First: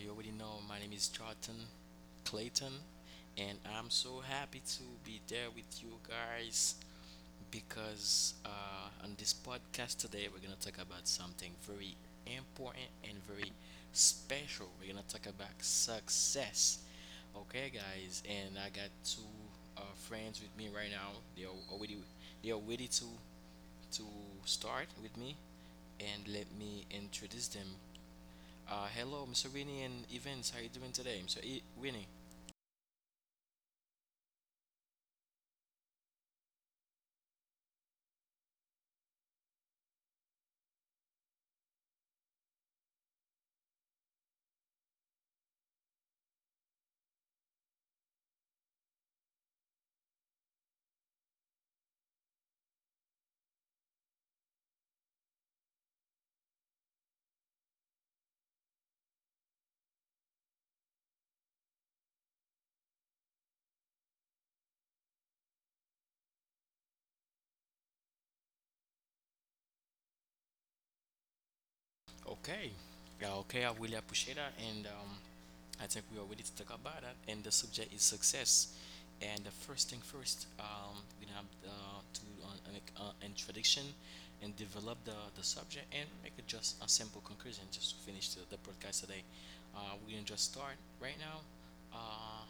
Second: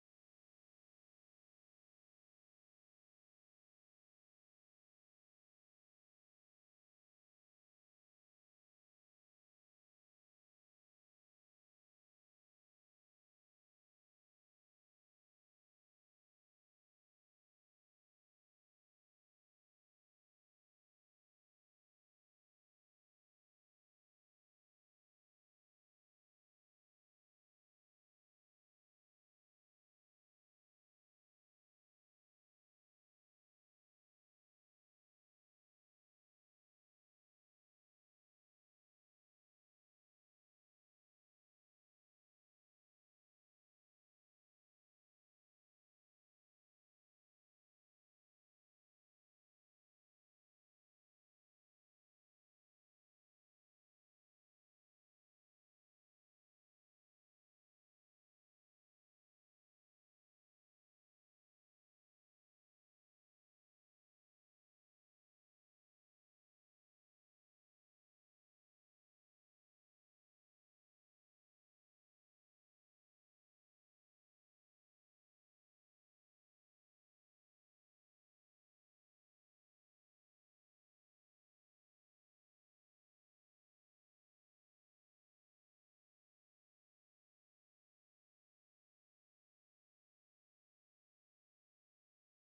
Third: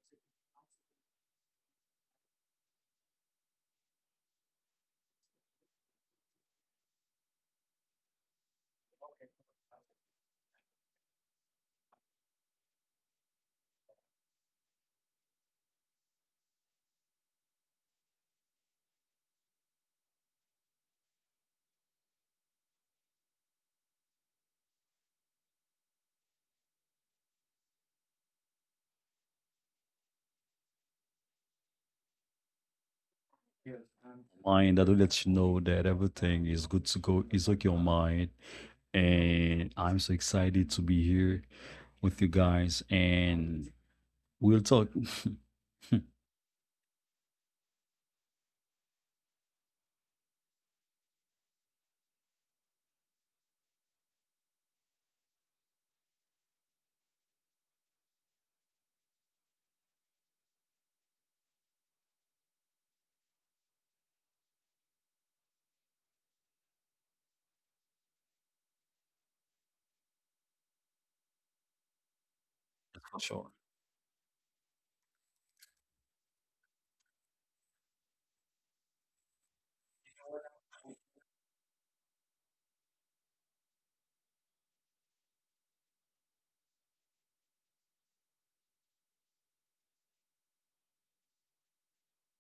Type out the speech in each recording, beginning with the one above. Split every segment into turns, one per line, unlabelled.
You already know my name is Charlton Clayton, and I'm so happy to be there with you guys because on this podcast today we're gonna talk about something very important and very special. We're gonna talk about success. Okay, guys, and I got two uh, friends with me right now. They are ready to start with me, and let me introduce them. Hello, Mr. Winnie and Evans. How you doing today, Mr. Winnie?
Mind that will let you know that everything is good to go. It's okay your mind. And I'm so excited to be here with you guys and we'll talk. For
Okay. Yeah,
sure.
okay. I really appreciate that, and I think we are ready to talk about that. And the subject is success. And the first thing first, we have introduction and develop the subject and make it just a simple conclusion just to finish the podcast today. We're gonna just start right now. Uh,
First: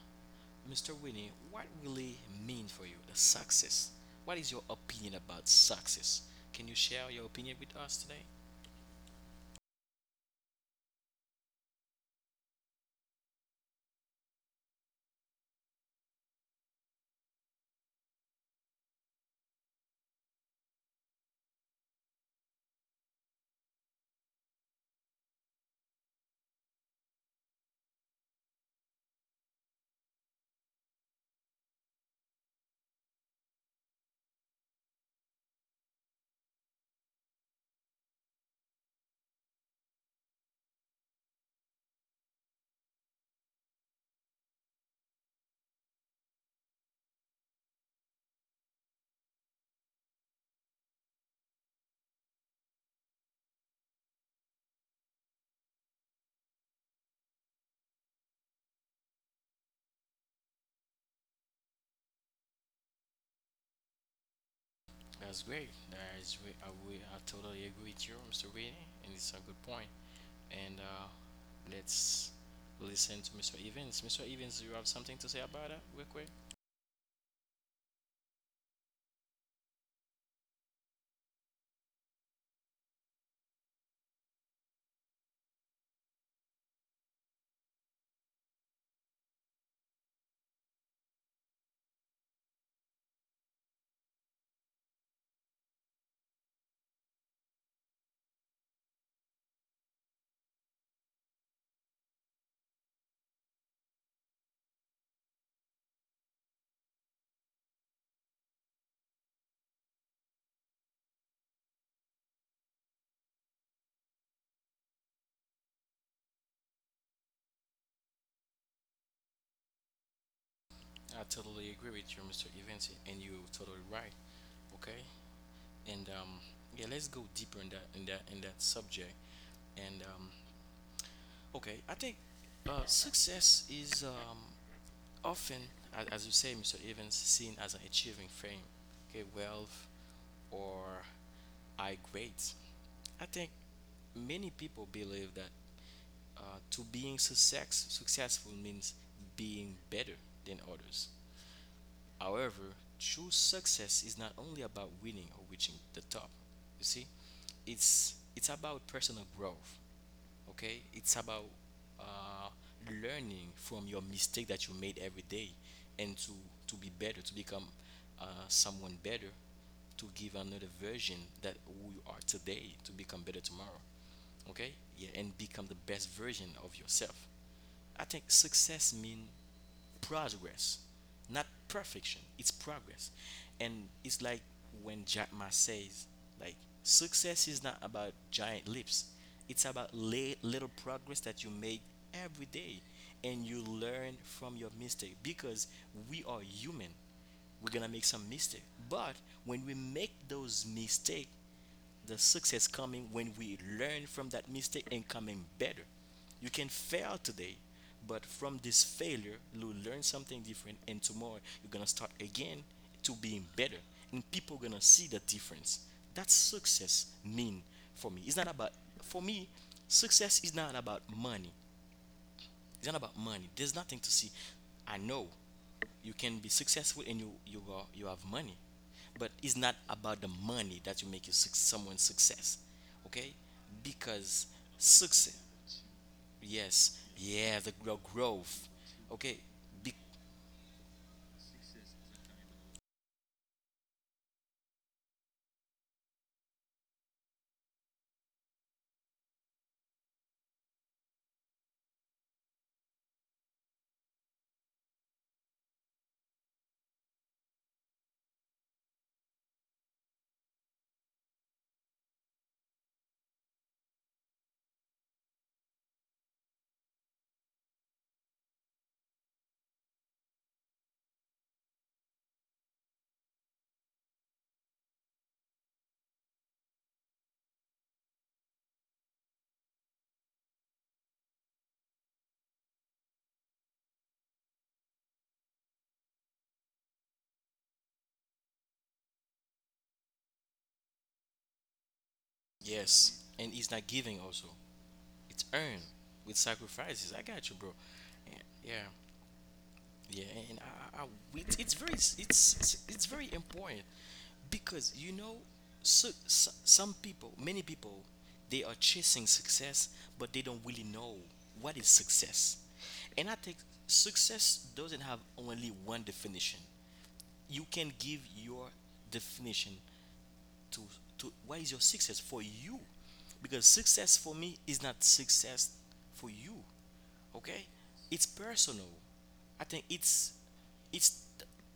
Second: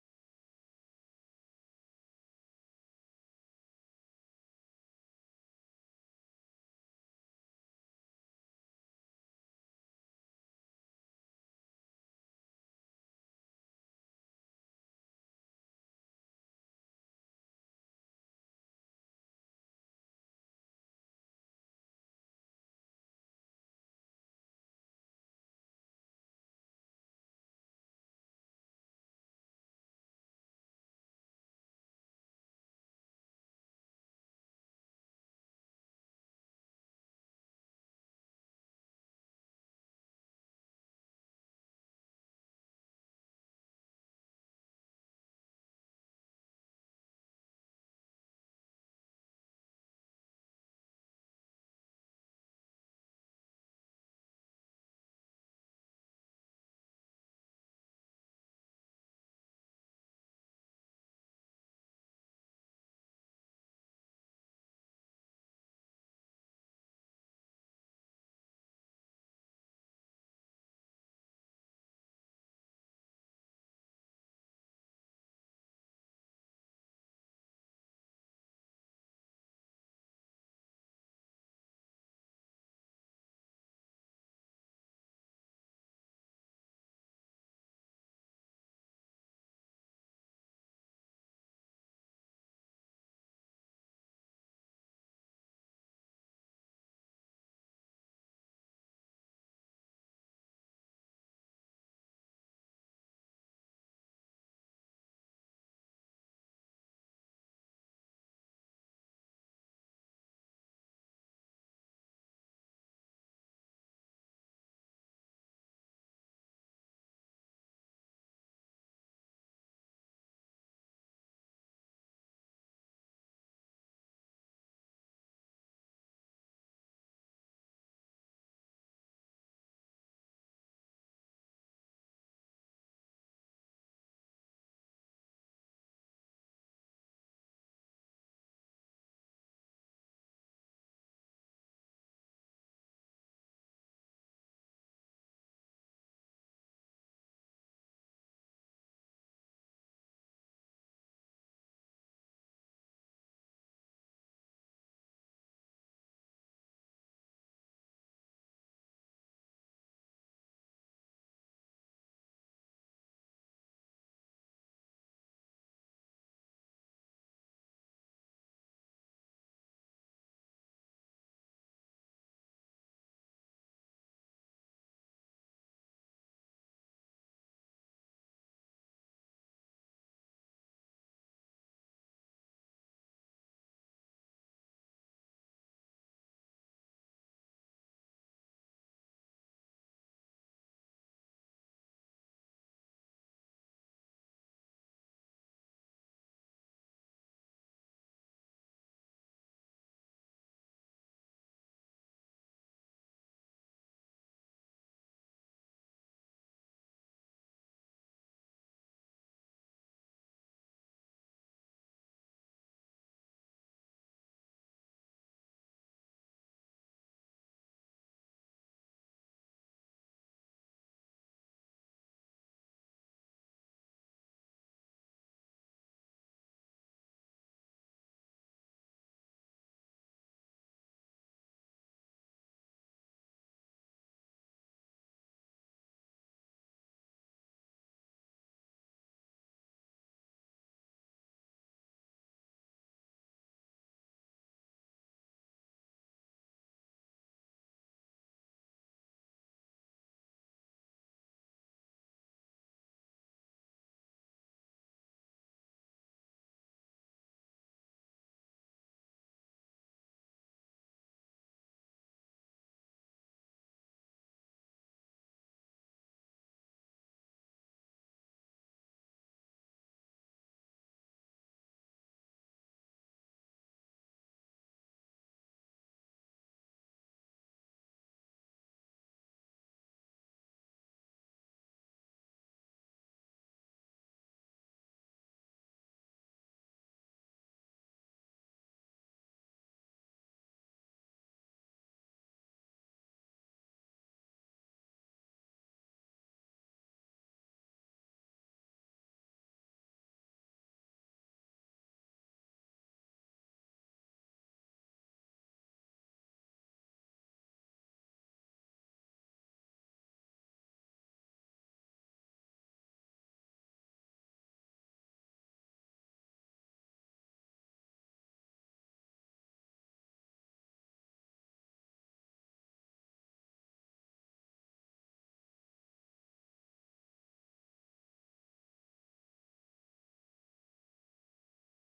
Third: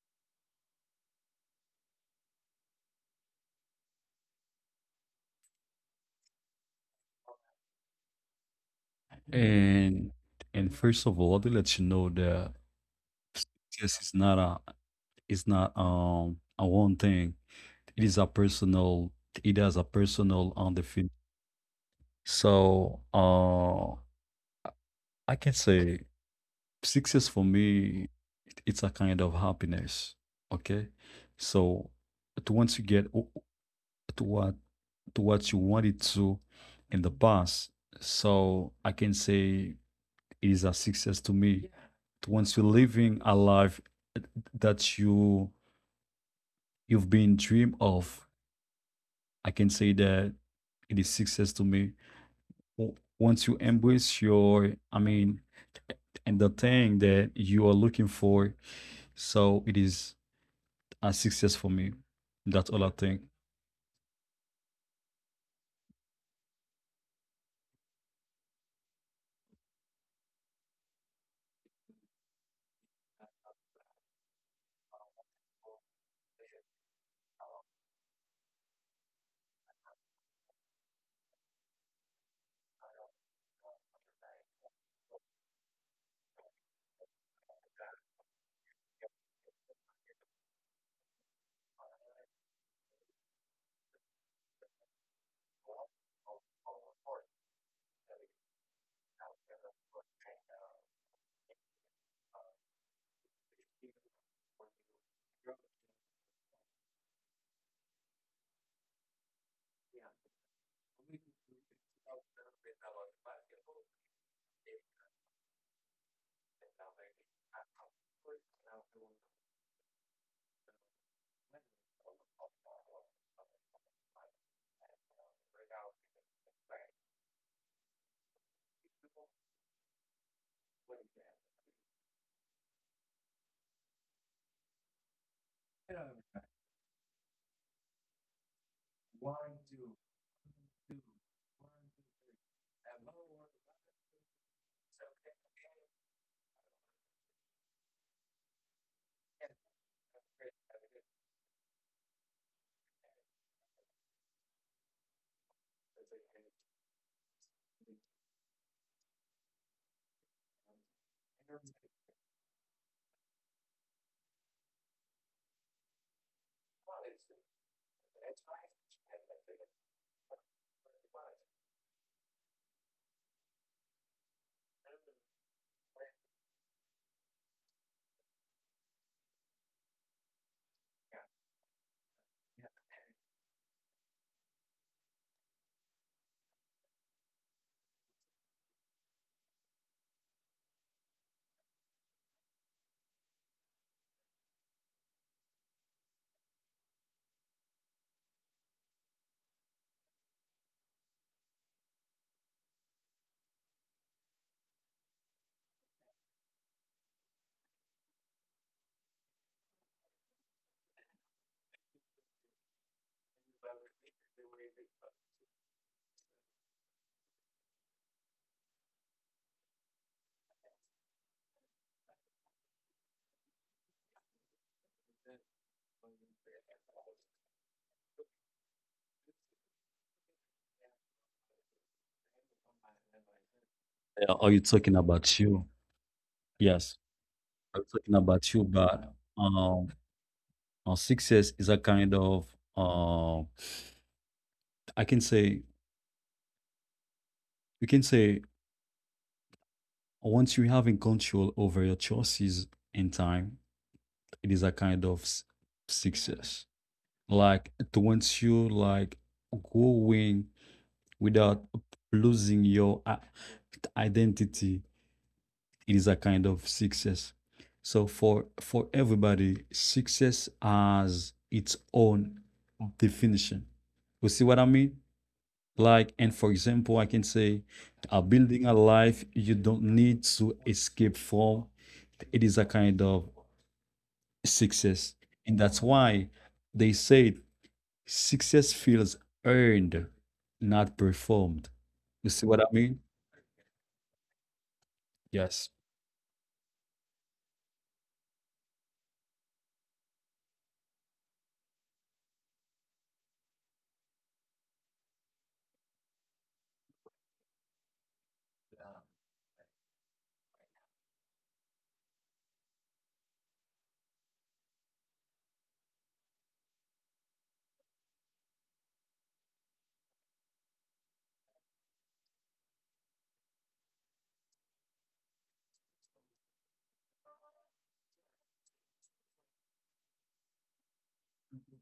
Mr. Winnie, what really mean for you the success? What is your opinion about success? Can you share your opinion with us today?
And and first of all, to let you know that this is not a it's not a one thing. It is a personal, it has a personal on the field. So I can say, success for me, it's a kind of happiness. Okay, so to once you get to what, to what you wanted to in the past, so I can say it is a success to me. Yeah. To Once you're living a life that you've been dream of, I can say that it is success to me. Once you embrace your, I mean, and the thing that you are looking for, so it is, and 6 years for me. That's all I think.
That's great. That is, I totally agree with you, Mr. Winnie, and it's a good point. And let's listen to Mr. Evans. Mr. Evans, do you have something to say about that, real quick? I totally agree with you, Mr. Evans, and you're totally right. Okay, and yeah, let's go deeper in that subject, and okay, I think success is often, as you say, Mr. Evans, seen as an achieving frame, okay, wealth or high grades. I think many people believe that uh, to successful means being better than others. However, true success is not only about winning or reaching the top. You see, it's about personal growth, okay, it's about uh, learning from your mistake that you made every day and to be better, to become someone better, to give another version that who you are today, to become better tomorrow, okay, yeah, and become the best version of yourself. I think success means progress, not perfection. It's progress, and it's like when Jack Ma says, like, success is not about giant leaps. It's about little progress that you make every day, and you learn from your mistake because we are human, we're gonna make some mistake, but when we make those mistake, the success coming when we learn from that mistake and coming better. You can fail today, but from this failure, you learn something different, and tomorrow you're gonna start again to being better, and people gonna see the difference. That's success mean for me. For me. Success is not about money. It's not about money. There's nothing to see. I know you can be successful and you have money, but it's not about the money that you make you suc someone's success, okay?
Yeah, are
Because
you talking about
success,
you? Yes.
yes, yeah,
I'm talking about you,
growth,
but
okay,
um,
be-
6 years is a kind of, uh, I can say, you can say, once you having control over your choices in time, it is a kind of success. Like to once you like going without losing your identity, it is a kind of success. So for everybody, success has its own definition. You see what I mean? Like, and for example, I can say, building a life you don't need to escape from. It is a kind of success, and that's why they say success feels earned, not performed. You see what I mean?
yes, and it's not giving also. It's
Yes,
earned with sacrifices. I got you, bro. Yeah. Yeah. Yeah, and I, I, I- it's very s- it's very important because you know some people, many people, they are chasing success, but they don't really know what is success. And I think success doesn't have only one definition. You can give your definition to what is your success for you, because success for me is not success for you, okay, it's personal. I think it's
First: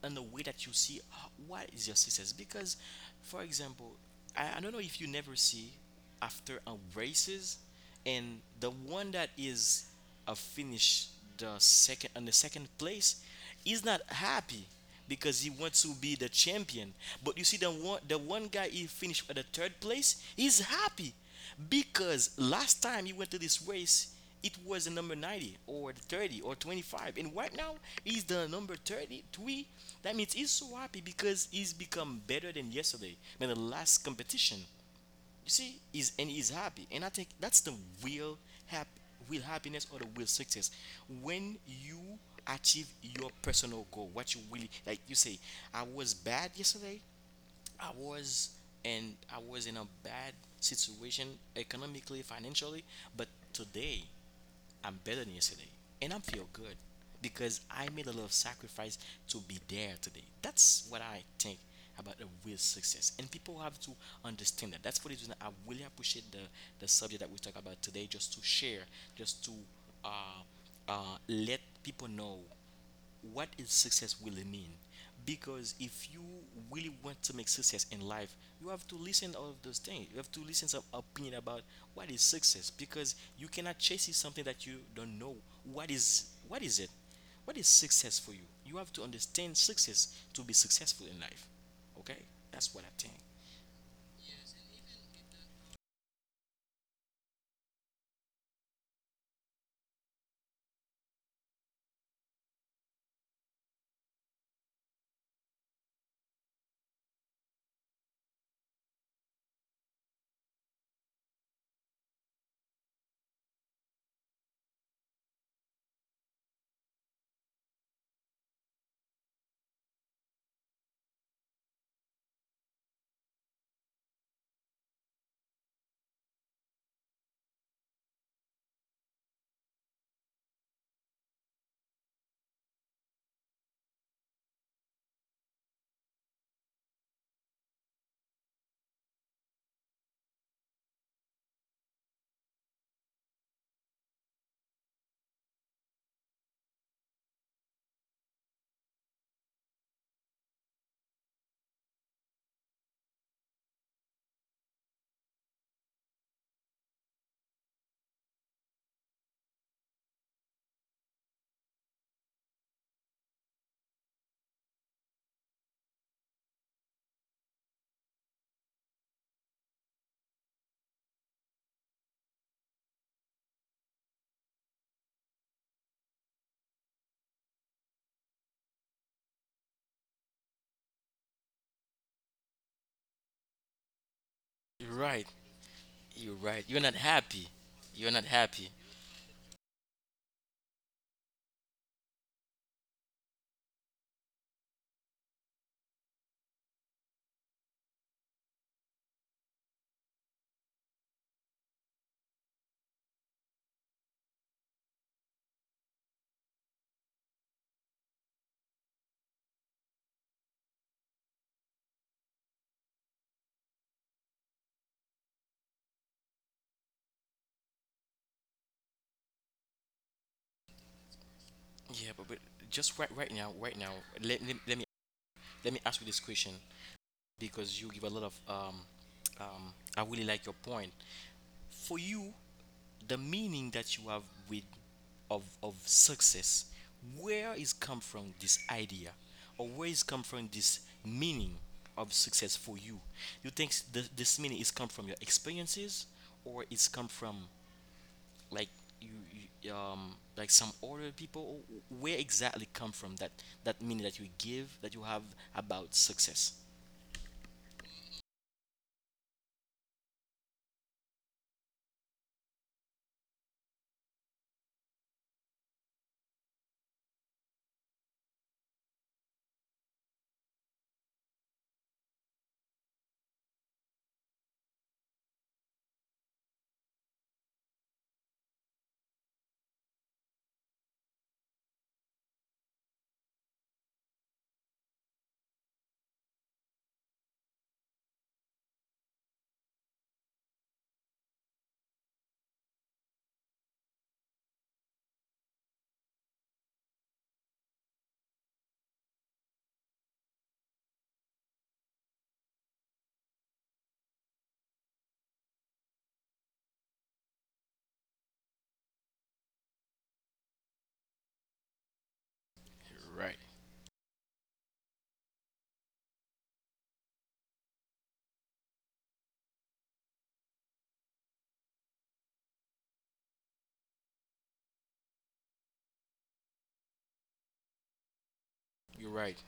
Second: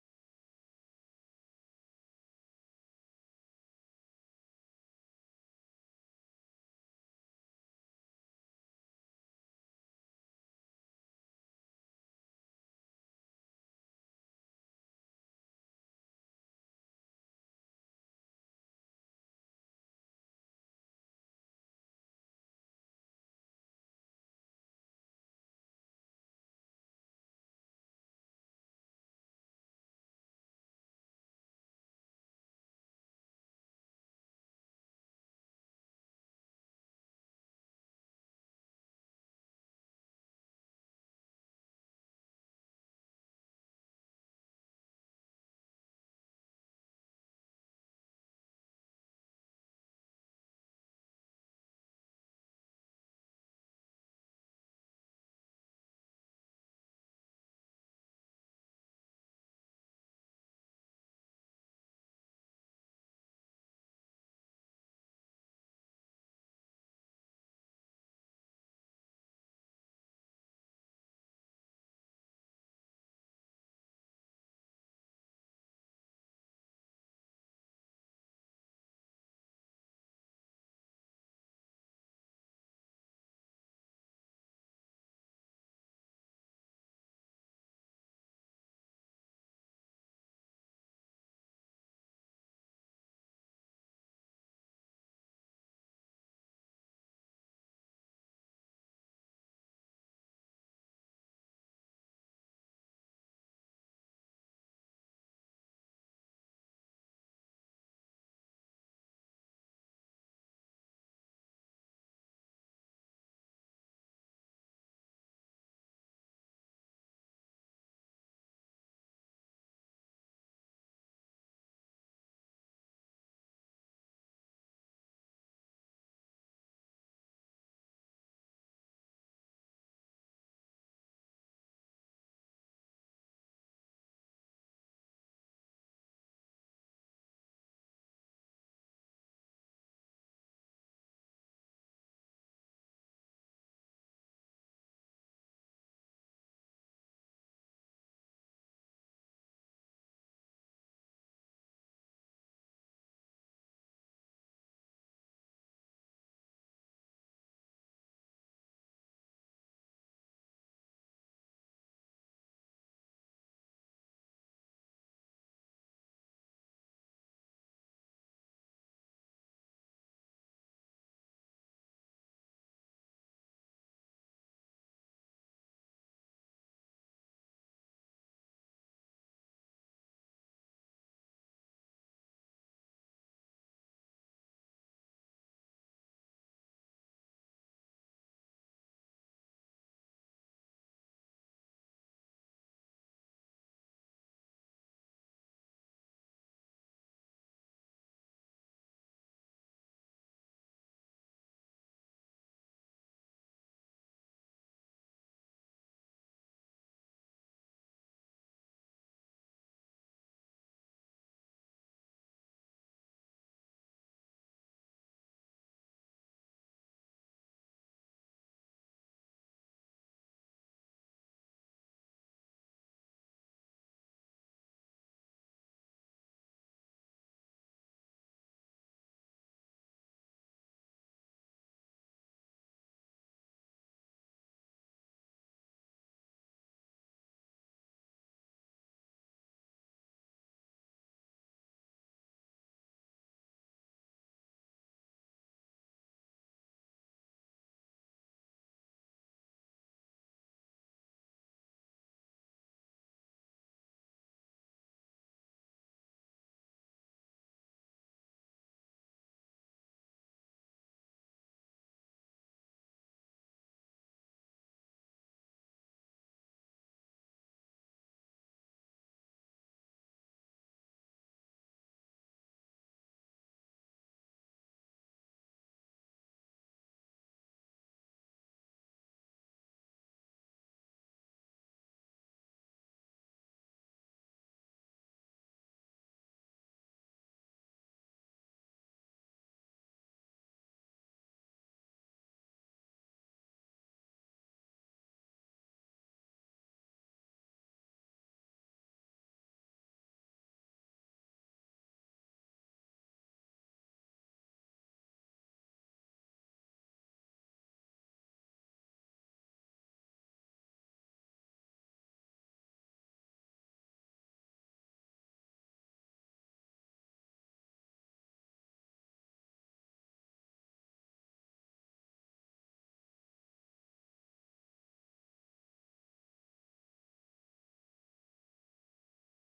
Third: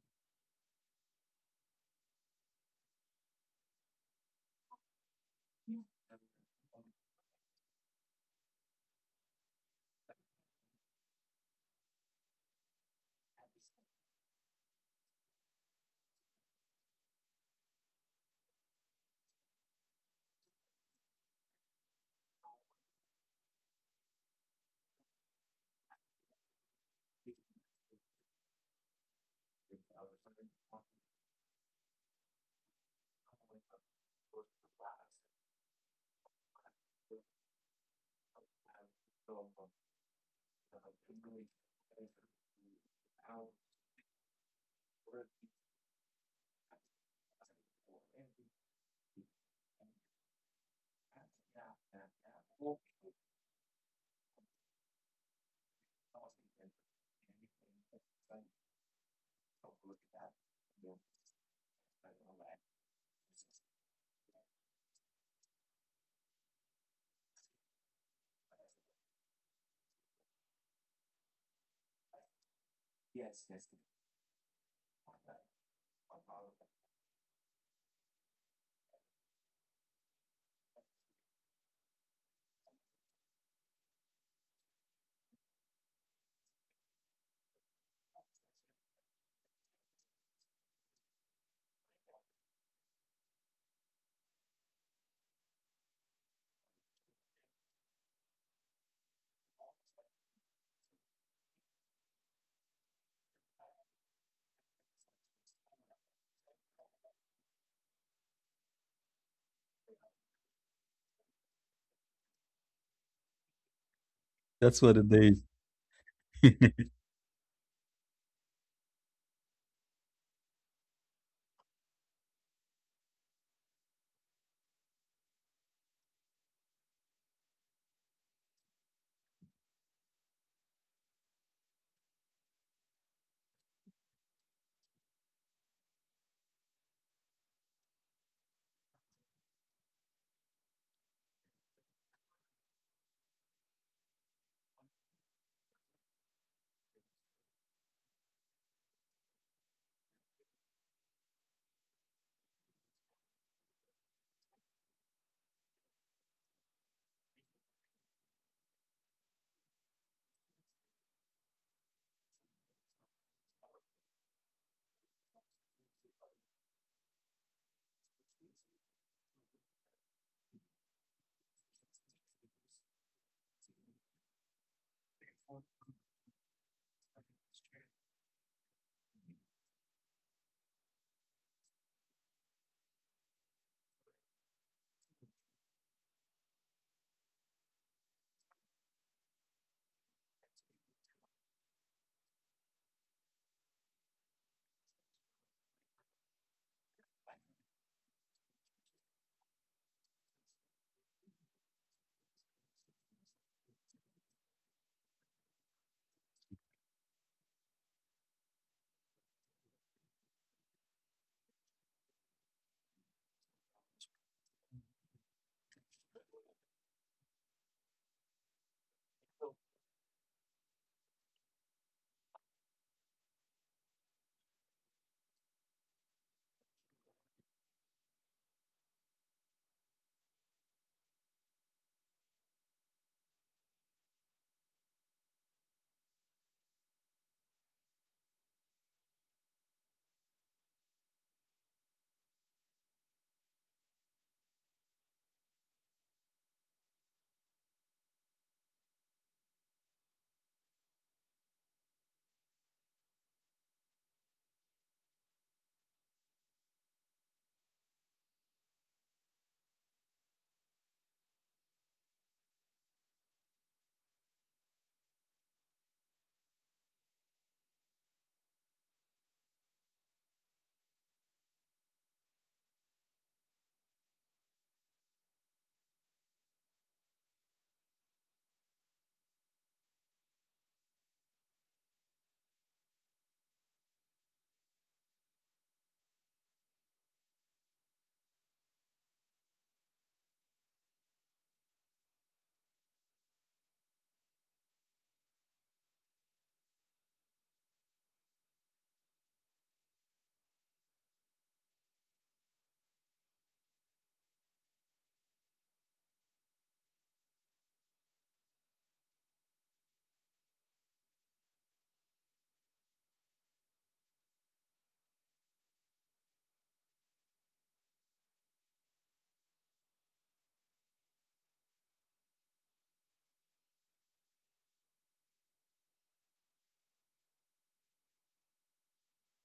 in the way that you see what is your success because, for example, I don't know if you never see after a races, and the one that is a finish the second, on the second place, is not happy because he wants to be the champion, but you see the one guy, he finished at the third place, he's happy because last time you went to this race, it was the number 90 or the 30 or 25. And right now, he's the number 33. That means he's so happy because he's become better than yesterday, than the last competition. You see, he's, and he's happy. And I think that's the real, hap- real happiness or the real success. When you achieve your personal goal, what you really, like you say, I was bad yesterday, I was I was in a bad situation economically, financially, but today I'm better than yesterday and I feel good because I made a lot of sacrifice to be there today. That's what I think about the real success, and people have to understand that. That's for the reason I really appreciate the subject that we talk about today, just to share, just to uh let people know what is success really mean. Because if you really want to make success in life, you have to listen all of those things, you have to listen some opinion about what is success, because you cannot chase something that you don't know what is it, what is success for you. You have to understand success to be successful in life, okay. That's what I think.
that's what it is.
You're right. You're right, you're not happy, you're not happy. Yeah, but just right now, let, let, let me let me ask you this question because you give a lot of I really like your point. For you, the meaning that you have with of success, where is come from this idea, or where is come from this meaning of success for you? You think this meaning is come from your experiences, or it's come from, like, you, you like some other people? Where exactly come from that that meaning that you give that you have about success? You're right.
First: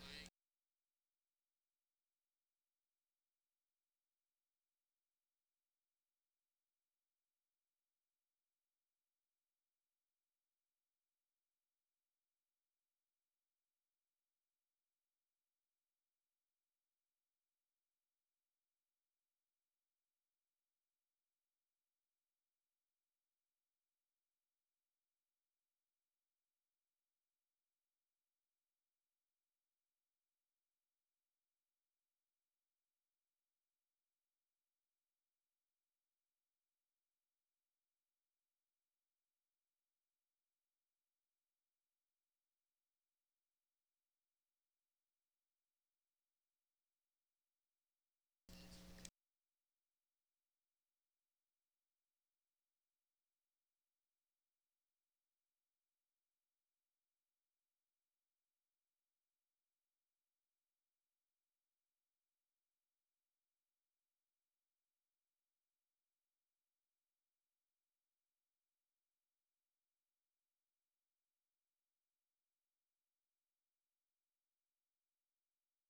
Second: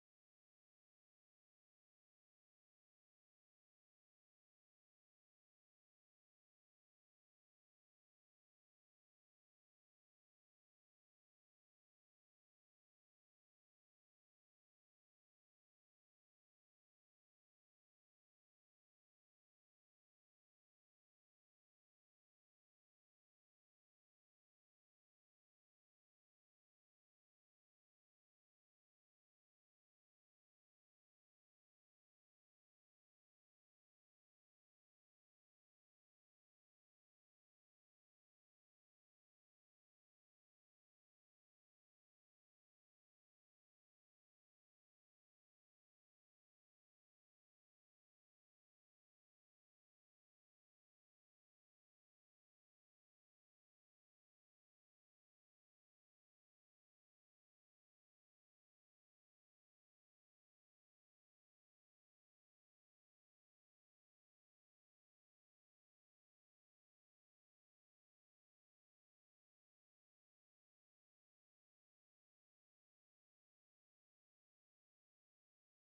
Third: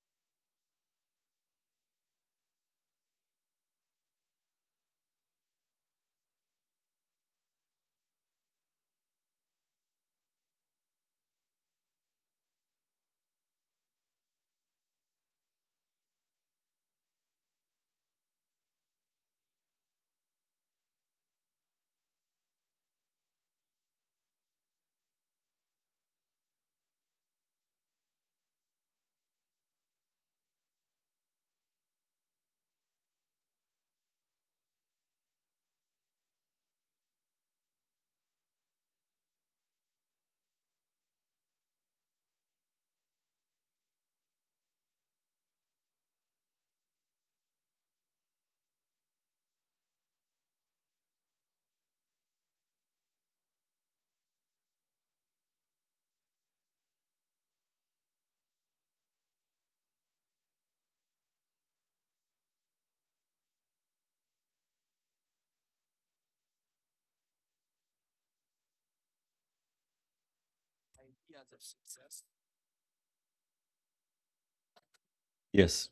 Yes,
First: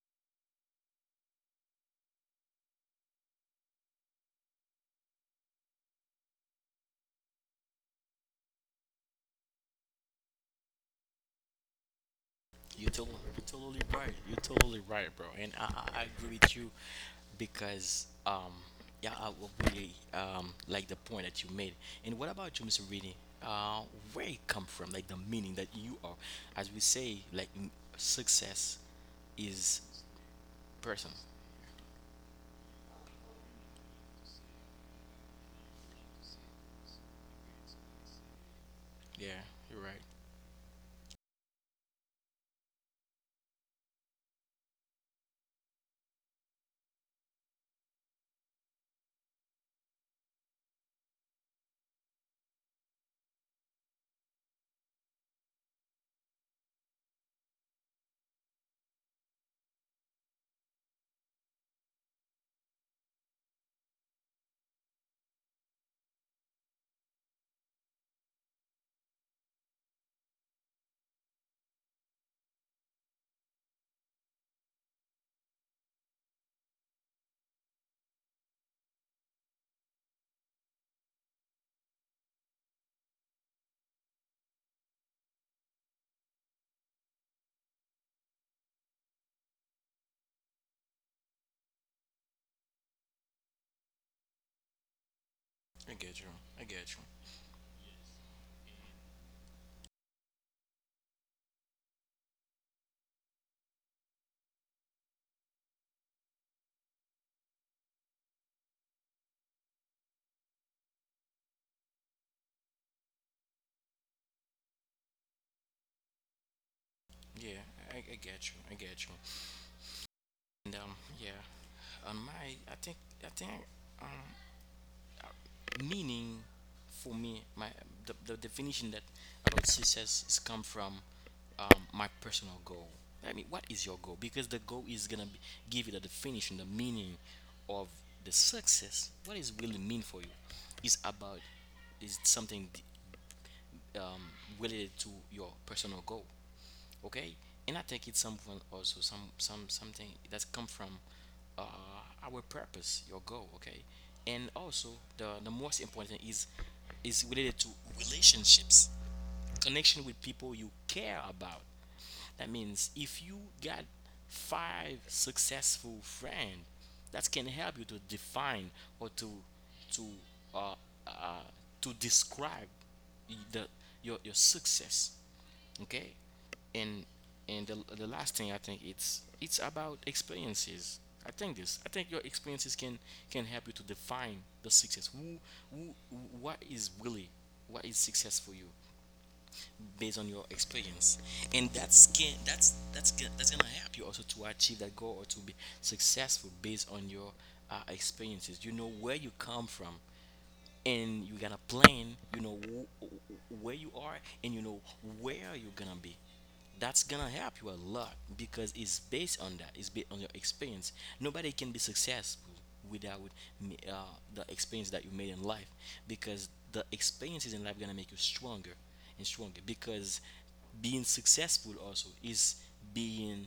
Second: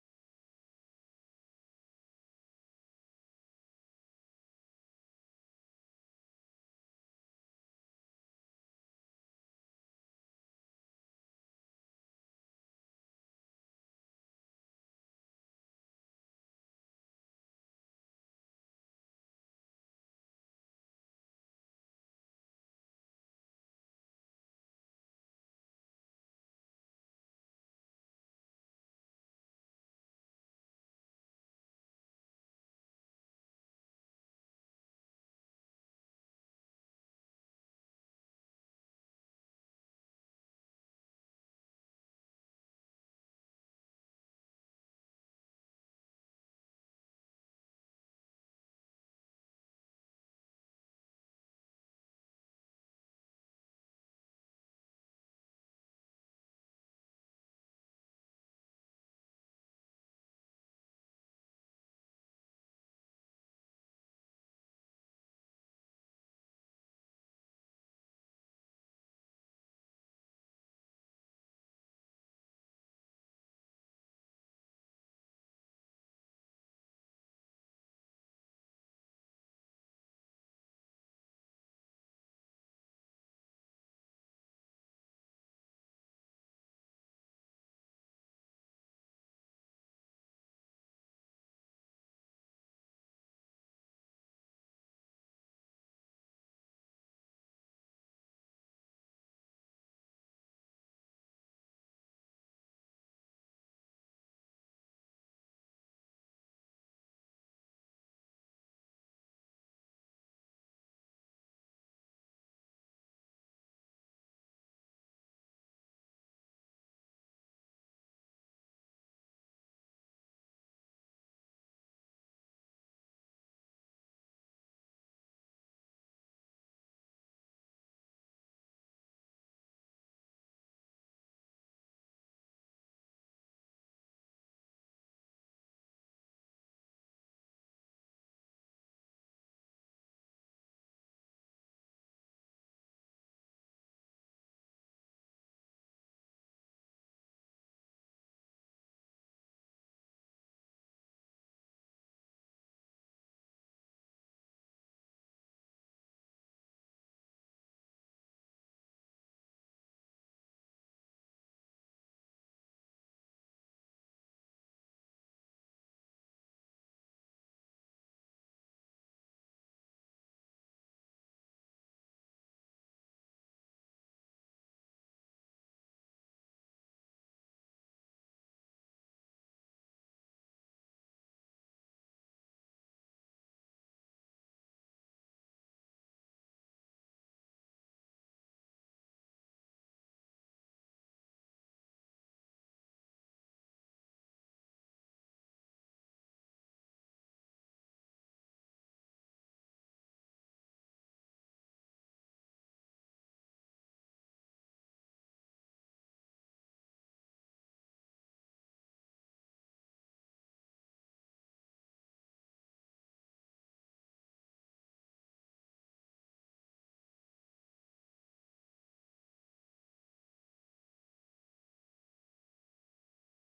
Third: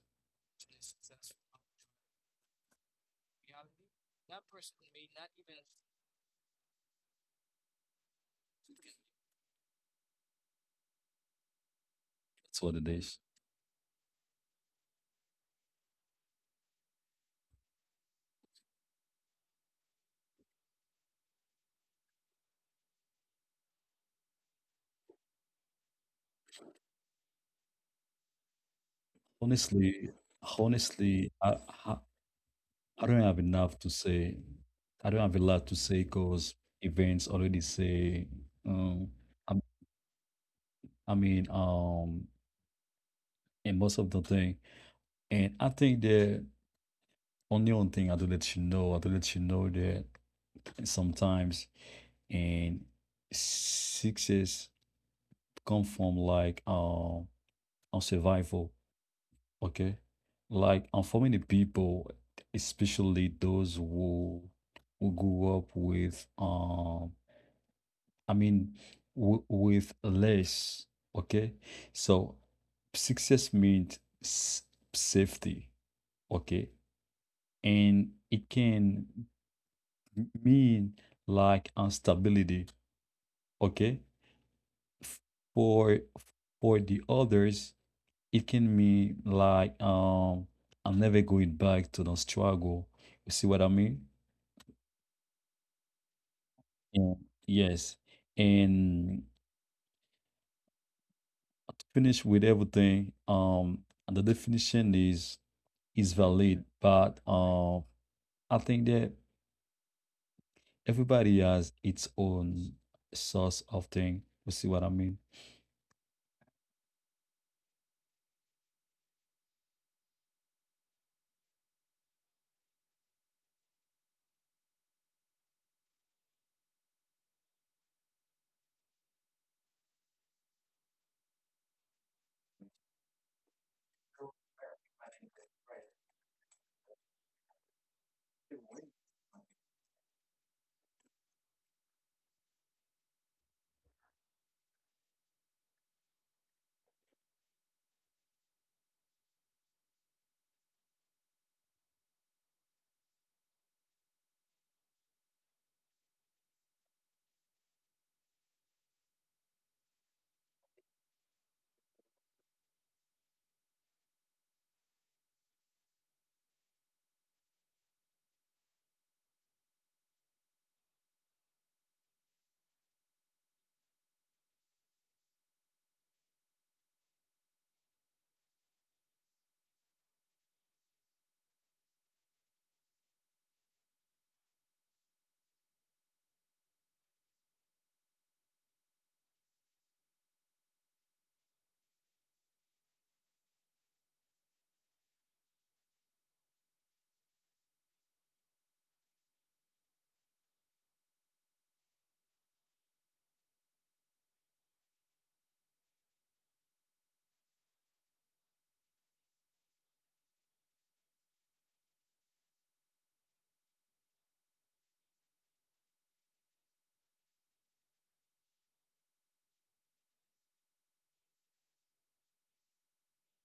that's what it is.
You're totally right. You're totally right, bro. And I agree with you because, yeah, I will really like the point that you made. And what about you, Mr. Rini? Uh, where it come from, like the meaning that you are, as we say, like success is
Honestly,
person.
honestly, I, I don't have enough to say. I don't have a lot to say because events already say, um,
Yeah,
I,
you're right.
I mean, and most of the thing. And I think the only one thing I do let you know, I do let you know that sometimes, and success come from like, on survival. Okay. Like informing the people, especially those who grew up with I mean w with less, okay? So success means s safety, okay? And it can mean like instability, okay? F- For for the others, it can mean like, I'm never going back to the struggle. You see what I mean?
I get you. I get
And yes. And to finish with everything, the definition is valid, but I think that everybody has its own source of thing. You see what I mean?
you. Yeah, I get you. I get you. And yeah, on my, I think, I think, um, meaning for me, my the definition that about success is come from my personal goal. I mean, what is your goal? Because the goal is gonna be, give you the definition, the meaning of the success, what is really mean for you, is about is something um, related to your personal goal, okay. And I think it's someone also some something that's come from uh, our purpose, your goal, okay. And also the most important is related to relationships, connection with people you care about. That means if you got five successful friends that can help you to define or to to uh, uh, to describe the your success, okay. and and the last thing, I think it's about experiences. I think this, I think your experiences can help you to define the success, who, what is really, what is success for you based on your experience, and that's can that's gonna help you also to achieve that goal or to be successful based on your experiences. You know where you come from and you gotta plan, you know, where you are, and you know where you're gonna be. That's gonna help you a lot because it's based on that, it's based on your experience. Nobody can be successful without me- uh, the experience that you made in life, because the experiences in life gonna make you stronger and stronger, because being successful also is being,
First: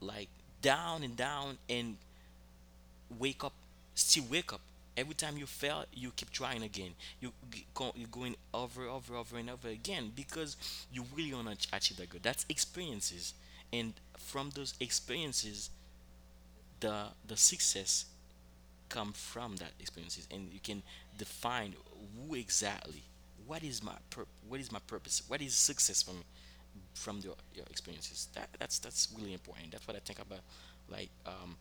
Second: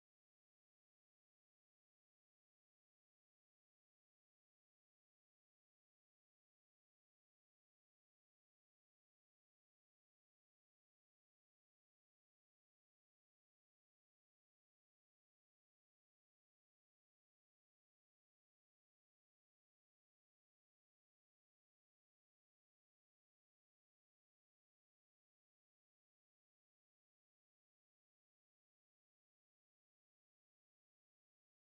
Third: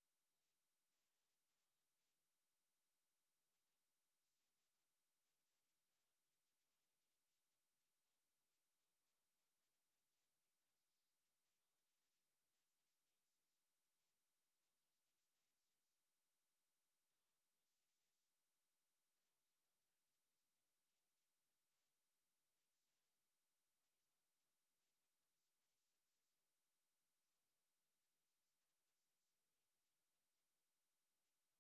like, down and down and wake up, still wake up, every time you fail you keep trying again, you go, you're going over and over again because you really want to achieve that goal. That's experiences, and from those experiences the success come from that experiences, and you can define who exactly, what is my purpose, what is success for me, from your experiences. That that's really important. That's what I think about, like,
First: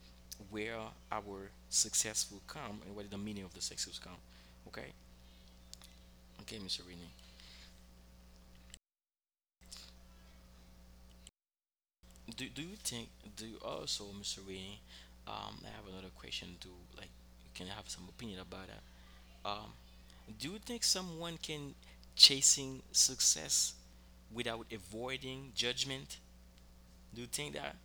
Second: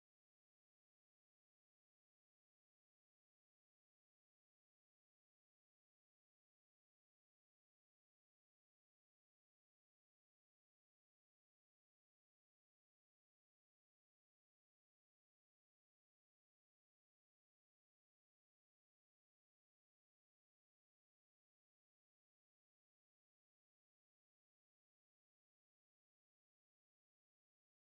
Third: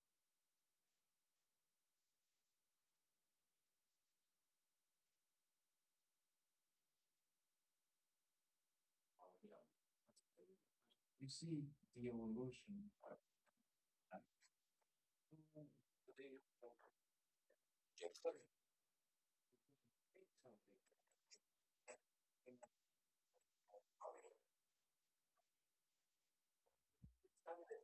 where our success will come, and what is the meaning of the success will come, okay. Okay, Mr. Renee, do you think, do you also, Mr. Renee, I have another question to, like, you can have some opinion about that. Um, do you think someone can chasing success without avoiding judgment? Do you think that,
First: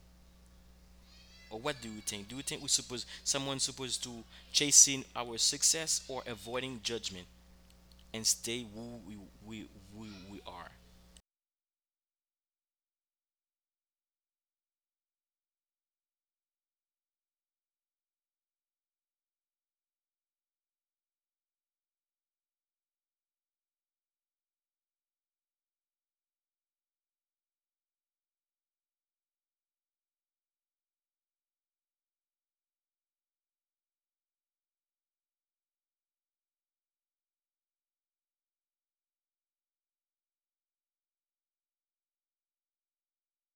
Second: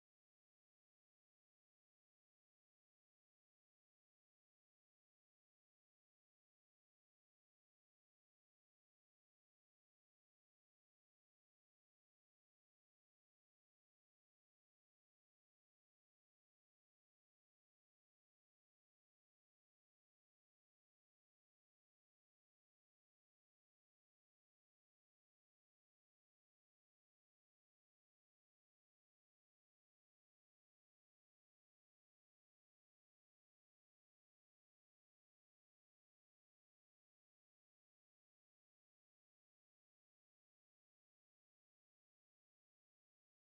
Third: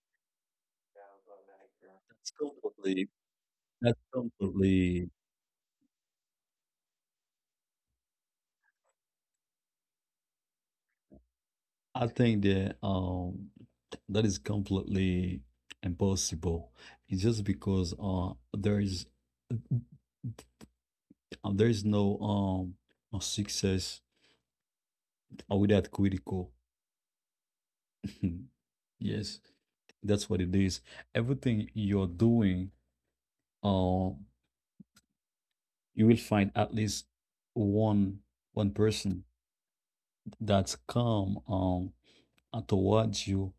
or what do you think?
That's
Do you think we suppose
completely
someone
that's
supposed to chasing
completely
our success or avoiding judgment and stay who we we we are?
I think that that is completely impossible. It's just because there is, there is no no success without critical. Yes, that's what it is. Everything you're doing, um, you will find at least one one person that's come, towards you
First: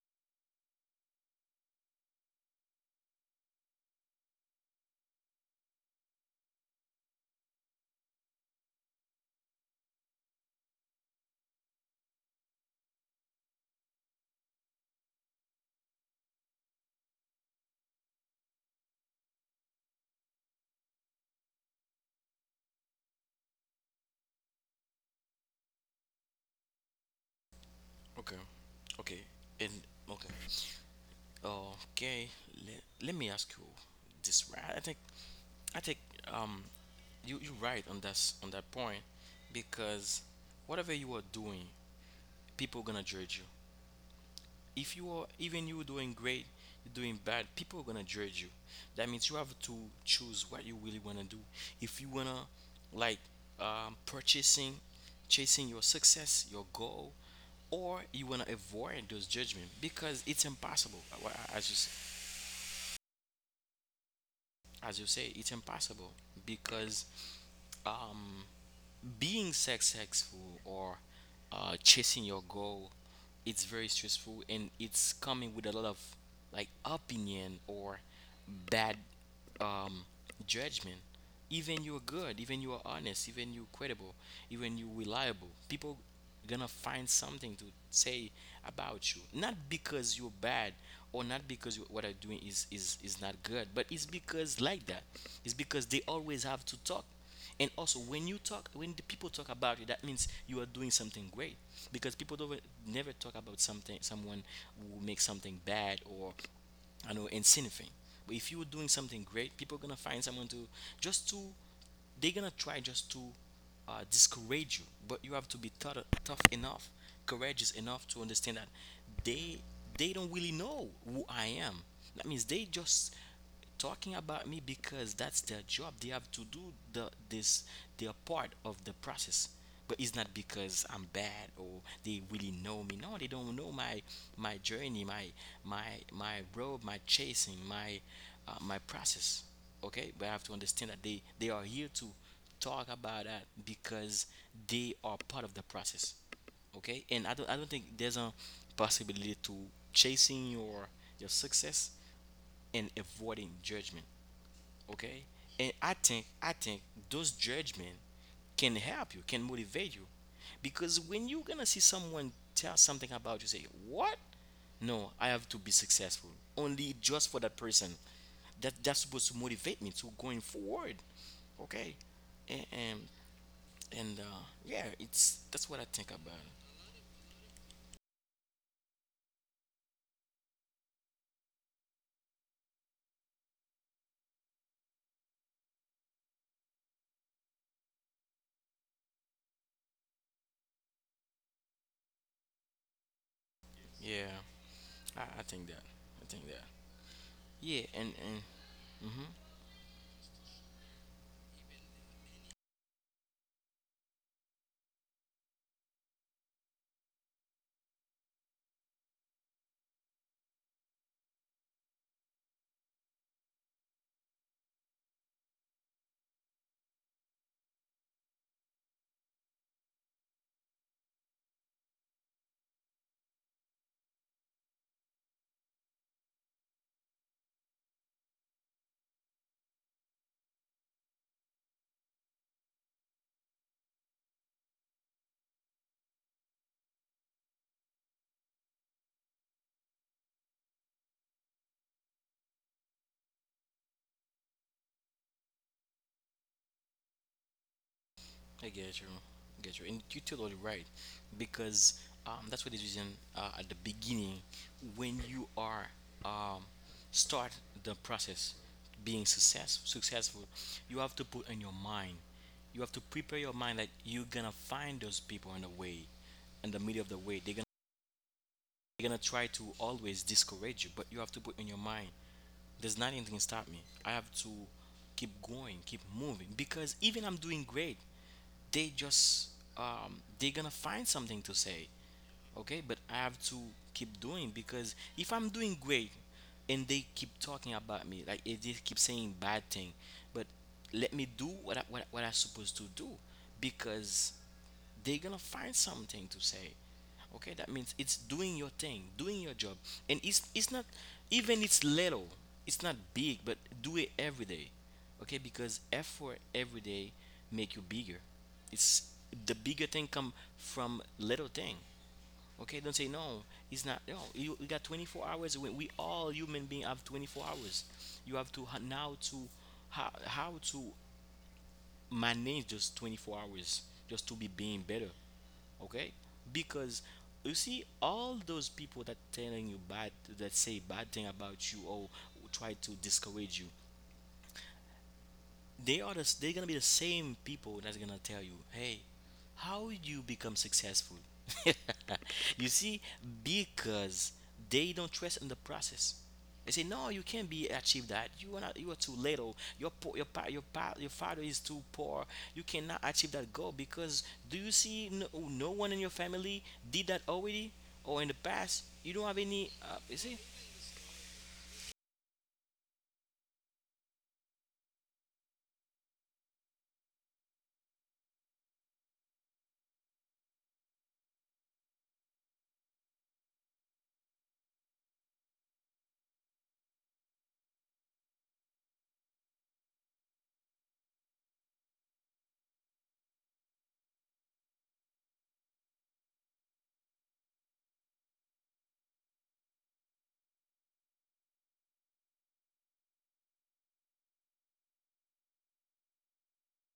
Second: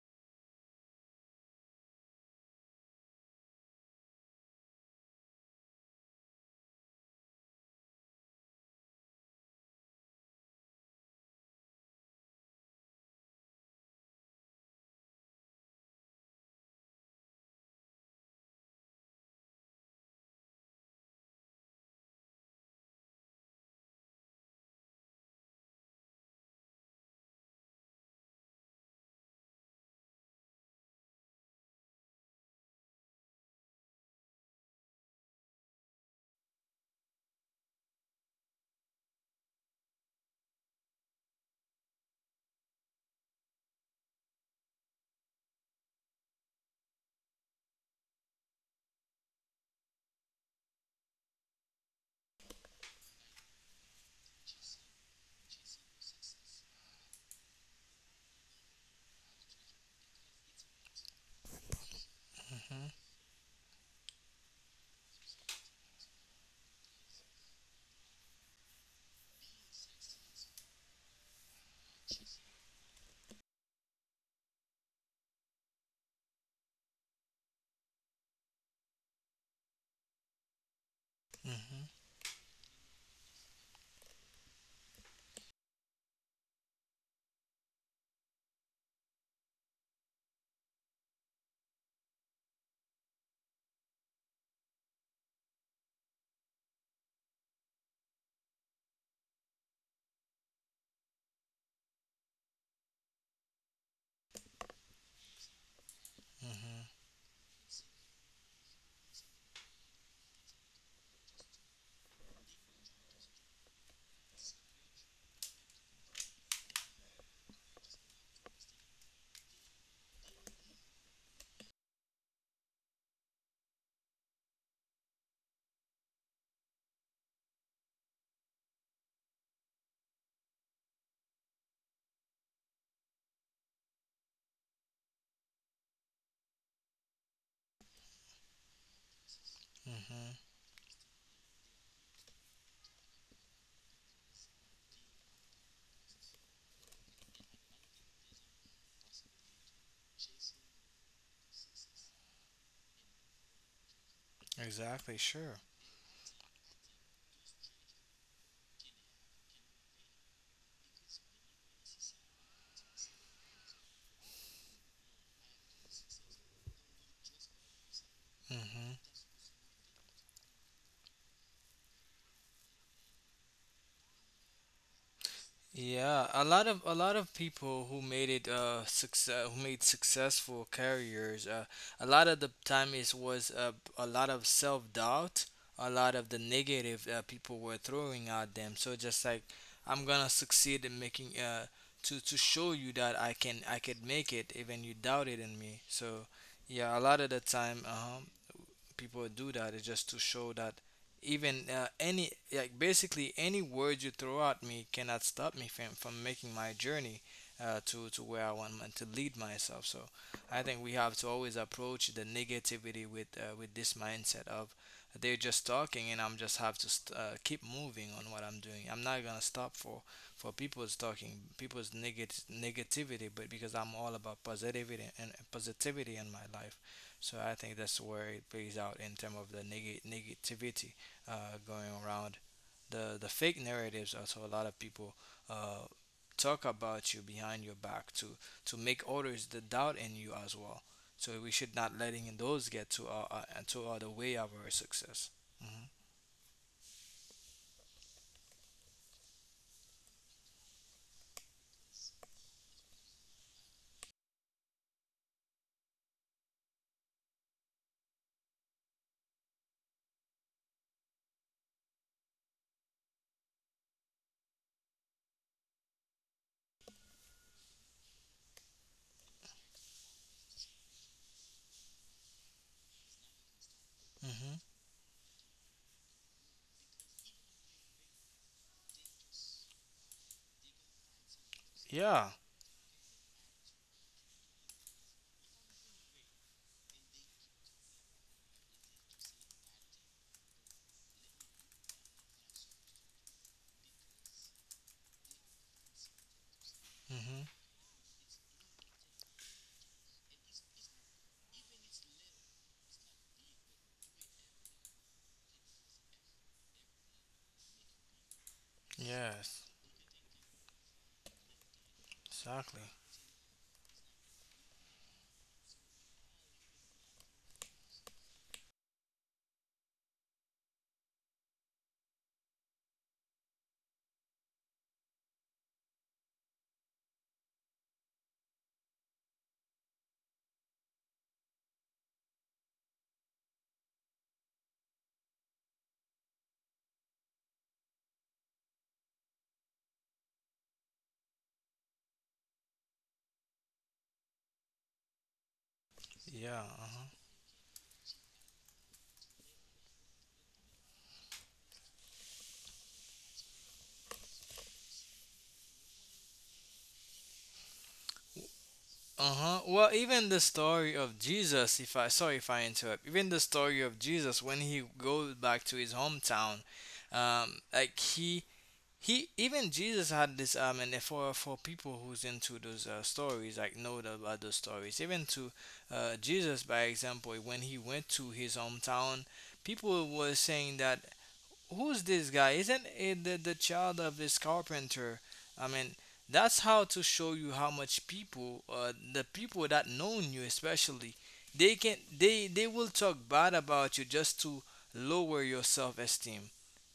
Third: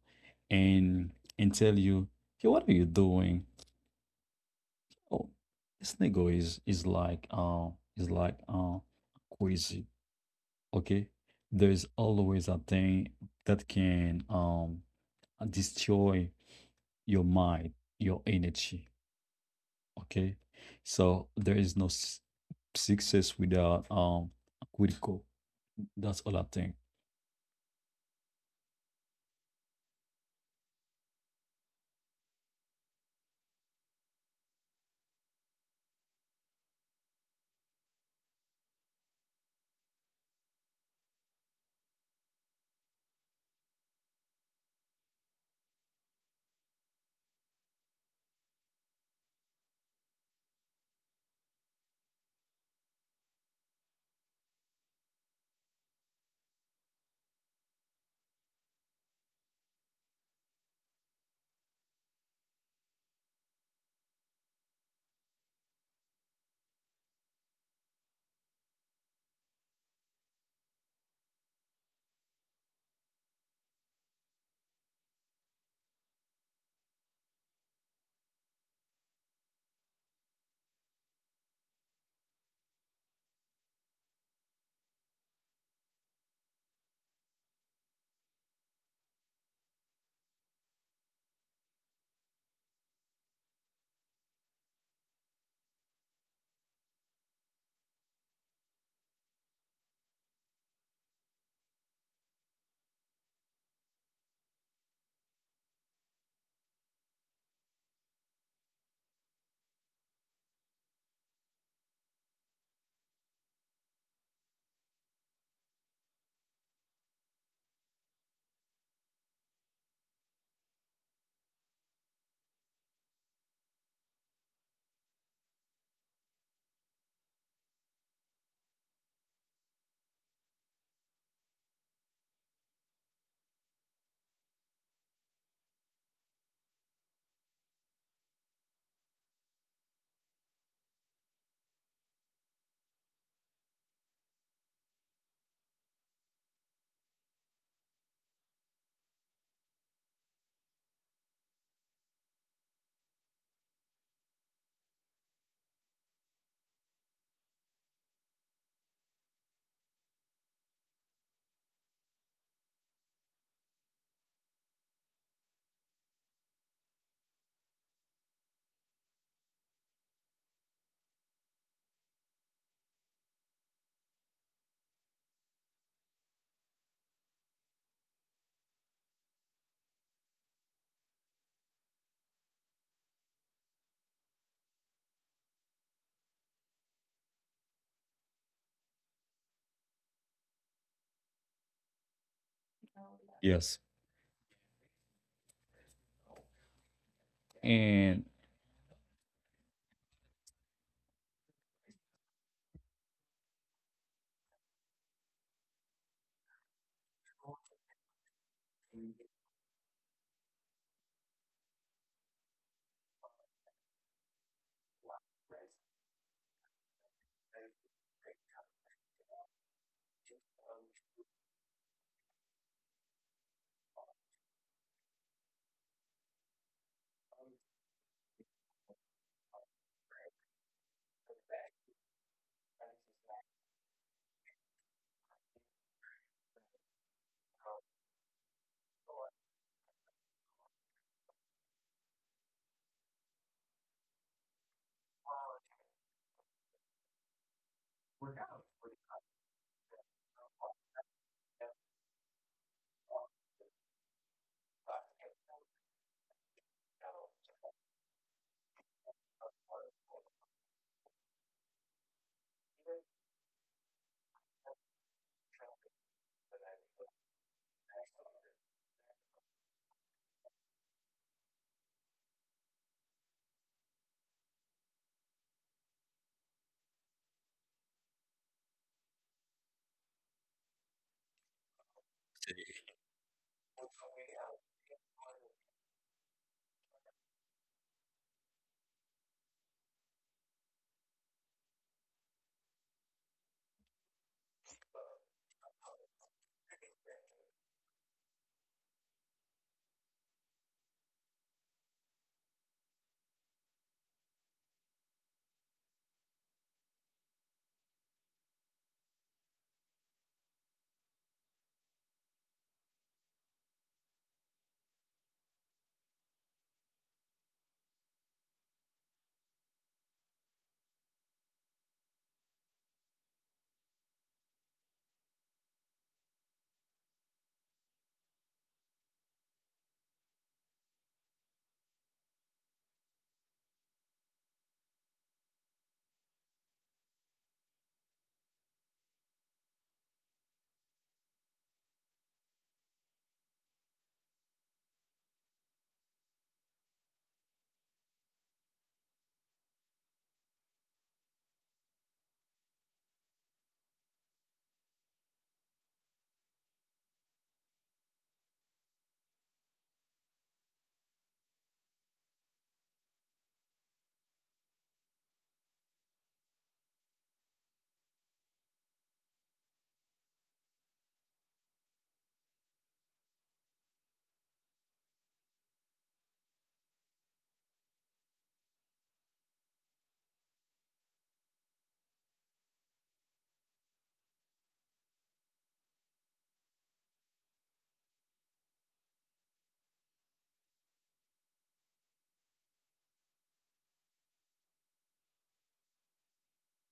and and tell you, hey, what are you doing? Oh, Snego is is like crazy. Okay, there is always a thing that can destroy your mind, your energy. Okay, so there is no success without critical. That's all I think.
Okay, okay, and okay, okay. Let me ask you this. Right, I think I think um, you you're right on that on that point because whatever you are doing, people gonna judge you. If you are even you doing great, you're doing bad, people are gonna judge you. That means you have to choose what you really wanna do. If you wanna like um, purchasing, chasing your success, your goal, or you wanna avoid those judgment because it's impossible. Well, As you say, it's impossible because um, being successful or chasing your goal, it's very stressful and it's coming with a lot of like opinion or bad um, judgment. Even
Mm-hmm.
you're good, even you're honest, even you're credible, even you're reliable. People gonna find something to say about you not because you're bad or not because what I'm doing is not good, but it's because like that. It's because they always have to talk. And also when you talk, when the people talk about you, that means you are doing something great, because people don't never talk about something someone who makes something bad or,
Mm-hmm.
I know, insignificant. But if you are doing something great, people are gonna find someone to just to, they're gonna try just to discourage you. But you have to be tough, tough enough, courageous enough to understand that they they don't really know who I am. That means they just talking about me because that's their job, they have to do the this their part of the process. But it's not because I'm bad or they really know me. No, they don't know my journey, my my road, my chasing, my my process. Okay, but I
Mm-hmm.
have to understand that they are here to talk about that because they are part of the process. Okay, and I don't think there's a possibility to chasing your success and avoiding judgment.
Exactly.
Okay,
Sure.
and I think those judgment can help you, can motivate you, because when you're gonna see someone tell something about you, say what? No, I have to be successful. Only just for that person. That
Mm-hmm.
that's supposed to motivate me to going forward. Okay. And and, and yeah, it's that's what I think
Yeah,
about.
a
it.
lot of a lot of people who made it success who made successful careers, a lot of the time it was a lot of self-doubt, a lot of the negative people were throwing at them. So just like I'm gonna succeed in making, to show you that I can I
Yes,
could
Yeah,
make it even you
I,
doubted
I
in
think
me.
that. I
So
think that.
yeah, a lot of the time,
Yeah,
uh
and
huh.
and
and. mhm.
People do that is just to show that even, any like basically any word you throw at me cannot stop me from making my journey, to where I want to lead myself. So I think we have to always approach the negativity with this mindset of they're just talking, and I'm just have to keep moving on what I'm doing. I'm not gonna stop for people's talking, people's negativity, but because I'm all about positivity and positivity in my life. So I think that's where it plays out in terms of the negativity, going around. The fake narratives, also a lot of people uh, talk about you behind your back to make others the doubt in you as well. So we should not letting those get to our the way of our success. Hmm.
I get you. I get you. And you're totally right. Because that's what the reason at the beginning, when you are um, start the process being successful, you have to put in your mind, you have to prepare your mind that you're going to find those people on the way, in the middle of the way. They're going to, they're gonna try to always discourage you, but you have to put in your mind, there's nothing can stop me. I have to
Hmm.
keep going, keep moving. Because even I'm doing great, they just they're gonna find something to say.
Yeah.
Okay, but I have to keep doing, because if I'm doing great and they keep talking about me, like if they keep saying bad thing, but let me do what I'm supposed to do, because they're gonna find something to say.
Hmm.
Okay, that means it's doing your thing, doing your job. And it's not, even it's little, it's not big, but do it every day. Okay, because effort every day make you bigger. It's the
Yes.
bigger thing come from little thing. Okay,
Exactly.
don't say no. It's not no. You got 24 hours. We all human being have 24 hours. You have to how to manage just 24 hours just to be being better. Okay, because you see all those people that telling you bad, that say bad thing about you or try to discourage you, they are they're gonna be the same people that's gonna tell you, hey, how you become successful? You see, because they don't trust in the process.
Yeah.
They say,
Uh-huh.
no, you can't be achieve that. You are not, you are too little. Your father is too poor. You cannot achieve that goal because, do you see, no, no one in your family did that already or in the past? You don't have
Uh-huh.
any.
Well,
You
even
see?
the story of Jesus, if I sorry, if I interrupt, even the story of Jesus when he goes back to his hometown, like he even Jesus had this, and for people who's into those, stories, like, know about those stories, even to, Jesus by example when he went to his hometown, people were saying that, who's this guy? Isn't it the child of this carpenter? I mean, that's how to show you how much the people that know you especially, they can they will talk bad about you just to lower your self esteem,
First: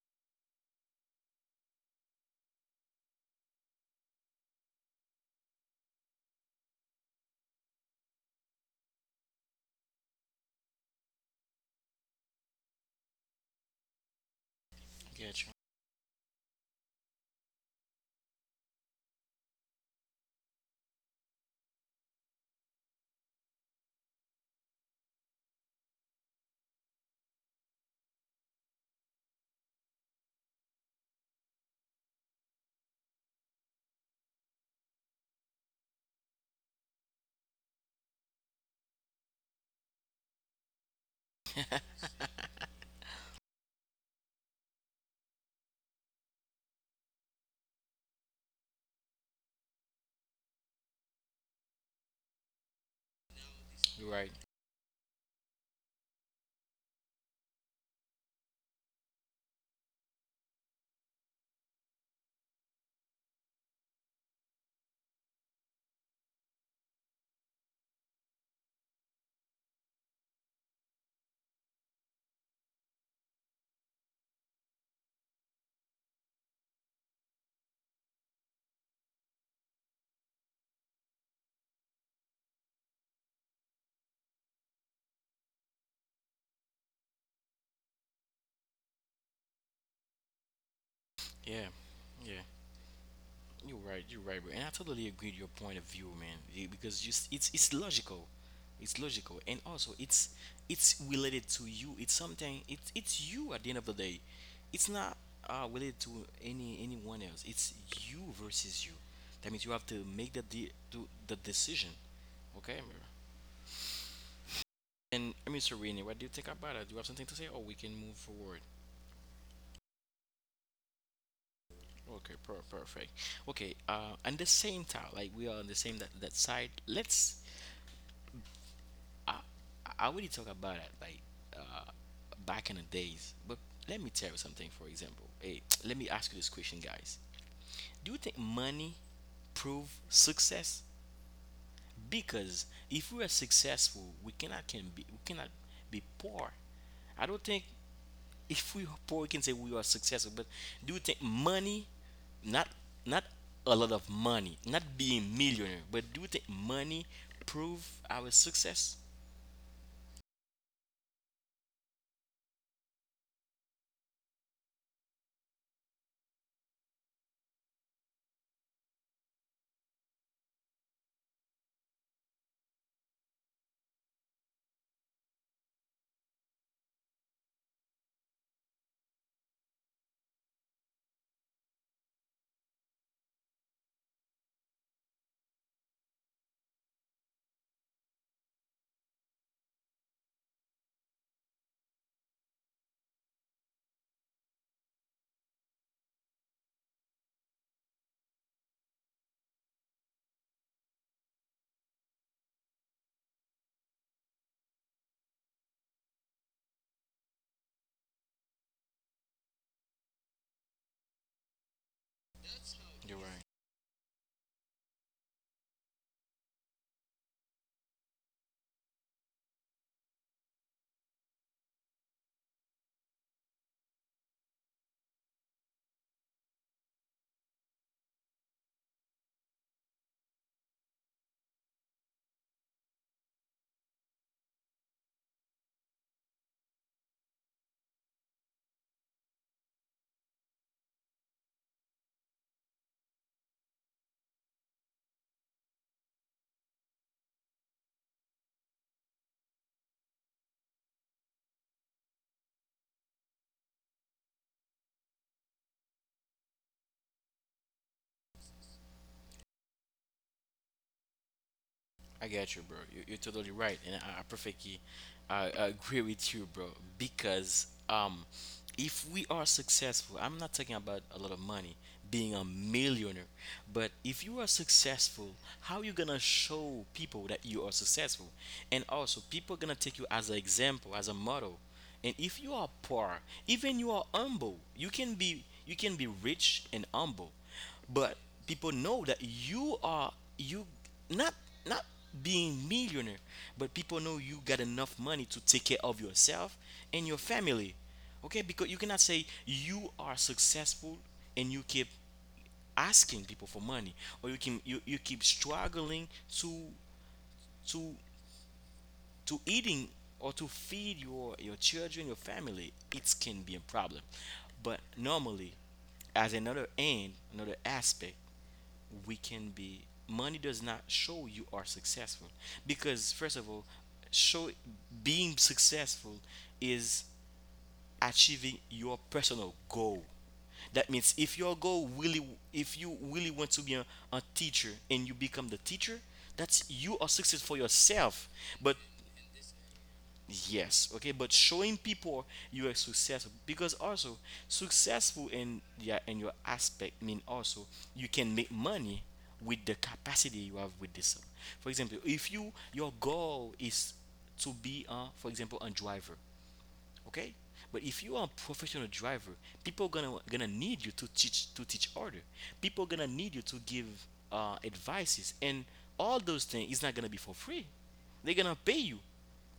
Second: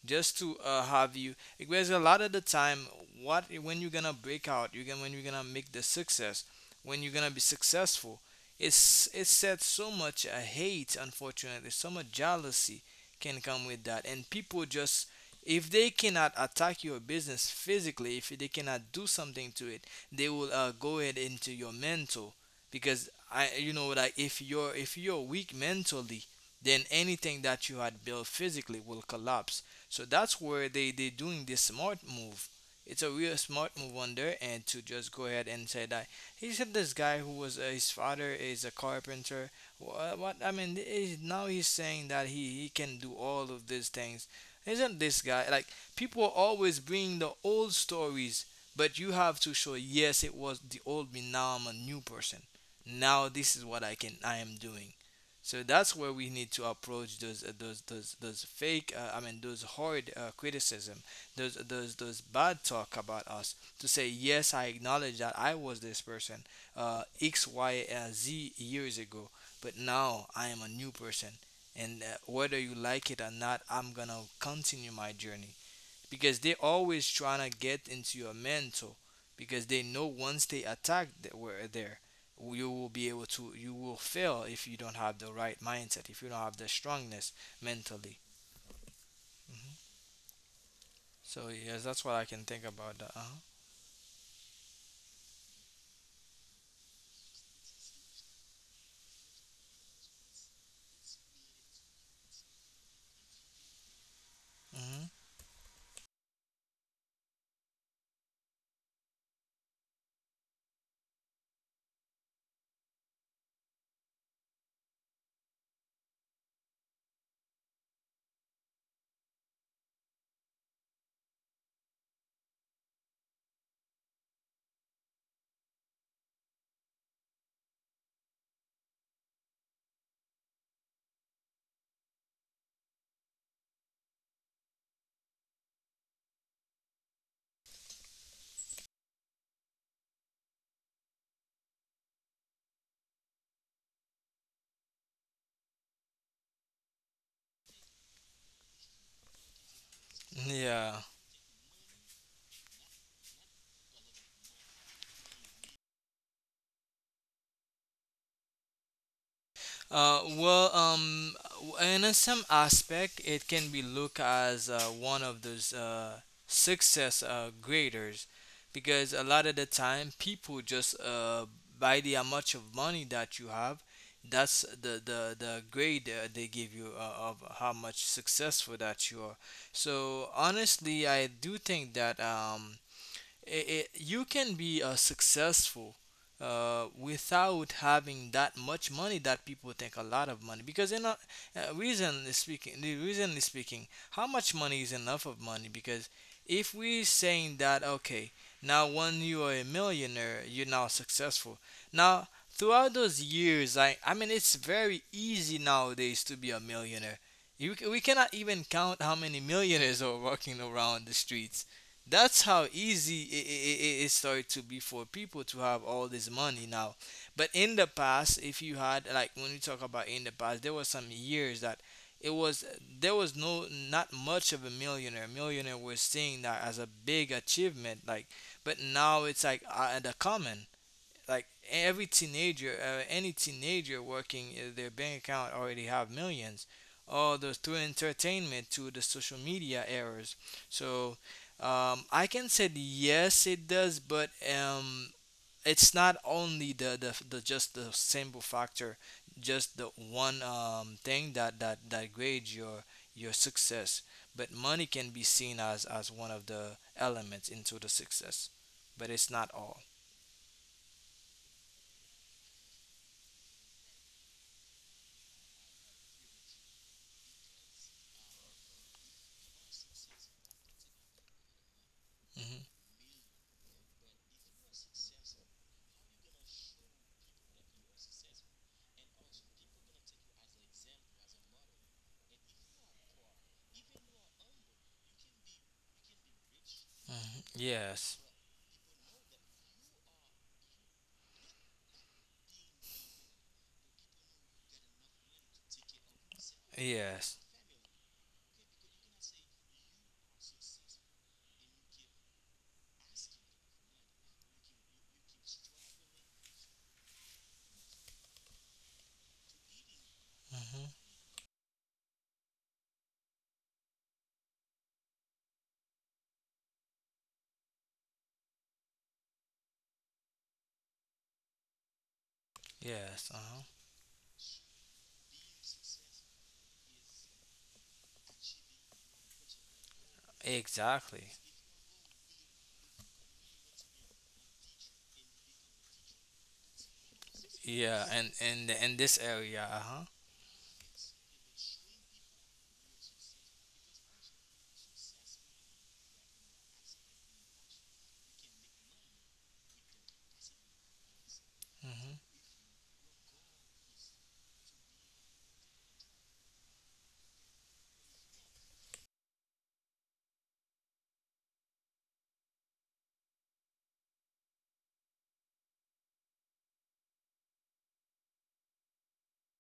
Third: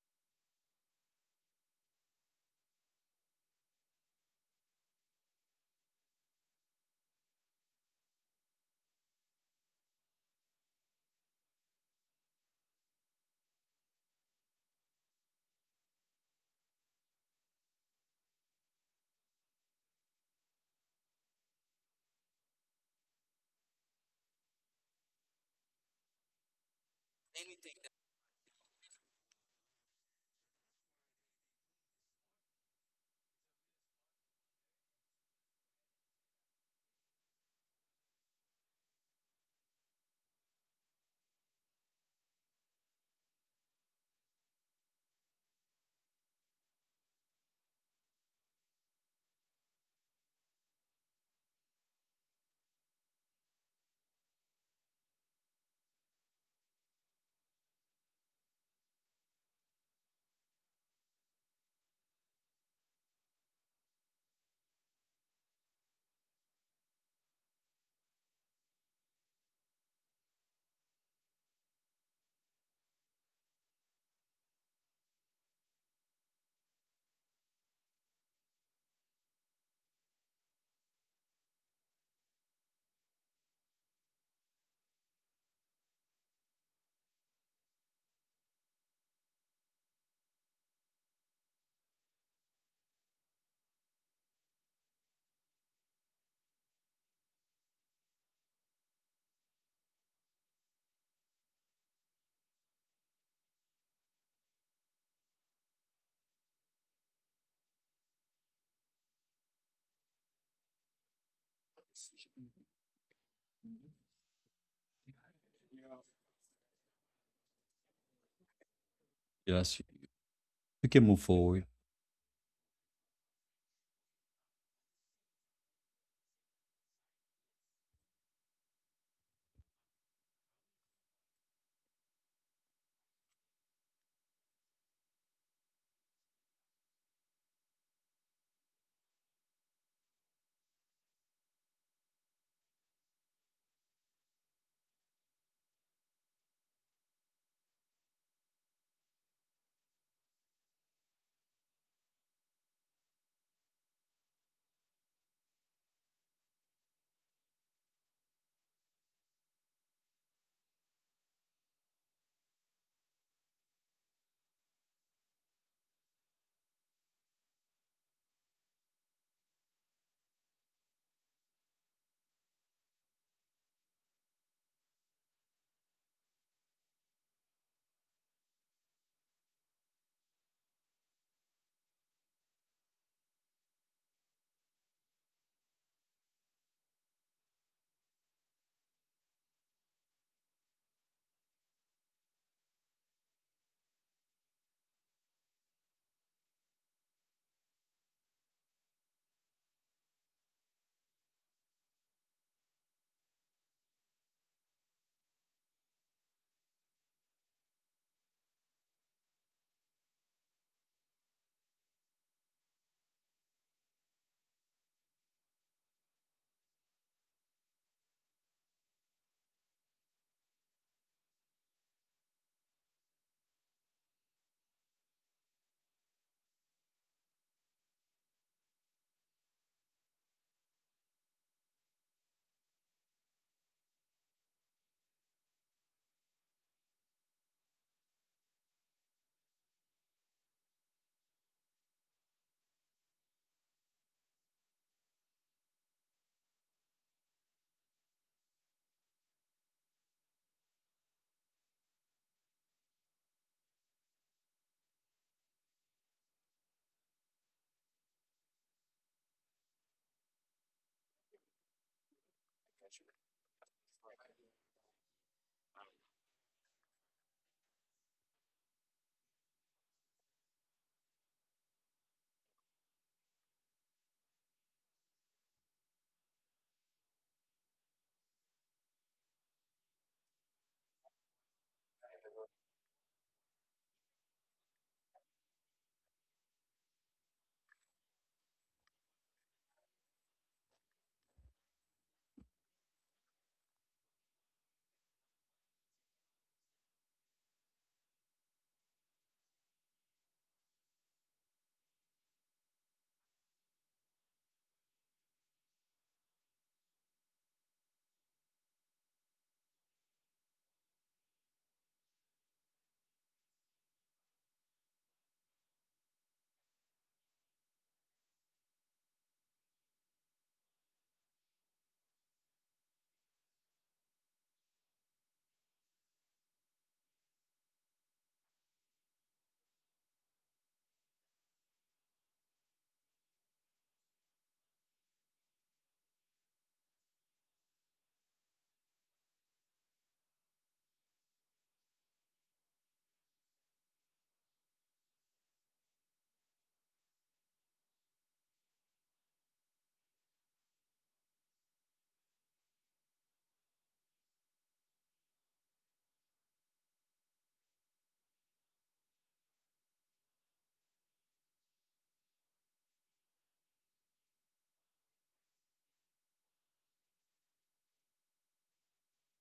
just to have you. Because a lot of the time, what when you're gonna break out, you can when you're gonna make the success, when you're gonna be successful, it said so much, hate, unfortunately, so much jealousy can come with that. And people just,
Get you.
if they cannot attack your business physically, if they cannot do something to it, they will, go ahead into your mental. Because like if you're weak mentally, then anything that you had built physically will collapse. So that's where they doing this smart move. It's a real smart move on there, and to just go ahead and say that, he said this guy who was, his father is a carpenter. What I mean is now he's saying that he can do all of these things. Isn't this guy like, people always bring the old stories, but you have to show, yes, it was the old me. Now I'm a new person. Now this is what I
You're
can
right.
I am doing. So that's where we need to approach those fake, I mean those hard, criticism, those bad talk about us to say, yes, I acknowledge that I was this person, X Y, Z years ago, but now I am a new person, and, whether you like it or not, I'm gonna continue my journey because they're always trying to get into your mental, because they know once they attack that we're there, you will be able to, you will fail if you don't have the right mindset, if you don't have the strongness mentally. So
Yeah.
yes, that's what I
Yeah.
can think about that. Uh-huh.
You're right. You're right, bro. And I totally agree with your point of view, man. Because just it's logical, it's logical, and also it's related to you. It's something. It's you at the end of the day. It's
Hmm.
not related to anyone else. It's you versus you. That means you have to make do the decision. Okay, bro. And I mean, Serena, what do you think about it? Do you have something to say, or we can move forward?
yes, you can move forward.
Okay, perfect. Okay, on the same time, like we are on the same that side. Let's, I I already talk about it like uh, back in the days. But let me tell you something. For example, hey, let me ask you this question, guys. Do you think money prove success? Because if we are successful, we cannot be poor. I don't think if we are poor, we can say we are successful. But do
Yeah.
you think money, not not a lot of money, not being millionaire, but do you think money prove our success?
Well, in a some aspect, it can be looked as, one of those, success, graders because a lot of the time people just, by the amount of money that you have, that's the grade, they give you, of how much successful that you are. So honestly, I do think that. You can be, successful, without having that much money that people think a lot of money, because reason is speaking the reason is speaking how much money is enough of money. Because if we saying that, okay, now when you are a millionaire you're now successful, now throughout those years, I mean it's very easy nowadays to be a millionaire. We cannot even count how many millionaires are walking around the streets. That's how
You're
easy it,
right.
it, it started to be for people to have all this money now. But in the past, if you had, like when you talk about in the past, there was some years that it was there was, not much of a millionaire. Millionaire was seeing that as a big achievement, like. But now it's like, the common, like any teenager working, their bank account already have millions. All the through entertainment to the social media errors. So, I can say yes, it does, but, it's not only the just the simple factor, just the one, thing that grades your success. But money can be seen as one of the elements into the success, but it's not all.
I get you, bro. You, you're totally right, and I perfectly, I agree with you, bro. Because if we are successful, I'm not talking about a lot of money, being a
Mm-hmm.
millionaire, but if you are successful, how you gonna show people that you are successful, and also people gonna take you as an example, as a model. And if you are poor, even you are humble, you can be, you can be rich and humble,
Mhm. Yes.
but people know that you are, you, not not being millionaire, but people know you got enough money to take care of yourself and your
Yes.
family. Okay, because you cannot say you are successful and you keep asking people for money, or you keep struggling to to eating, or to
Mhm.
feed your children, your family, it can be a problem. But normally, as another end, another aspect, we can be, money does not show you are successful, because
Yes.
first of
Uh-huh.
all, show being successful is achieving your personal goal. That means
Exactly.
if your goal really, if you really want to be a teacher, and you become the teacher, that's you are success for
Yeah. And
yourself.
and
But,
in this area. Uh huh.
yes, okay, but showing people you are successful, because also successful in, yeah, in your aspect mean also you can make money with the capacity you have with this. For example,
Mhm.
if you, your goal is to be, uh, for example, a driver, okay, but if you are a professional driver, people gonna, gonna need you to teach, to teach order. People gonna need you to give advices, and all those things is not gonna be for free. They're gonna pay you,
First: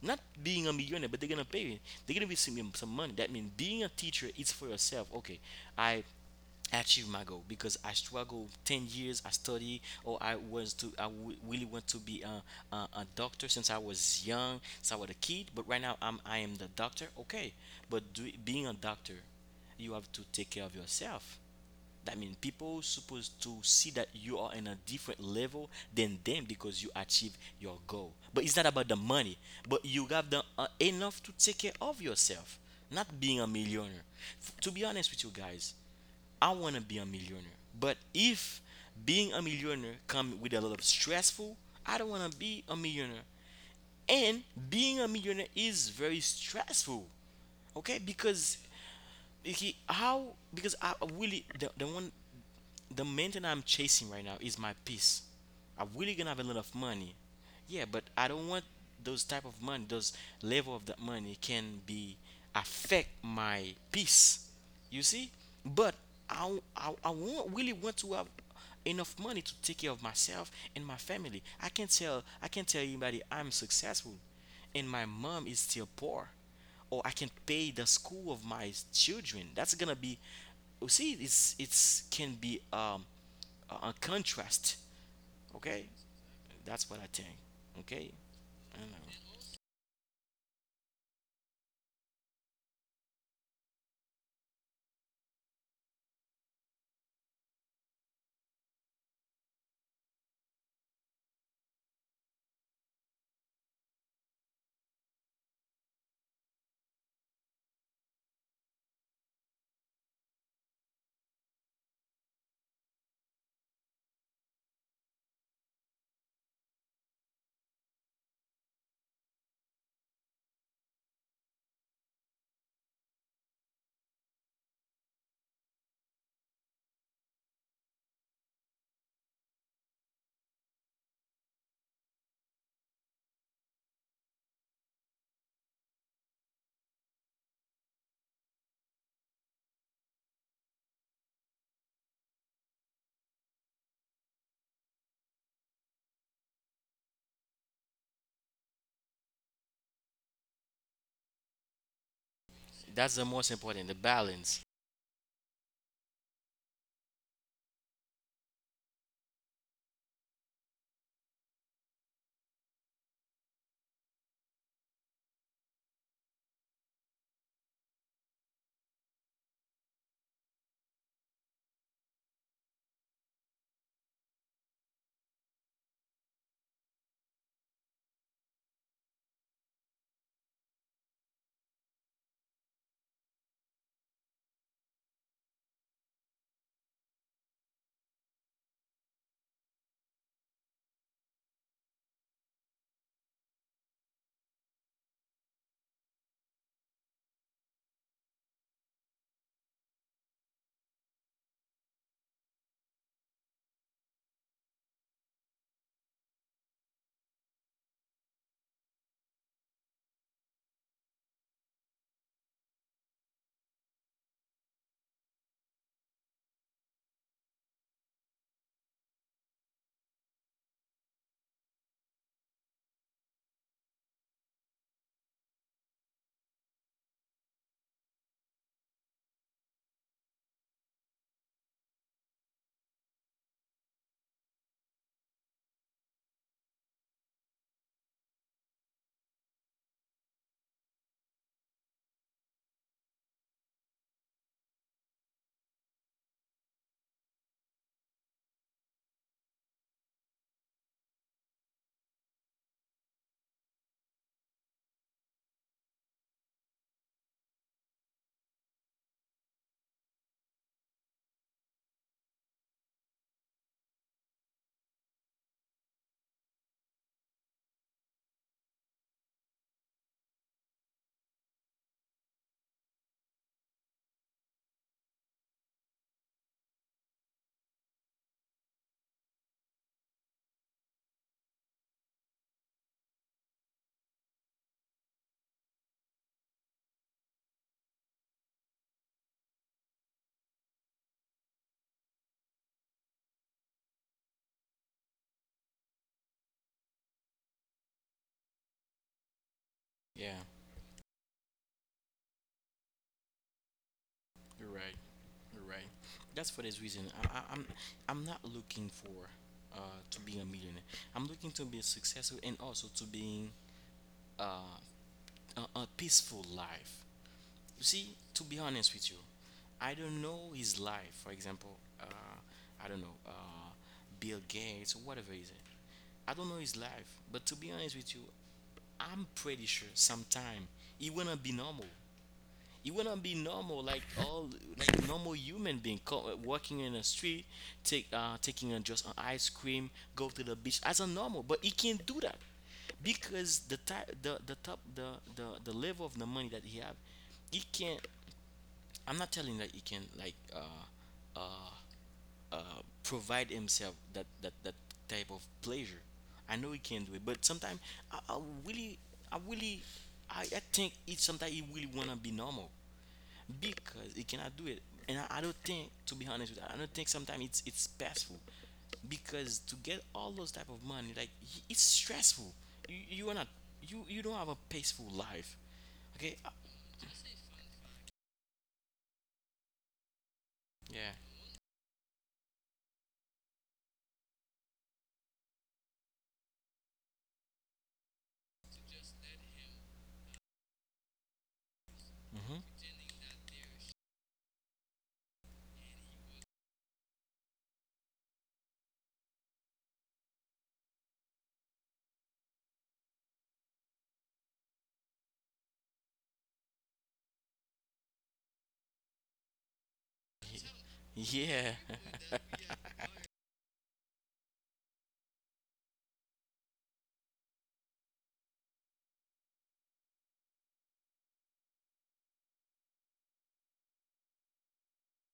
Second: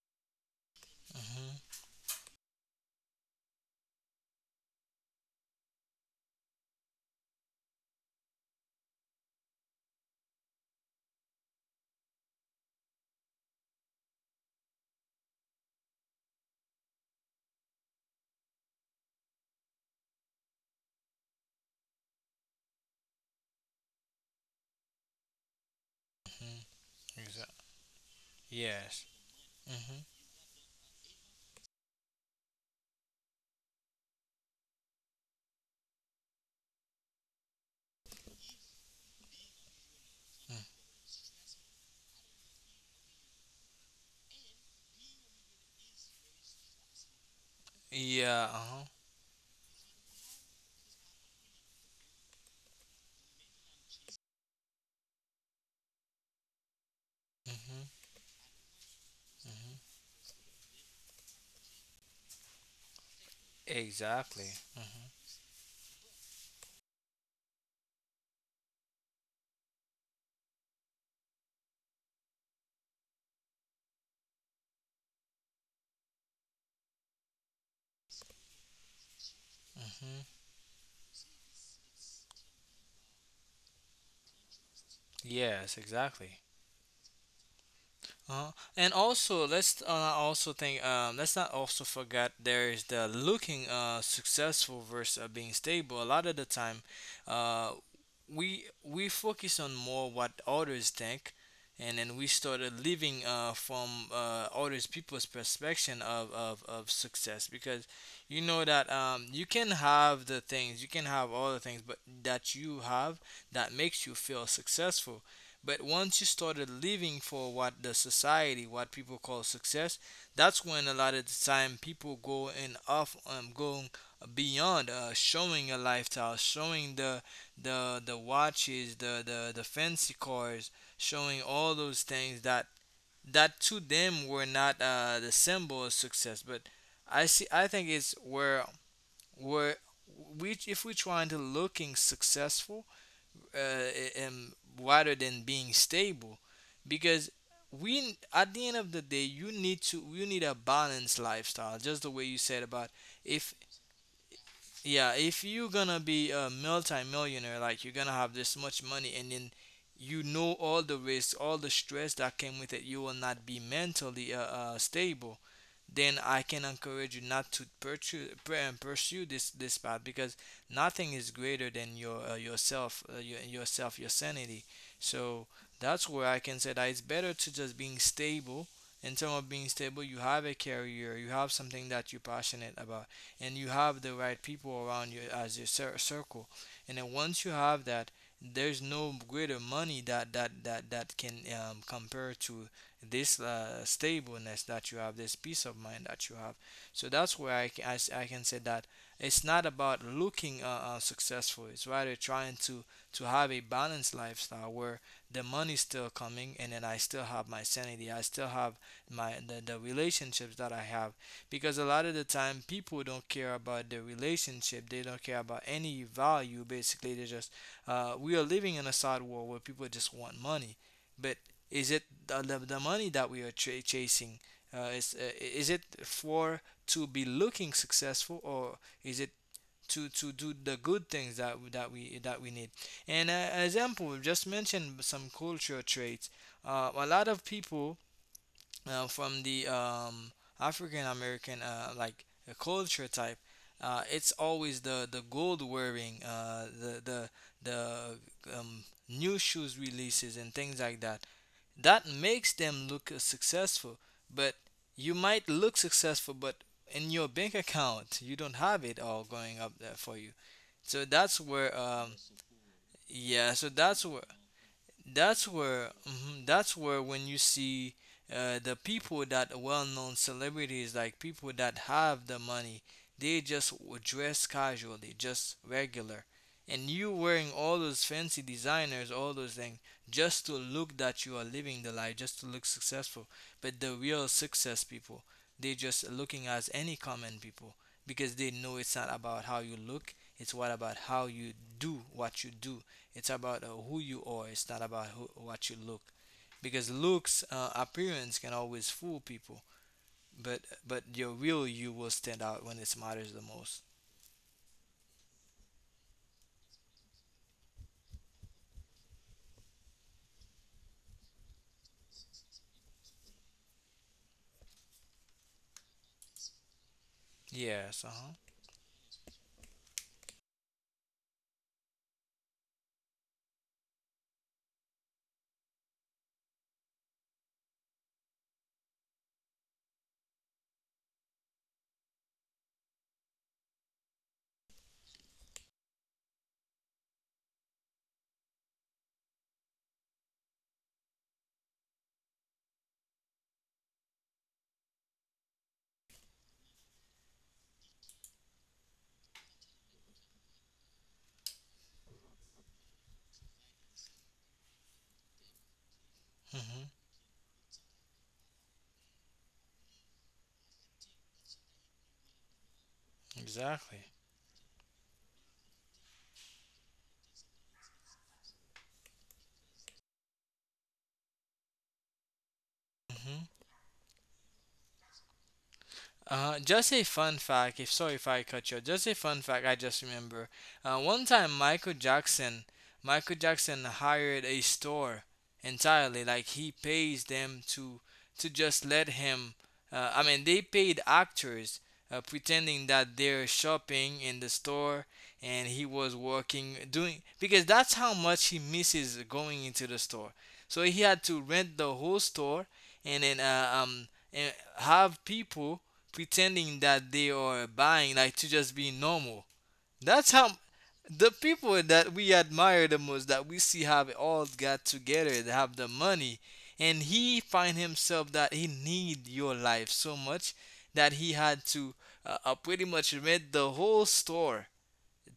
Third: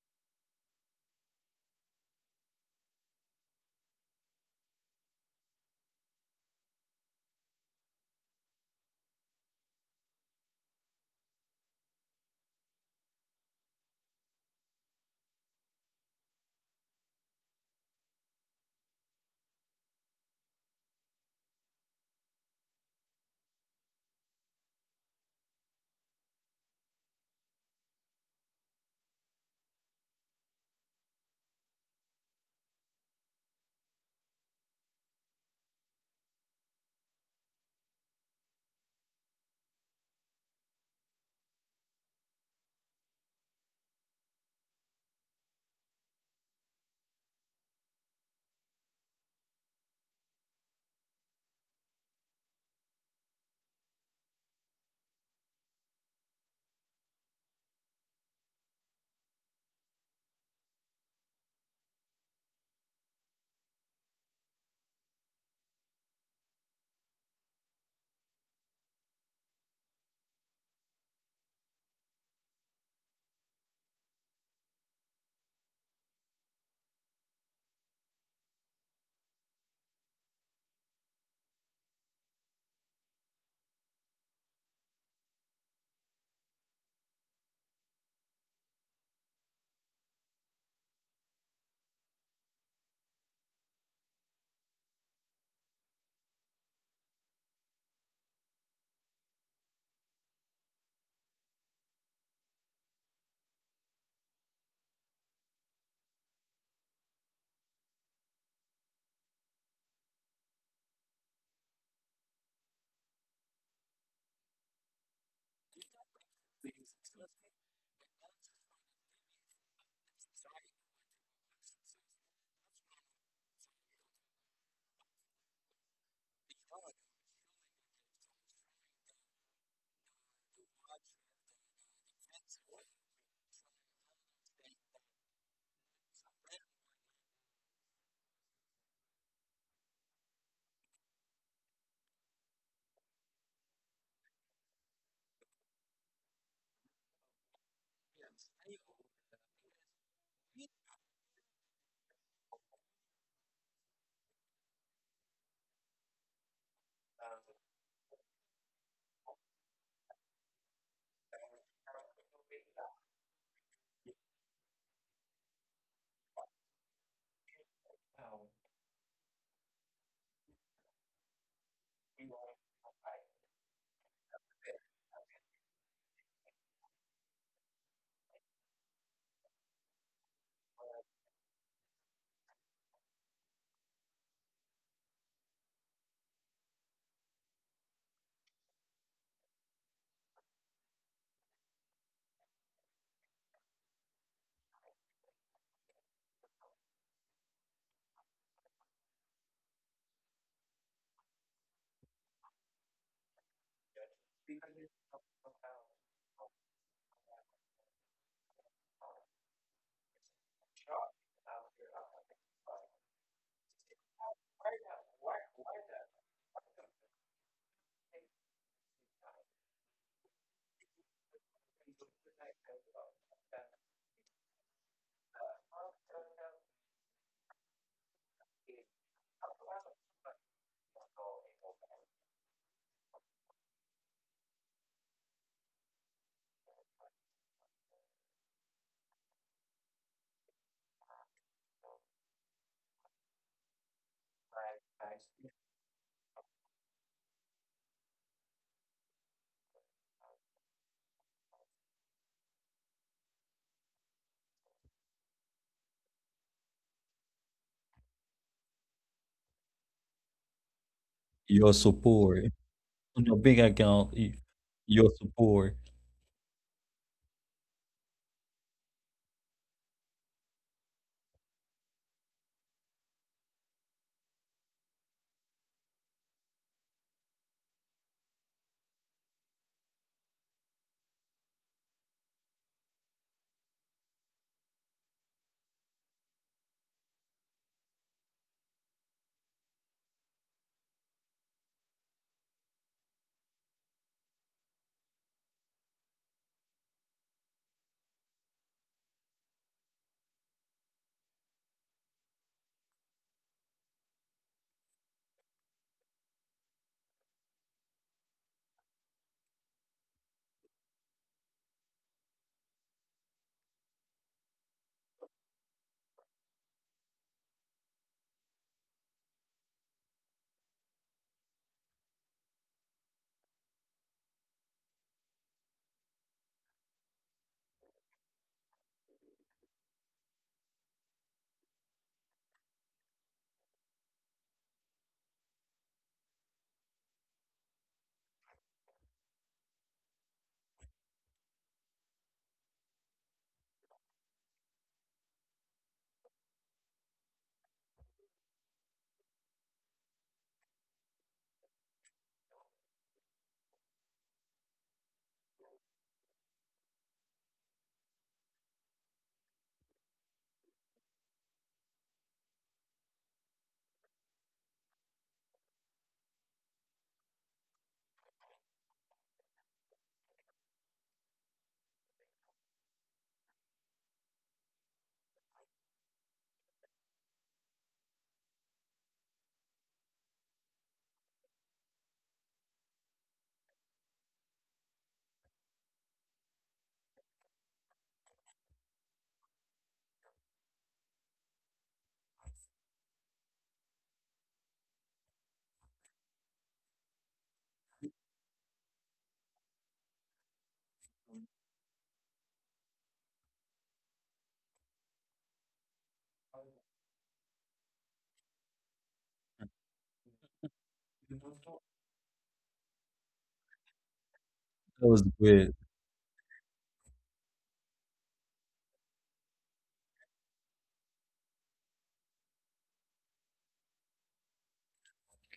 not being a millionaire, but they're gonna
Mhm.
pay you. They're gonna be some money. That means being a teacher is for yourself. Okay, I achieve my goal, because I struggle 10 years. I study, or I was to, really want to be a doctor since I was young, since I was a kid, but right now I'm, I am the doctor. Okay, but do, being a doctor, you have to take care of yourself. That means people supposed to see that you are in a different level than them,
Mhm.
because you achieve
Exactly.
your goal. But it's not about the
Yes.
money, but
Mhm.
you have the, enough to take care of yourself, not being a millionaire. To be honest with you guys, I want to be a millionaire. But if being a millionaire come with a
Mm.
lot of stressful, I don't want to be a millionaire. And being a millionaire is very stressful. Okay?
Yeah. Uh
Because
huh.
he, how, because I really, the one, the main thing I'm chasing right now is my peace. I'm really gonna have a lot of money. Yeah,
Mhm.
but I don't want those type of
Mhm.
money, those level of that money can be affect my peace.
Exactly.
You
Mhm.
see? But I won't really want to have enough money to take care of myself and my family. I can't tell anybody I'm successful and my mom is still poor, or I can pay the school of my children. That's gonna be,
Mhm.
you see, it's can be a contrast.
Yes.
Okay,
Exactly.
that's what I think. Okay,
Uh,
I don't
and
know.
also, let's, also think. Let's not also forget there is the looking, successful versus, being stable. A lot of the time, uh, we focus on more what others think, and then we started living, from, others people's perspective of success, because you know that, you can have all the things but that you have that makes you feel successful. But once you started living for what the society, what people call success, that's when a lot of the time people go and off, going beyond, showing a lifestyle, showing the watches, the fancy cars, showing all those things that to them were not, the symbol of success. But I see, I think it's where we if we're trying to looking successful, uh, um, rather than being stable, because we at the end of the day, you need a balanced lifestyle, just the way you said about.
That's the most
if
important, the balance.
yeah if you're gonna be a multi-millionaire, like you're gonna have this much money and then you know all the risks, all the stress that came with it, you will not be mentally, stable. Then I can encourage you not to pursue this path, because nothing is greater than yourself, yourself, your sanity. So that's where I can say that it's better to just being stable. In terms of being stable, you have a career, you have something that you're passionate about, and you have the right people around you as your circle. And then once you have that, there's no greater money that can, compare to this, stableness that you have, this peace of mind that you have. So that's where I can say that it's not about looking, successful. It's rather trying to have a balanced lifestyle where the money's still coming and then I still have my sanity. I still have the relationships that I have, because a lot of the time people don't care about the relationship. They don't care about any value. Basically, they just we are living in a sad world where people just want money. But is it the money that we are chasing? Is it for to be looking successful, or is it to do the good things that we need? And, an example, we've just mentioned some cultural traits. A lot of people from the African American culture type, it's always the gold wearing, the new shoes releases and things like that that makes them look successful, but you might look successful, but in your bank account you don't have it all going up there for you. So that's where
Your
um
support on
yeah
your
so
bank
That's where
account. Your support.
that's where when you see the people that are well-known celebrities, like people that have the money, they just dress casually, just regular, and you wearing all those fancy designers, all those things, just to look that you are living the life, just to look successful. But the real success people, they just looking as any common people, because they know it's not about how you look, it's what about how you do what you do. It's about who you are. It's not about who, what you look, because looks, appearance can always fool people,
Yeah,
but your real you will stand out when it matters the most.
you're right. You're right. That's for this reason. I, I, I'm I'm not looking for to being a millionaire. I'm looking to be successful and also to being uh, a peaceful life.
Yes. Uh
See,
huh.
to be honest with you, I don't know his life, for example, I don't know Bill Gates or whatever is it. I don't know his life, but to be honest with you, I'm pretty sure sometime he wanna be normal. Like all, like normal human being, walking in the street, take taking a, just an ice cream, go to the beach as a normal, but he can't do that because the type the top the level of the money that he have, he can't. I'm not telling that he can, like uh, provide himself that, type of pleasure. I know
Mm-hmm.
he can do it, but sometimes I, I really, I really, I think it sometimes he really wanna be normal
Exactly.
because he cannot do it. And I don't think, to be honest with you, I don't think sometimes it's passful because to get all those type of money, like, it's stressful. You are
Mm-hmm.
not, you don't have a peaceful life, okay?
Just a fun fact. If sorry if I cut you. Just a fun fact. I just remember. Uh,
Yeah.
one time Michael Jackson, Michael Jackson hired a store entirely. Like he pays them to just let him. I mean, they paid actors
Hmm.
pretending that they're shopping in the store, and he was working doing because that's how much he misses going into the store. So he had to rent the whole store, and then and have people pretending that they are buying, like to just be normal. That's how the
Yeah.
people that we admire the most, that we see have it all got
That was
together, they
great.
have the money, and he find himself that he need your life so much that he had to pretty much rent the whole store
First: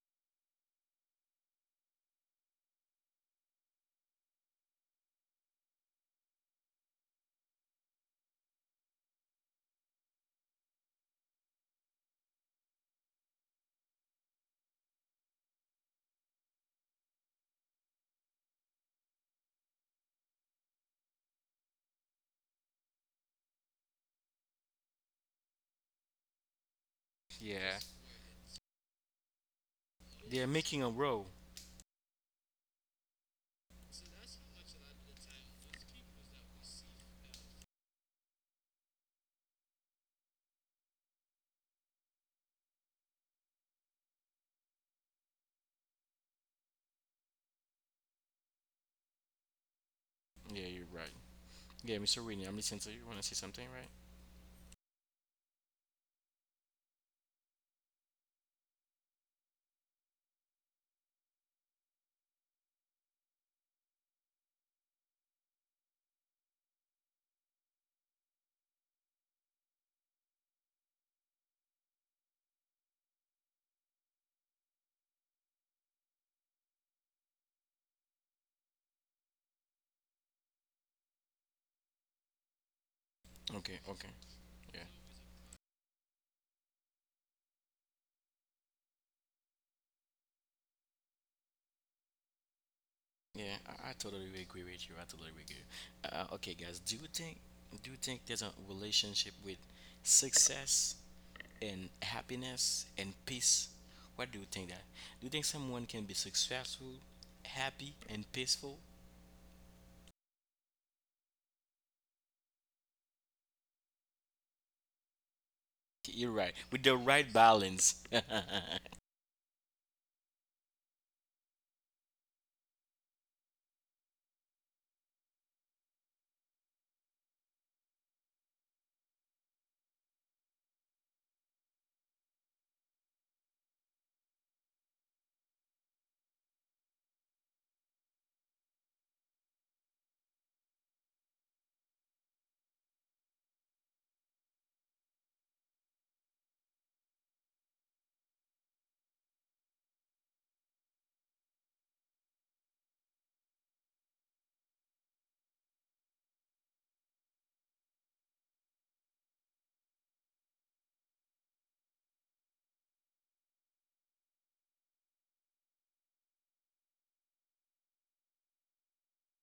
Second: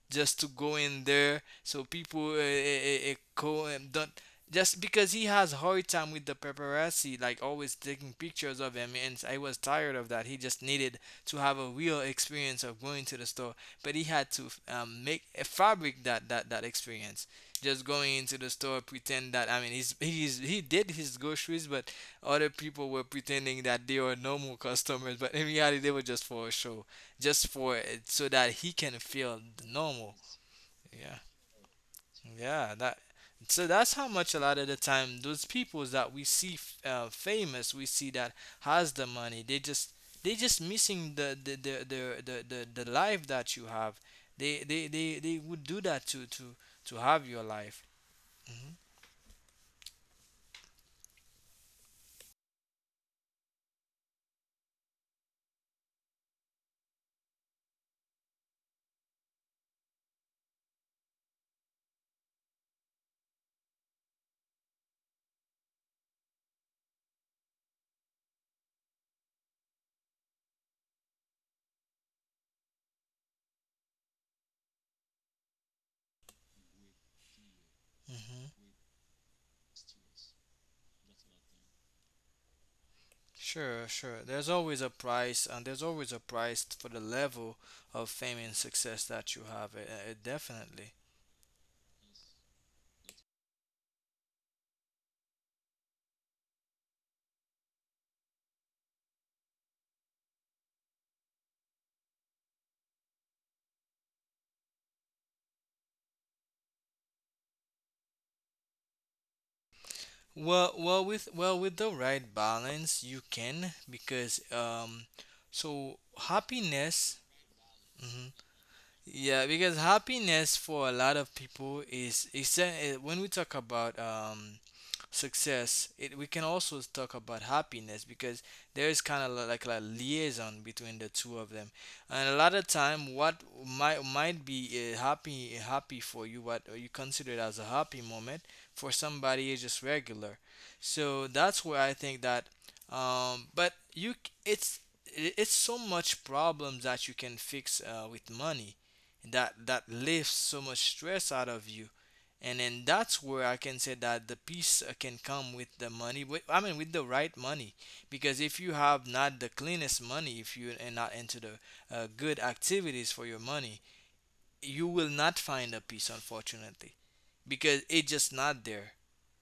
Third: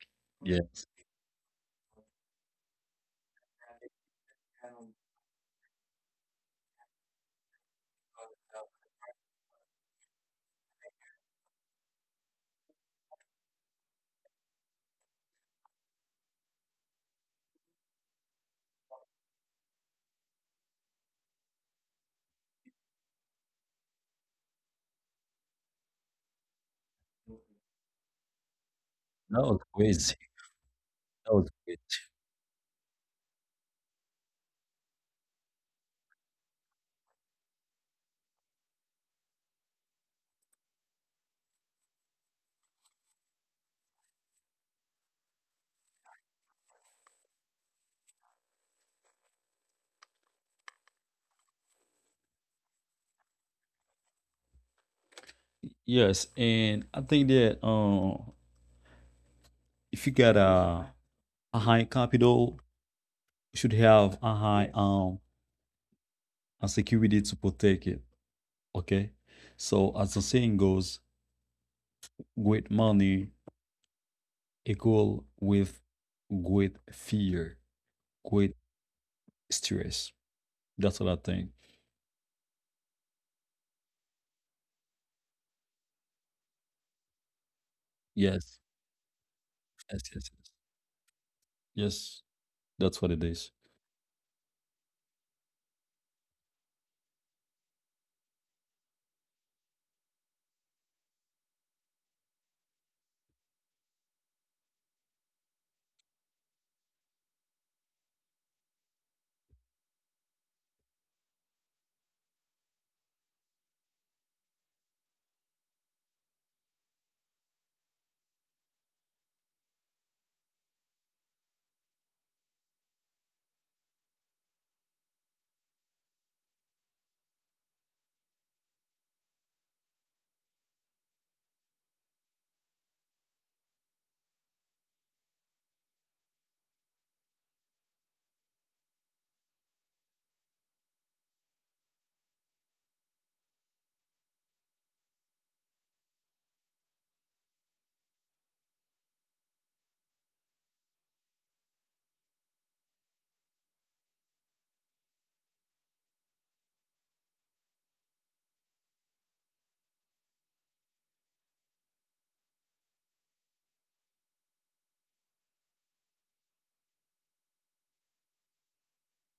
just to
Yeah,
go in there. So people go and don't. Just because he has hard time with the paparazzi, like always taking pictures of him, and I was tired of that. He just needed to have a real experience of going to the store, but he had to make fabric that experience. Just going into the store, pretend that I mean he's he did his groceries, but other people were pretending that they were normal customers, but in reality they were just for a show, just
Yeah.
for, so that he can
that
feel
was crazy.
normal.
They're making a
Yeah,
row.
That was great.
yeah. That, so that's how much a lot of the time those people that we see famous, we see that has the money. They just missing the life that you have. They would do that to to have your life. Hmm.
Yeah, you're right. Yeah, Mr. Whitney, I'm listening to you. You want to say something, right?
Yes, and I think that, if you got a high capital, you should have a high a security to protect it. Okay, so as the saying goes, great money equal with great fear, great
Hmm.
stress. That's what I think.
Okay,
Sure,
okay.
sure. There's always
Yeah,
a price, and there's always a price for the level of fame and
Yes,
success that you have.
yes, yes, yes.
Definitely.
Yes, that's what it is.
yeah. I totally agree with you. I totally agree. Okay, guys. Do you think there's a relationship with success and happiness and peace? What do you think that? Do you think someone can be successful, happy, and peaceful?
Well, with the right balance, you can, because so
You're right. With the
happiness.
right balance.
Mm-hmm, yeah, because happiness for a lot of people is when we talk about success, it, we can also talk about happiness because there is kind of like a liaison between the two of them. And a lot of time, what might be happy for you, what you consider as a happy moment, for somebody is just regular. So that's where I think that. But you, it's so much problems that you can fix with money, that that lifts so much stress out of you, and then that's where I can say that the peace can come with the money with, I mean with the right money, because if you have not the cleanest money, if you are not into the good activities for your money, you will not find the peace, unfortunately, because it's just not there.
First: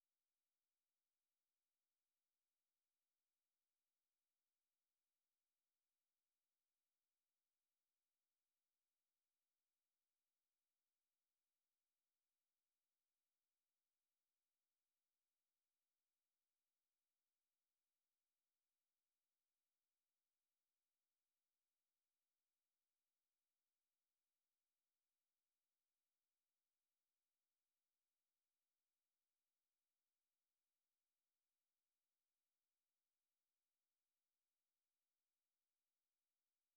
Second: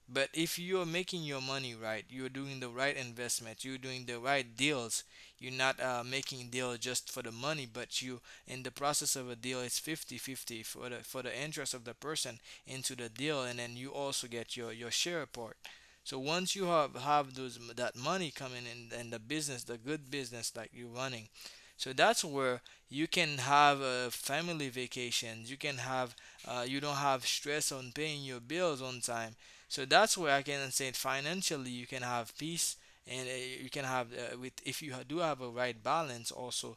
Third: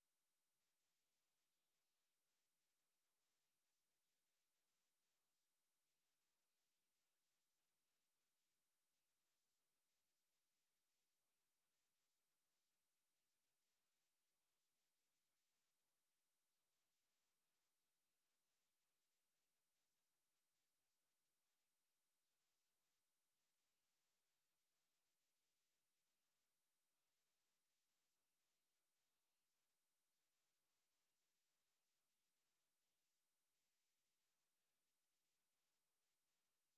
But if you're making your money right, you're doing the right investment, you're doing the right deals, you're not making deal just for the money, but you, in the process of a deal, it's 50 50 for the interest of the person into the deal, and then you also get your share part. So once you have those that money coming in and the business, the good business like you're running, so that's where you can have family vacations. You can have you don't have stress on paying your bills on time. So that's where I can say financially you can have peace, and you can have with, if you do have a right balance also,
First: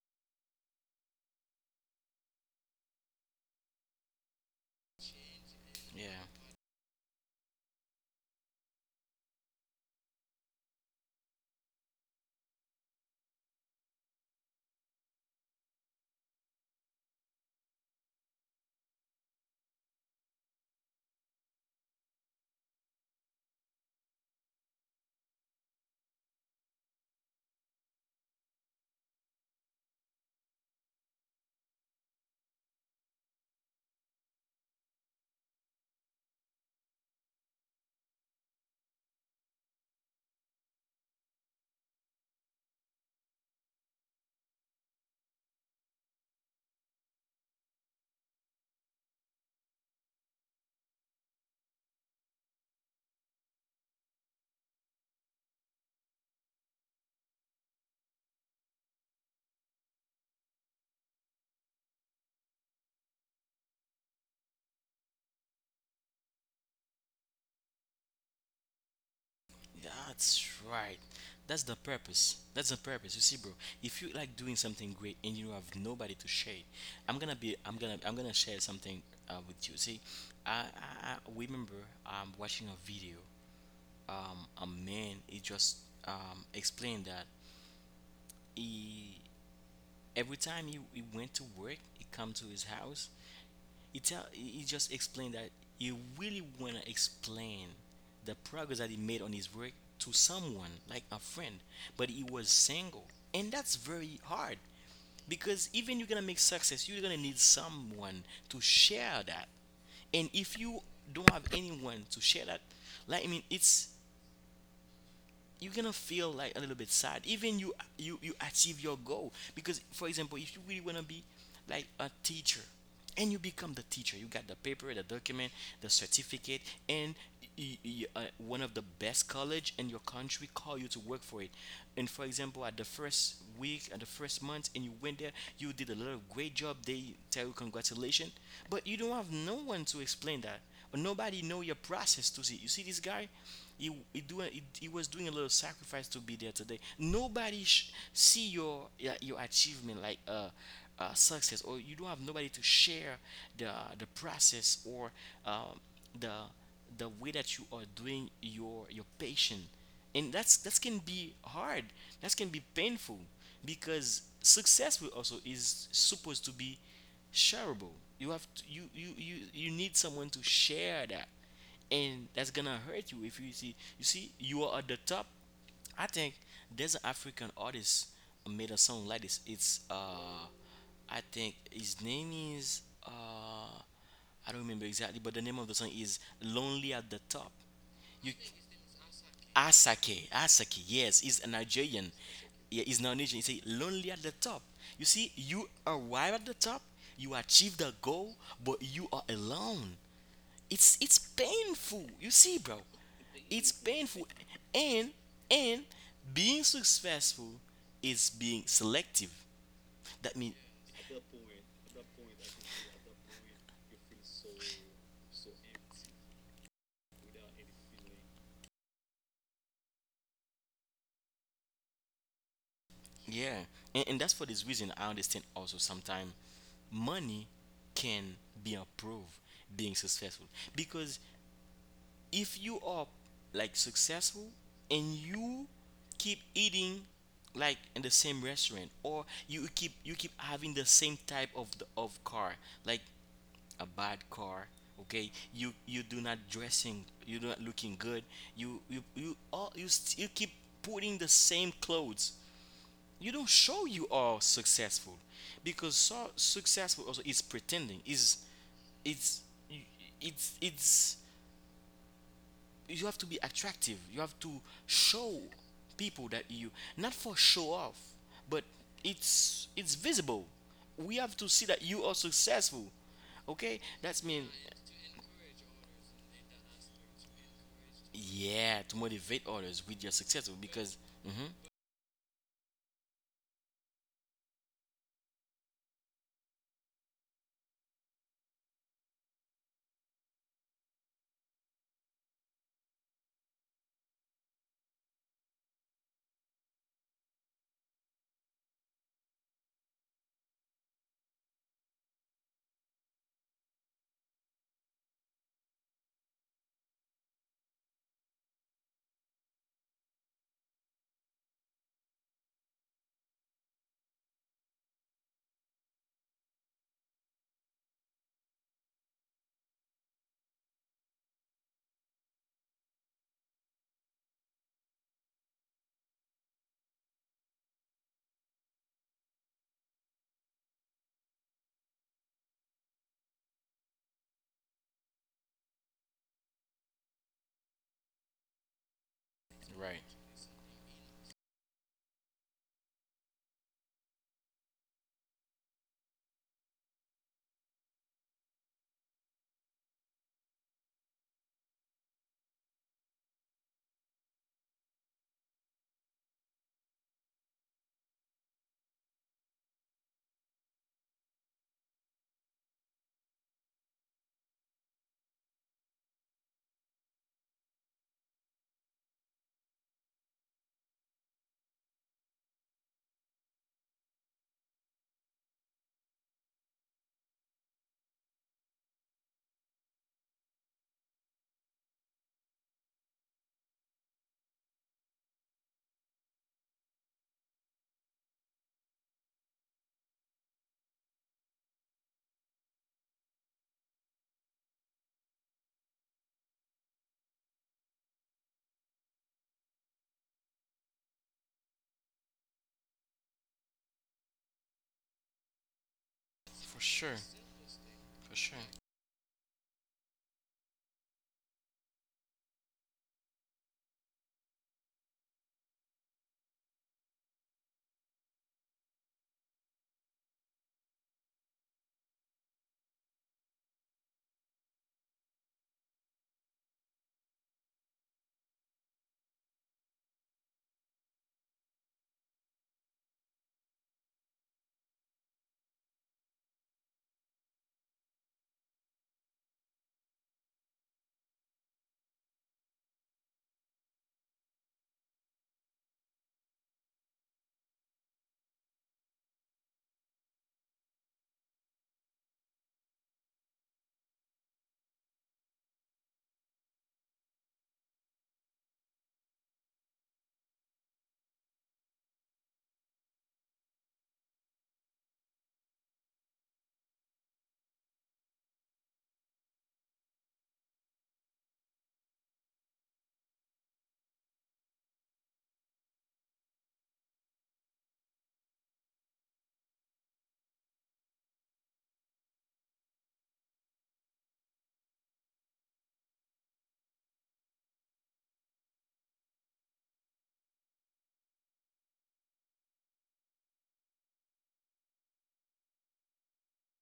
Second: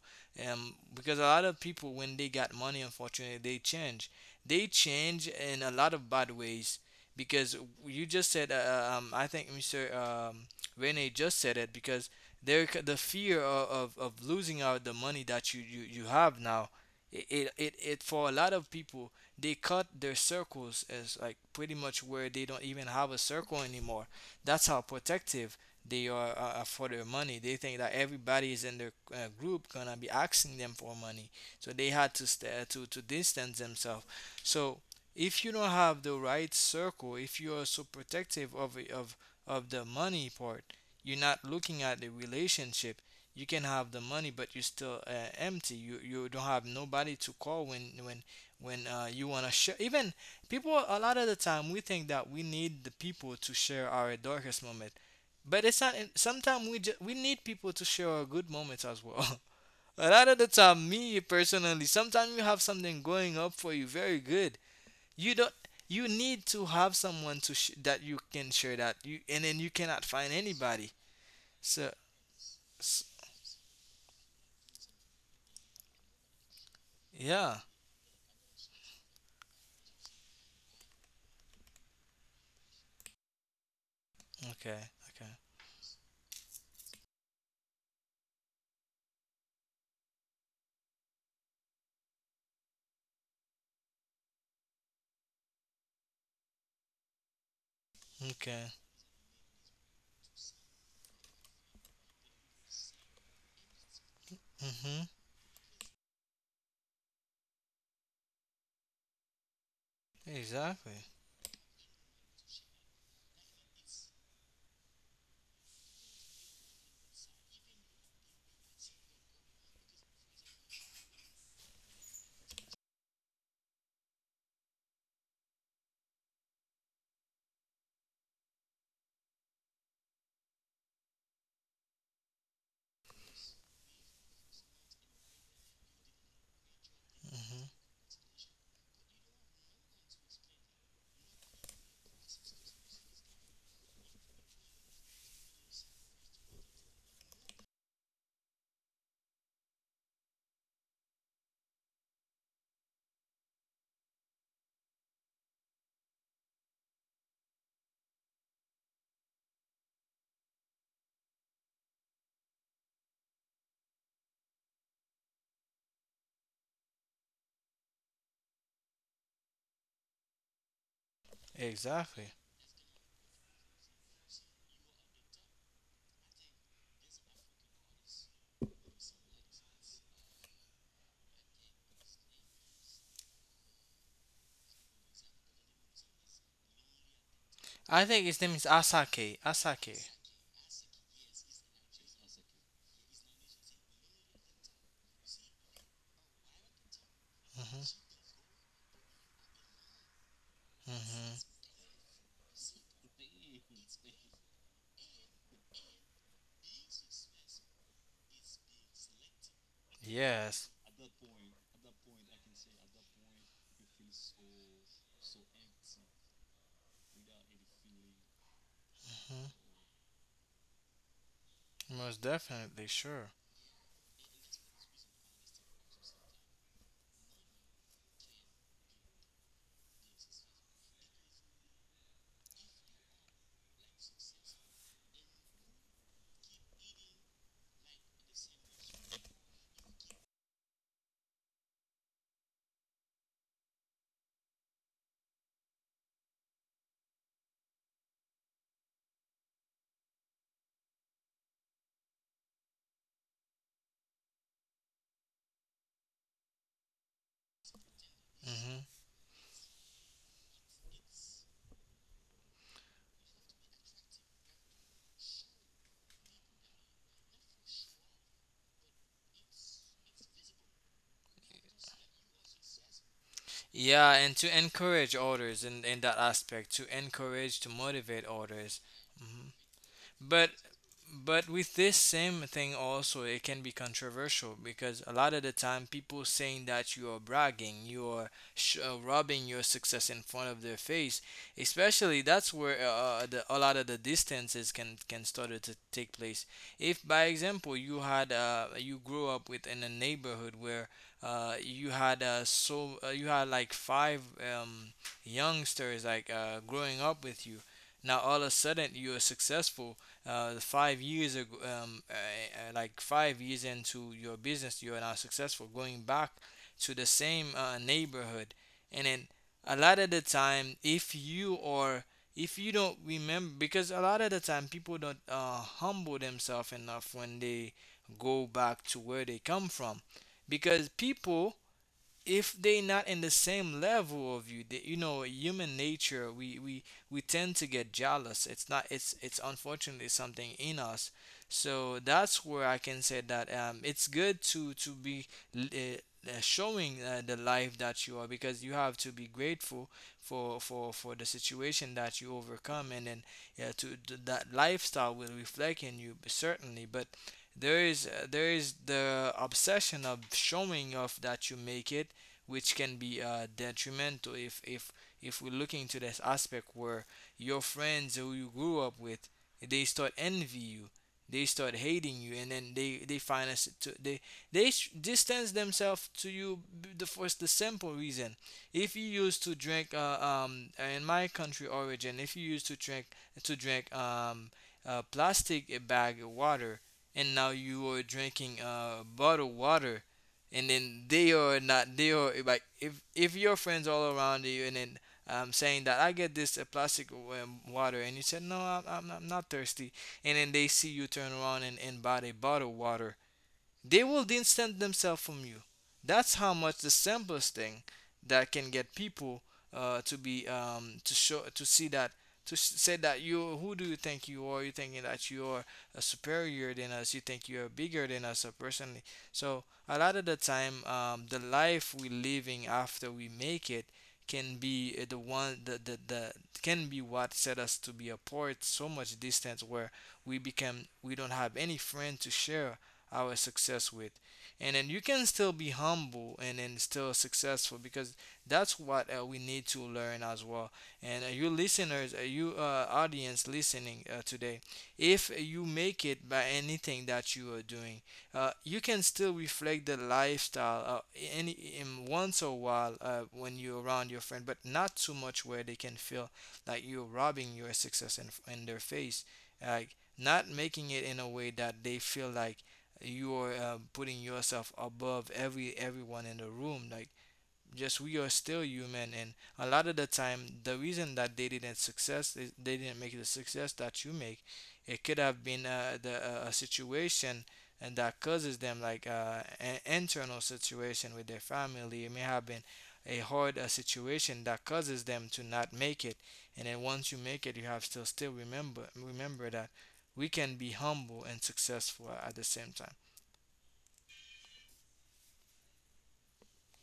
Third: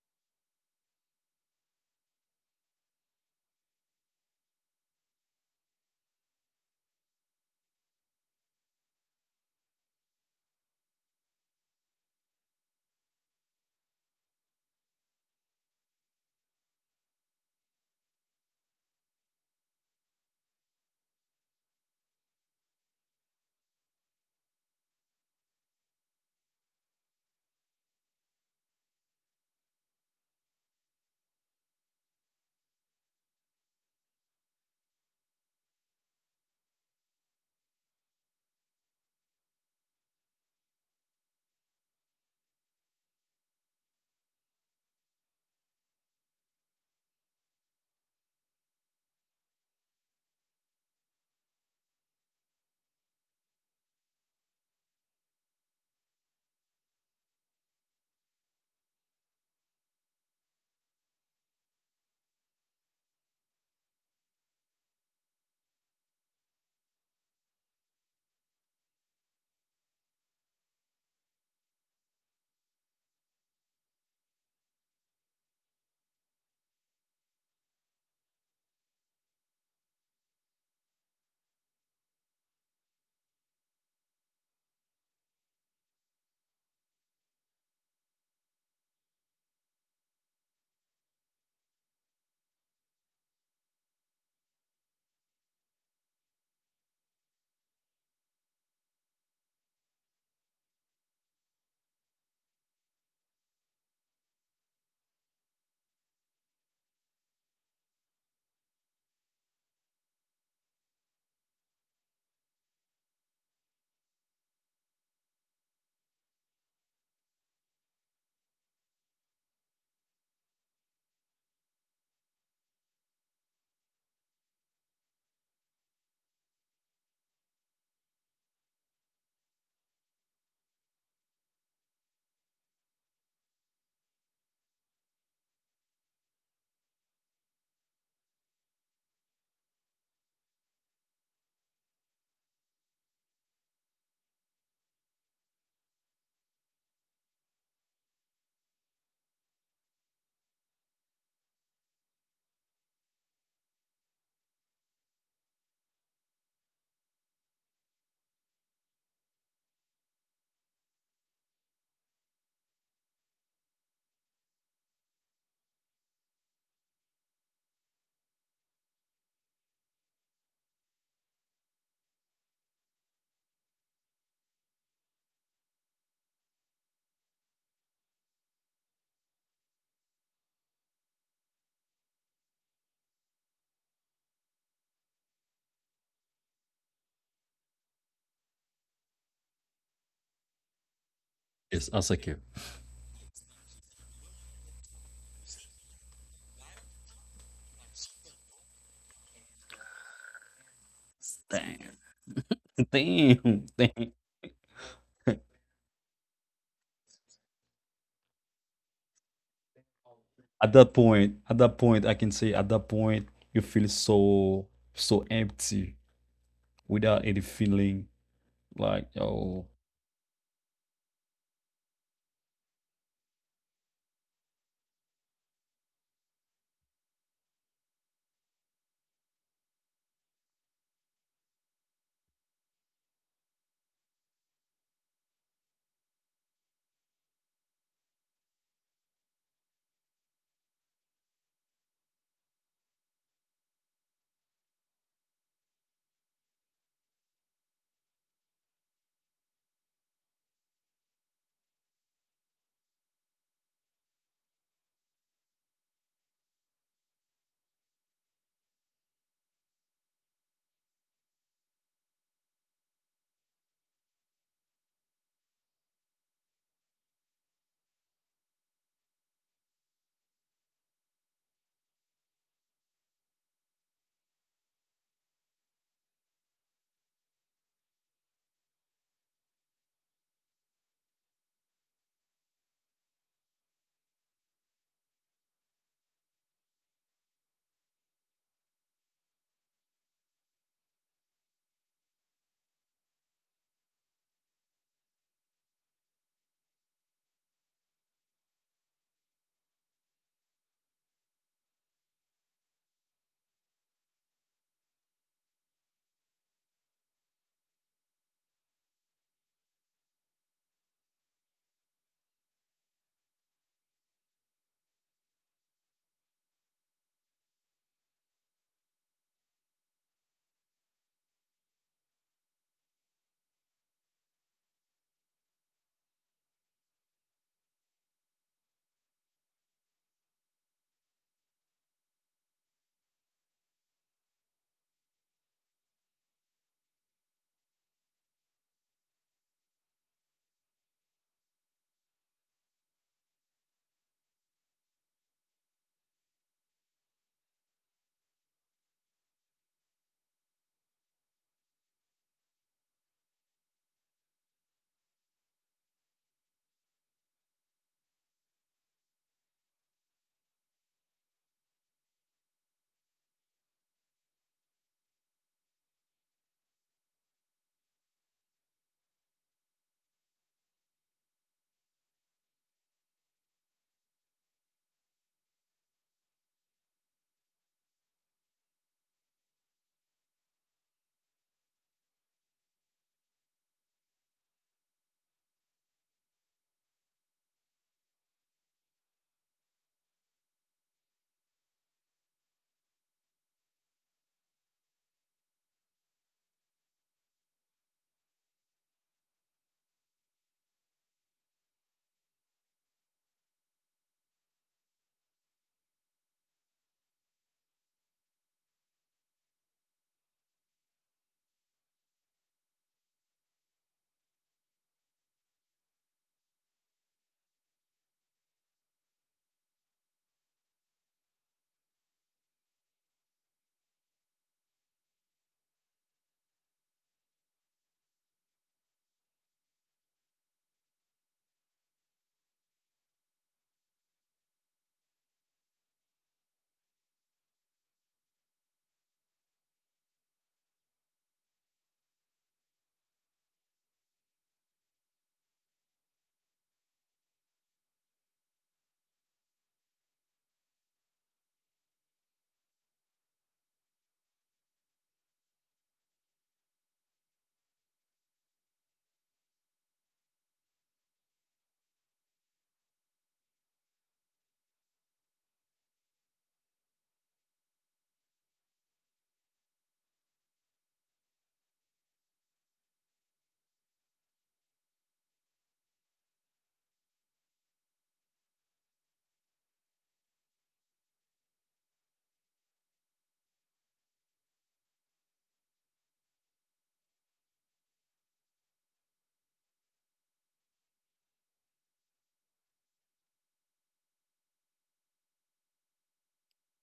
because a lot of people when they got money, unfortunately they change. They change in a lot of
Yeah.
bad ways, because you just said I think Mr. Rene just said it, because there c- the fear of losing out the money that you have now, it, for a lot of people, they cut their circles as like pretty much where they don't even have a circle anymore. That's how protective they are for their money. They think that everybody is in their group gonna be asking them for money, so they had to to distance themselves. So if you don't have the right circle, if you are so protective of of the money part, you're not looking at the relationship. You can have the money, but you're still empty. You don't have nobody to call when you want to share. Even people, a lot of the time, we think that we need the people to share our darkest moment, but it's not, sometimes we just we need people to share our good moments as well. A lot of the time me personally, sometimes you have something going up for you very good, you don't, you need to have someone to that you can share that you, and then you cannot find
That's
anybody.
right. That's the
So
purpose. That's the
s-
purpose. You see, bro, if you like doing something great and you have nobody to share, I'm gonna be,
yeah,
I'm gonna share something with you. See, I, I remember watching a video. A
okay.
man,
Okay.
he just explained that he, every time he went to work, he come to his house. He just explained that he really want to explain the
Okay.
progress that he made on his work to someone like a friend, but he was single, and that's very hard
Mhm.
because even you're gonna make success, you're gonna need someone to share that. And if you
Exactly.
don't have anyone to share that, like I mean, it's, you're gonna feel like a little bit sad. Even you achieve your goal, because for example, if you really want to be like a teacher and you become the teacher, you got the paper, the document, the certificate, and one of the best college in your country call you to work for it. And for example, at the first week, at the first month, and you went there, you did a lot of great job. They tell you
Mhm.
congratulations, but you don't have no one to explain that. But nobody know your process. To see You see this guy, he was doing a little sacrifice to be there today. Nobody see your, yeah, your achievement like success. Or you don't have nobody to share the process, or um the way that you are doing your patient. And that can be hard. That can be painful because success will also is supposed to be shareable. You have to, you need someone to share that, and
Exactly.
that's gonna hurt you if you see. You are at the top. I think there's an African artist made a song like this. It's, I think his name is, uh, I don't remember exactly, but the name of the song is "Lonely at the Top."
I think
You.
his name is Asake. Asake.
Asake, Asake, yes, is a
Yes,
Nigerian.
as a kid.
Yeah, he's not Nigerian. He's lonely at the top. You see, you arrive at the top, you achieve
Mhm.
the goal, but you are alone. It's
Mhm.
Damn,
painful. You see, bro,
damn,
it's
damn.
painful. And and being successful is being selective. That means,
Yes.
At that point, I can say, at that point, you feel so so empty without any feeling, like,
Mhm.
oh.
Most definitely. Sure.
yeah, and that's for this reason I understand also sometimes money can be a proof being successful, because if you are like successful and you keep eating like in the same restaurant, or you keep having the same type of the, of car, like a bad car, okay. You do not dressing, you do not looking good. You all you, st- You keep putting the same clothes, you don't show you are successful. Because so successful also is pretending, is,
Mhm.
it's it's, you have to be attractive. You have to show people that you, not for show off, but it's visible. We have to see that you are successful. Okay,
Yeah,
that's
and
mean,
to encourage others in that aspect, to encourage, to motivate others.
yeah, to motivate others with your
But
successful because. Hmm.
with this same thing also it can be controversial because a lot of the time people saying that you are bragging, you are rubbing your success in front of their face. Especially that's where the, a lot of the distances can start to take place. If by example you had you grew up with in a neighborhood where you had you had like five youngsters like growing up with you. Now all of a sudden you are successful 5 years ago, like 5 years into your business, you are now successful. Going back to the same neighborhood, and then a lot of the time, if you are, if you don't remember, because a lot of the time people don't humble themselves enough when they go back to where they come from, because people, if they not in the same level of you, that you know human nature, we tend to get jealous. It's not, it's it's unfortunately
Right.
something in us. So that's where I can say that, um, it's good to be uh, showing the life that you are, because you have to be grateful for the situation that you overcome, and then yeah to that lifestyle will reflect in you certainly. But there is the obsession of showing off that you make it, which can be detrimental if we're looking to this aspect where your friends who you grew up with, they start envy you, they start hating you, and then they find us to, they distance themselves to you. The first, the simple reason, if you used to drink in my country origin, if you used to drink to drink um a plastic bag of water, and now you are drinking bottled water, and then they are not, they are like, if your friends all around you and then saying that I get this plastic water, and you said no, I'm not thirsty, and then they see you turn around and buy a bottled water, they will distance themselves from you. That's how much
For
the
sure.
simplest thing
For
that
sure.
can get people to be to show to see that, to say that you who do you think you are? You thinking that you are superior than us? You think you are bigger than us? Personally, so a lot of the time, the life we're living after we make it can be the one that the can be what set us to be apart so much distance where we don't have any friend to share our success with. And then you can still be humble and then still successful, because that's what we need to learn as well. And you listeners, you audience listening today, if you make it by anything that you are doing, you can still reflect the lifestyle any in once a while when you're around your friend, but not too much where they can feel like you're robbing your success in their face, like not making it in a way that they feel like you are putting yourself above everyone in the room. Like, just, we are still human, and a lot of the time the reason that they didn't success is they didn't make the success that you make. It could have been the a situation, and that causes them, like, an internal situation with their family. It may have been a hard situation that causes them to not make it. And then once you make it, you have still remember that we can be humble and successful at the same time.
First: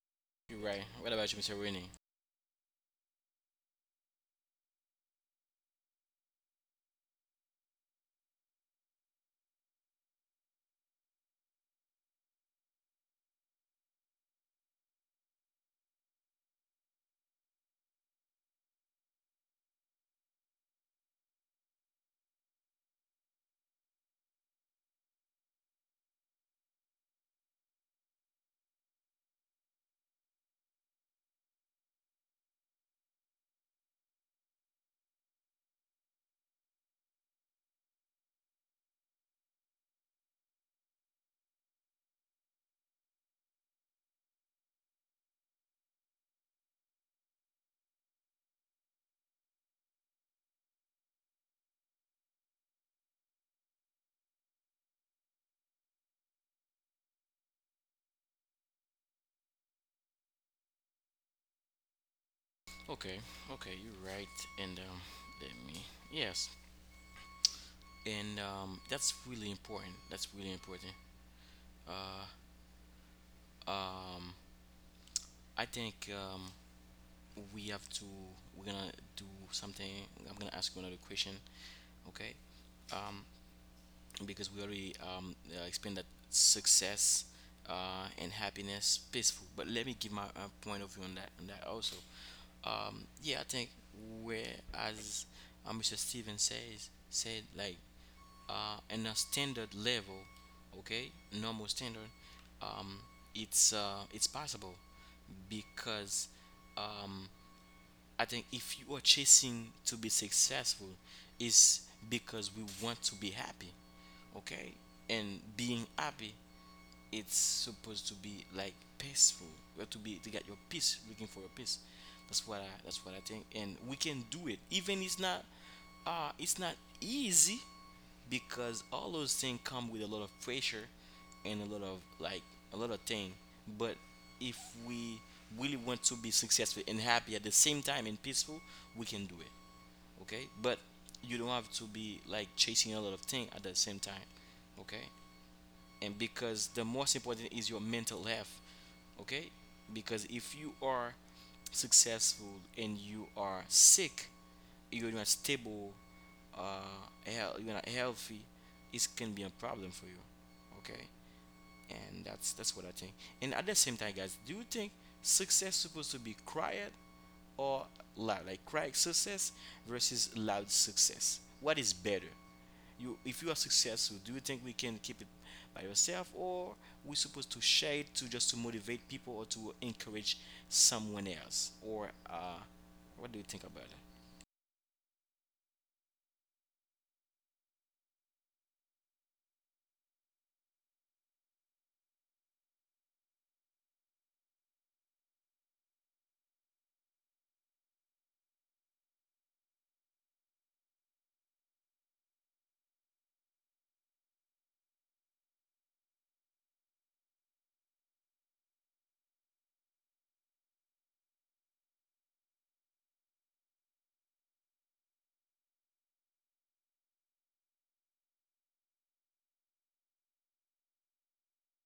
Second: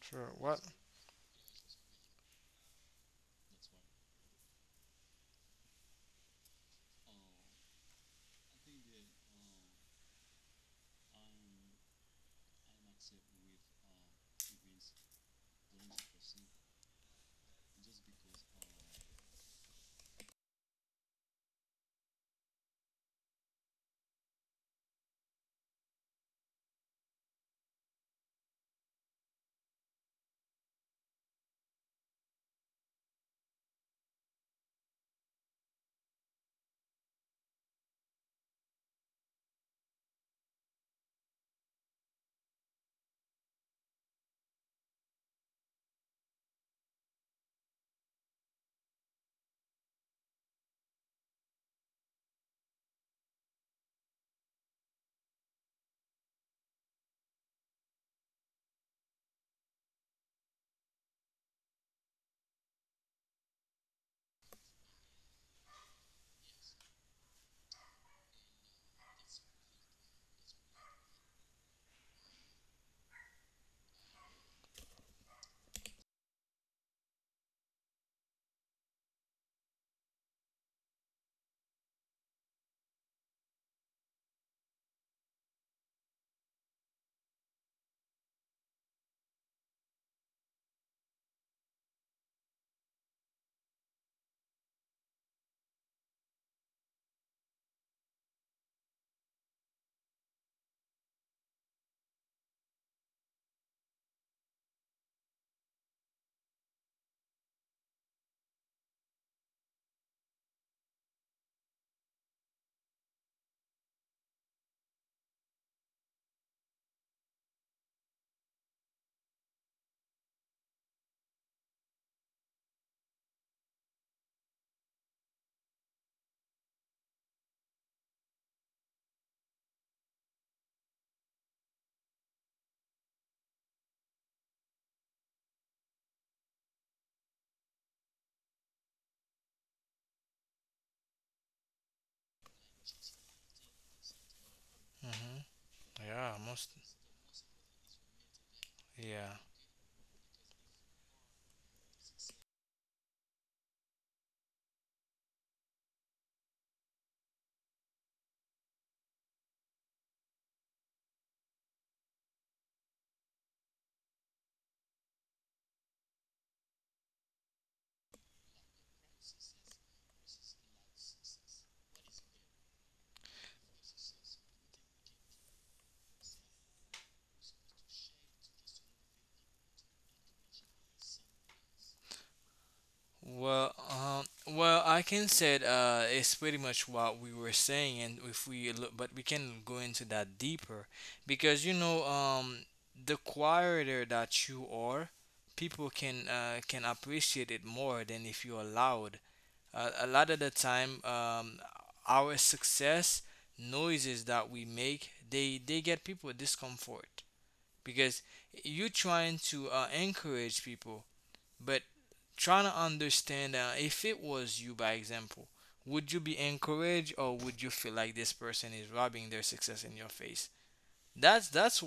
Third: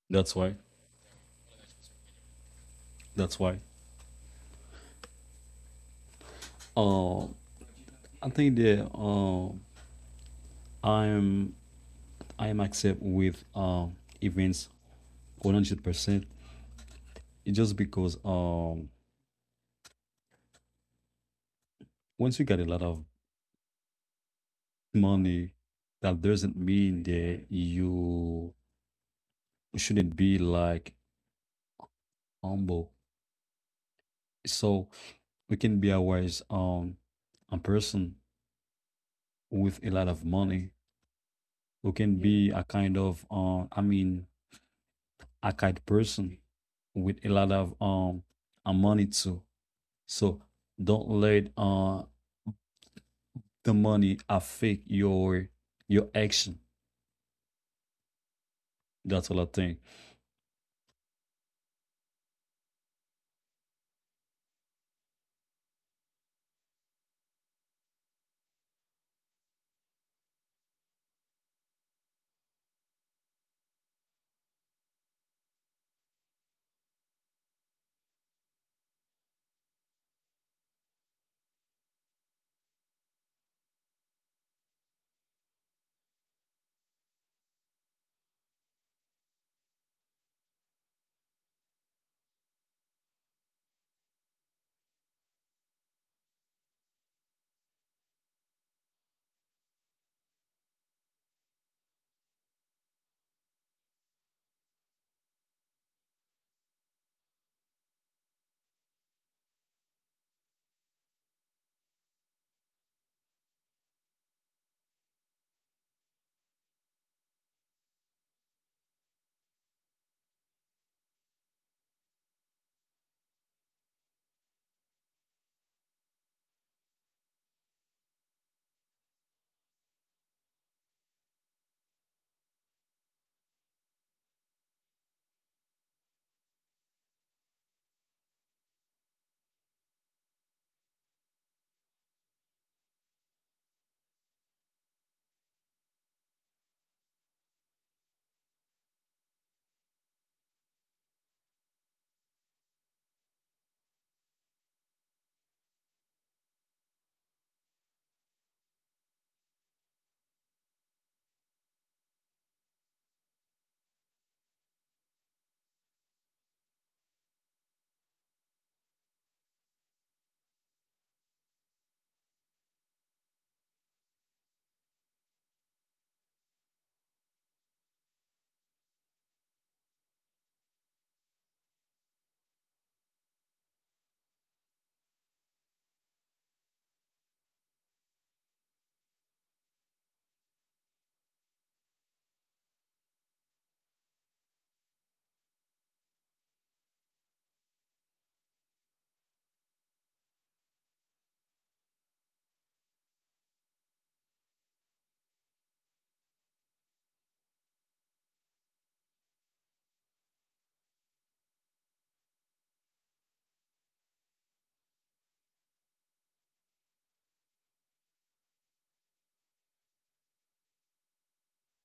Sure.
That's why,
You're
What?
right. What about you, Mr. Winnie?
that's why um I think that, i'm I'm accept with events 100%. It's just because, once you get a lot of money, that doesn't mean that you shouldn't be like humble. So we can be a wise a person with a lot of money. We can, yeah, be a kind of, I mean, a kind person with a lot of money too. So don't let the money affect your action. That's all I think.
Okay, okay, you're right. And let me, yes, and that's really important. That's really important. Um, I think we have to we're gonna do something. I'm gonna ask you another question, okay. um because we already explained that success and happiness peaceful, but let me give my point of view on that, also. Yeah, I think, where as Mr. Steven says said, like in a standard level, okay, normal standard. um it's, it's possible because um I think if you are chasing to be successful, is because we want to be happy, okay? And being happy, it's supposed to be like peaceful. You have to be to get your peace, looking for your peace. That's what I. That's what I think. And we can do it. Even it's not. It's not easy because all those things come with a lot of pressure and a lot of like a lot of thing. But if we really want to be successful and happy at the same time and peaceful, we can do it, okay. But you don't have to be like chasing a lot of thing at the same time, okay.
Hmm.
And
Yeah.
because
Most.
the most important is your mental health,
Yeah.
okay. Because if you are successful and you are sick, you're not stable, uh you're not healthy, it can be a problem for you, okay. And that's what I think. And at the same time, guys, do you think success supposed to be quiet or loud? Like quiet success versus loud success. What is better? You, if you are successful, do you think we can keep it by yourself, or we supposed to share it to just to motivate people or to encourage someone else? Or what do you think
Well,
about it?
well, I can say, it's pretty much what we were saying, and if we look, but we can go into that deeper, because, you know, the quieter that you are, people can appreciate it more than if you're loud. A lot of the time, our success noises that we make, they get people discomfort. Because you're trying to encourage people, but trying to understand, if it was you, by example, would you be encouraged, or would you feel like this person is rubbing their success in your face? That's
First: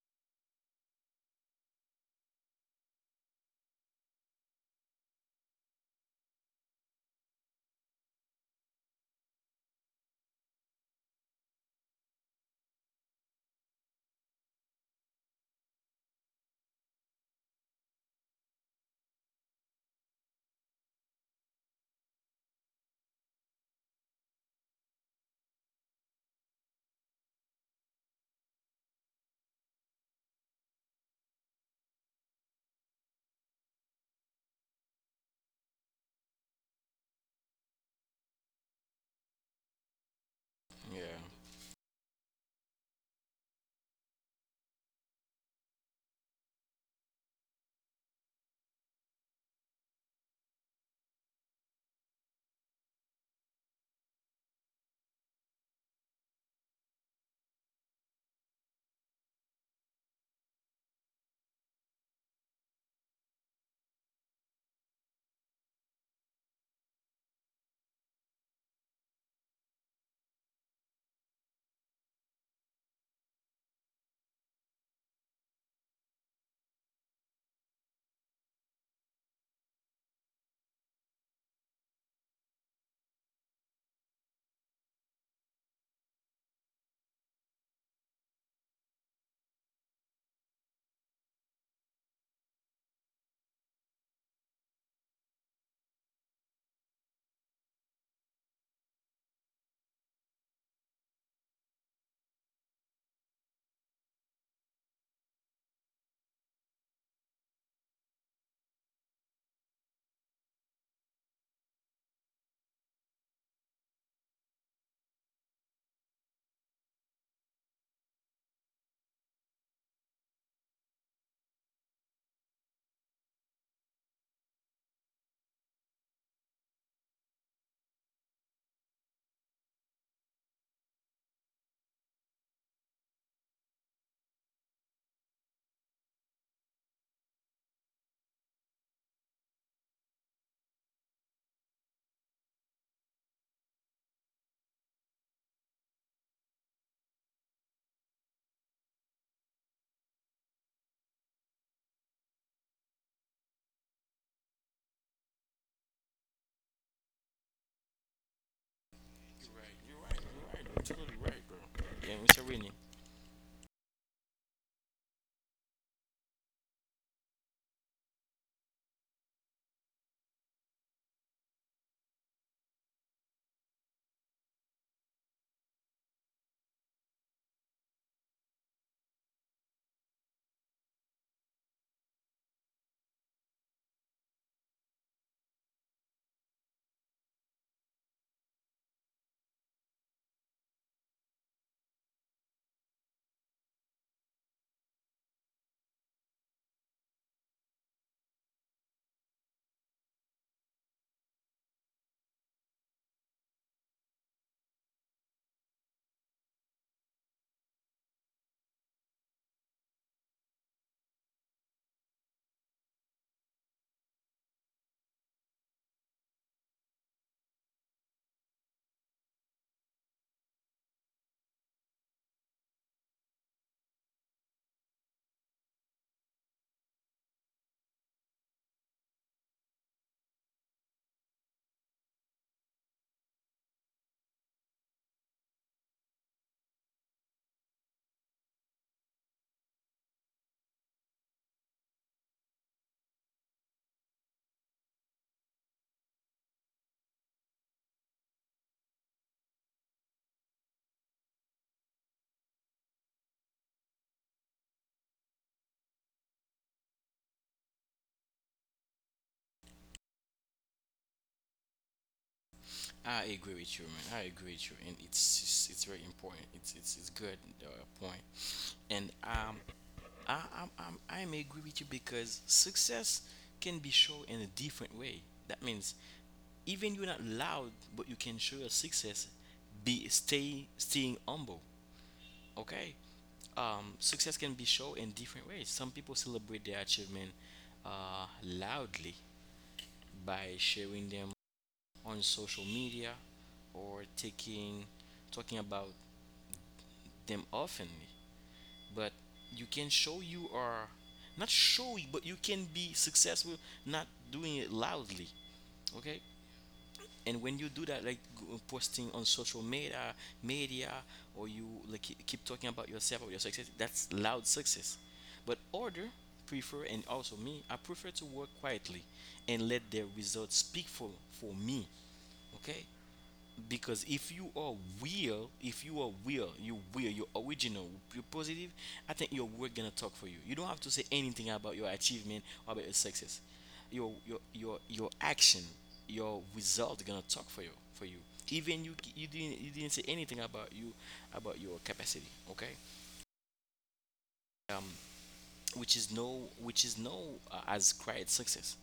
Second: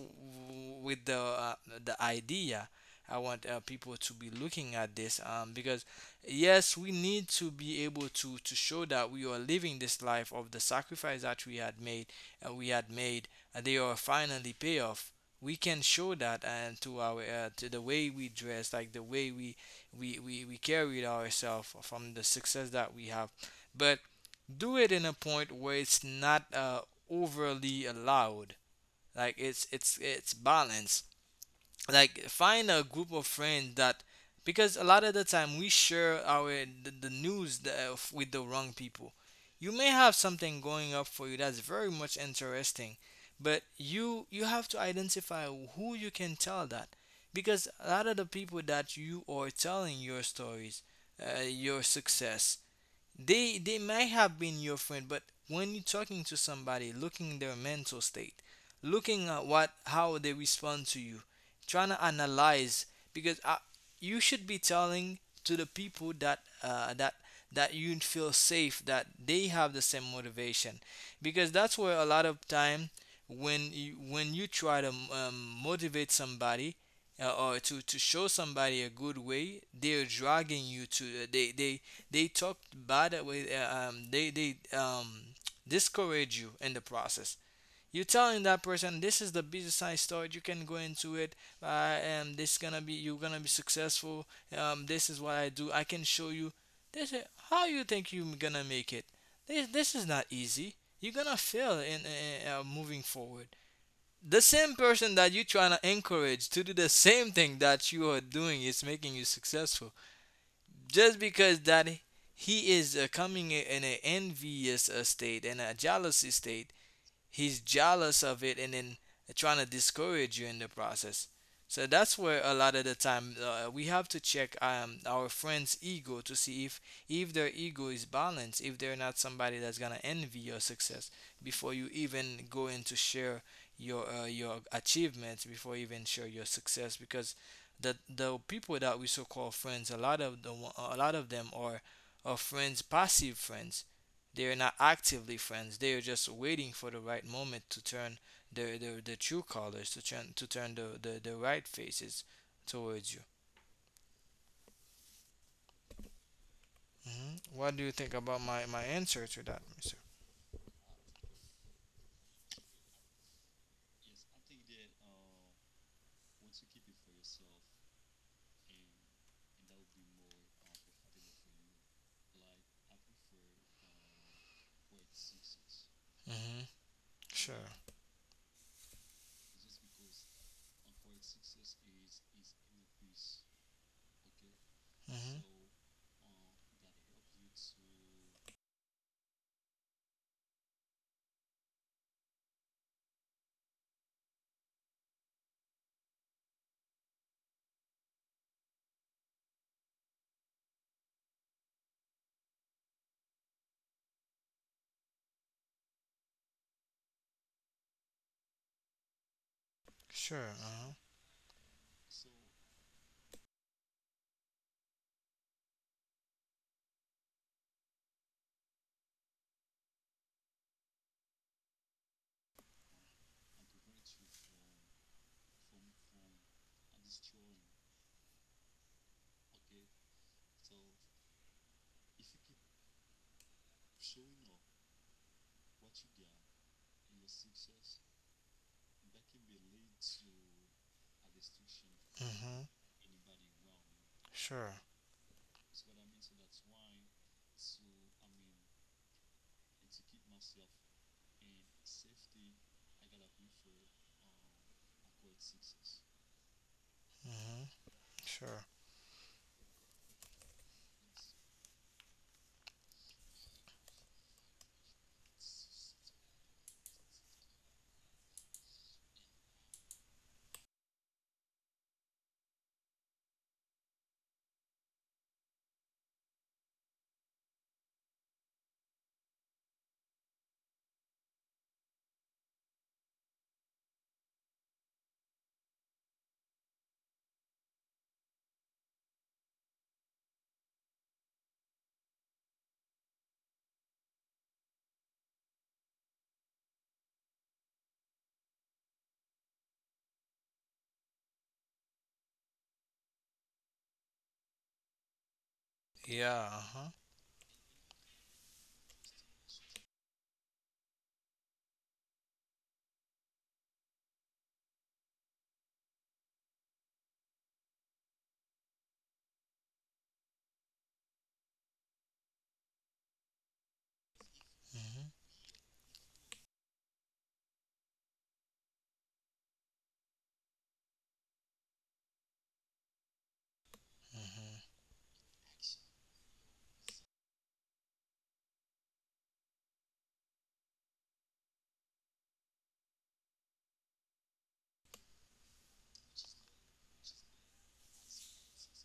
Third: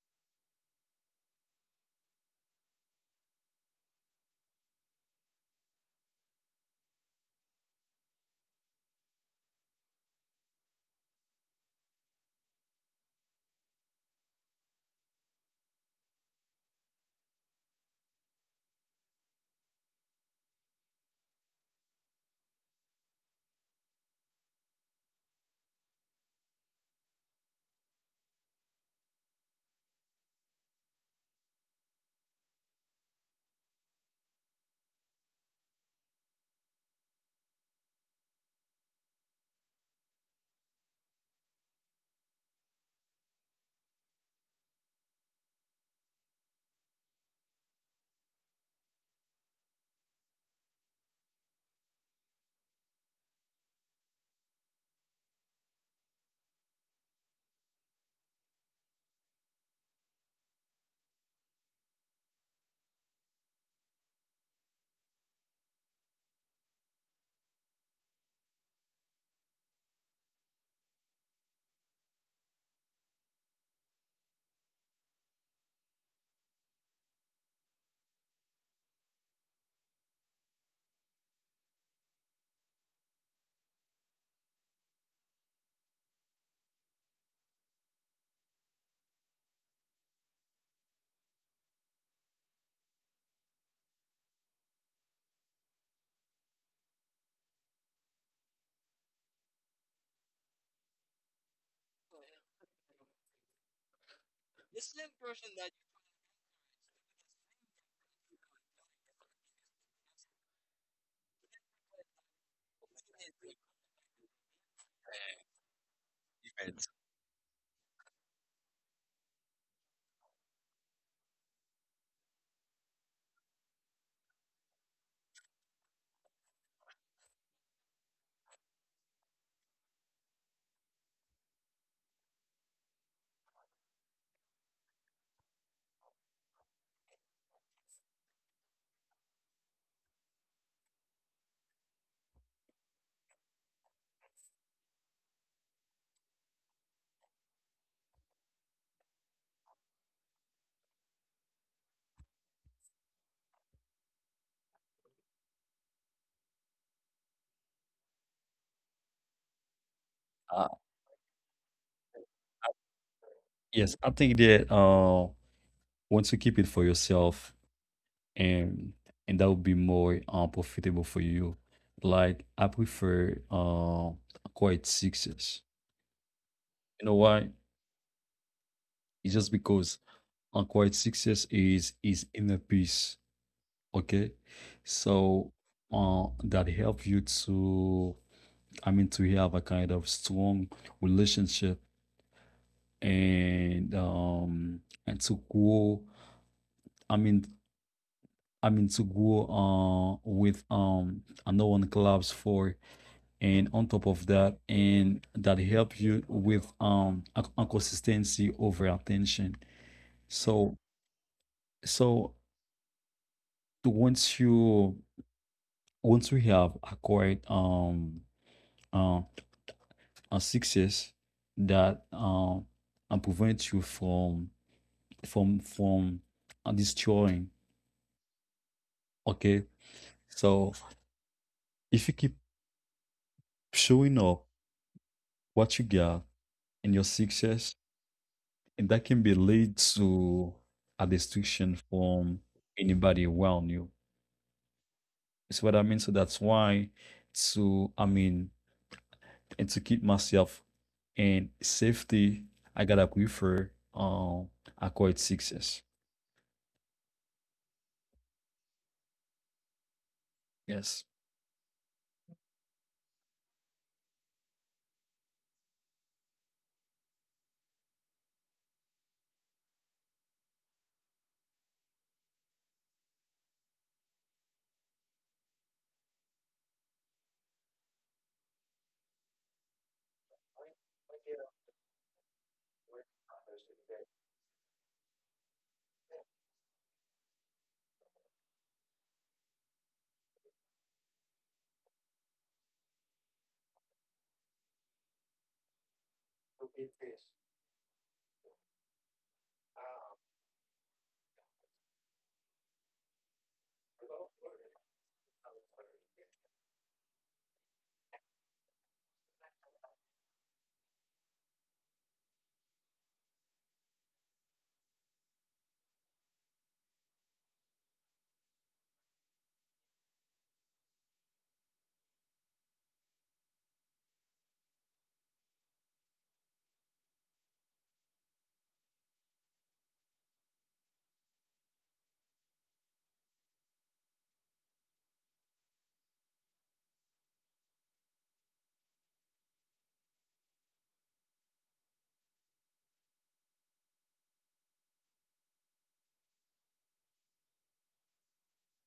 with the idea. I want people to be looking at this, because yes, we need to be able to show that we are living this life of the sacrifice that we had made and we had made, and they are finally pay off. We can show that, and to our to the way we dress, like the way we carried ourselves from the success that we have, but do it in a point where it's not overly allowed, like it's balance. Like, find a group of friends that, because a lot of the time we share our the news with the wrong people. You may have something going up
Yeah.
for you that's very much interesting, but you have to identify who you can tell that, because a lot of the people that you are telling your stories, your success, they might have been your friend, but when you're talking to somebody, looking their mental state, looking at what how they respond to you, trying to analyze, because I, you should be telling to the people that that that you feel safe, that they have the same motivation, because that's where a lot of time when you try to motivate somebody, or to show somebody a good way, they're dragging you to they talk bad with they discourage you in the process. You're telling that person, this is the business I started. You can go into it. And this gonna be you're gonna be successful. This is what I do. I can show you. This is how you think you're gonna make it. This is not easy. You're gonna fail in moving forward. The same person that you're trying to encourage to do the same thing that you are doing is making you successful, just because that he is coming in an envious state and a jealousy state, he's jealous of it, and then trying to discourage you in the process. So that's where a lot of the time we have to check our friend's ego to see if their ego is balanced, if they're not somebody that's gonna envy your success before you even go in to share your achievements, before you even share your success, because the people that we so call friends, a lot of the a lot of them are friends, passive friends. They are not actively friends. They are just waiting for the right moment to turn the true colors to turn the right faces towards you. Hmm. What do you think about my answer to
You're
that,
right. You're
Mister?
right. You're right.
Uh,
You're totally right, bro. Yeah, Mr. Winnie.
Yes, I think that once you keep it for yourself, and and that would be more profitable for you. Like I prefer quiet success.
Hmm.
You know why?
Sure.
It's just because on quiet sixes is inner peace. Okay,
Hmm.
so that help you to, I mean, to have a kind of strong relationship and um and to grow. I mean, I mean to go with another one clubs for, and on top of that, and that help you with a consistency over attention.
Sure.
So
Uh-huh.
so once you, once we have acquired uh, a success that, prevents you from from from destroying. Okay, so if you keep showing up what you got and your success, and that can be lead to a destruction from
Hmm.
anybody around you.
Sure.
It's what I mean. So that's why, to, I mean, and to keep myself in safety, I gotta prefer acquired success.
hmm Sure.
Yes.
I agree with you, man. I agree with you, and it's very important. It's good uh, point, and I'm agree with you because success can be shown in a different way. That means even you're not loud, but you can show your success. Be staying humble, okay? Success can be shown in different ways. Some people celebrate their achievement loudly by sharing them on social media, or taking talking about them oftenly. But you can show you are, not show you, but you can be successful not doing it loudly, okay.
Yeah. Uh huh.
And when you do that, like posting on social media, or you like keep talking about yourself or your success, that's loud success. But order prefer, and also me, I prefer to work quietly and let the results speak for me, okay. Because
Hmm.
if you are real, you're original, you're positive. I think your word gonna talk for you. You don't have to say anything about your achievement or about your success.
Hmm.
Your action, your result gonna talk for you even you didn't, say anything about you, about your capacity, okay. Which is no, as quiet success.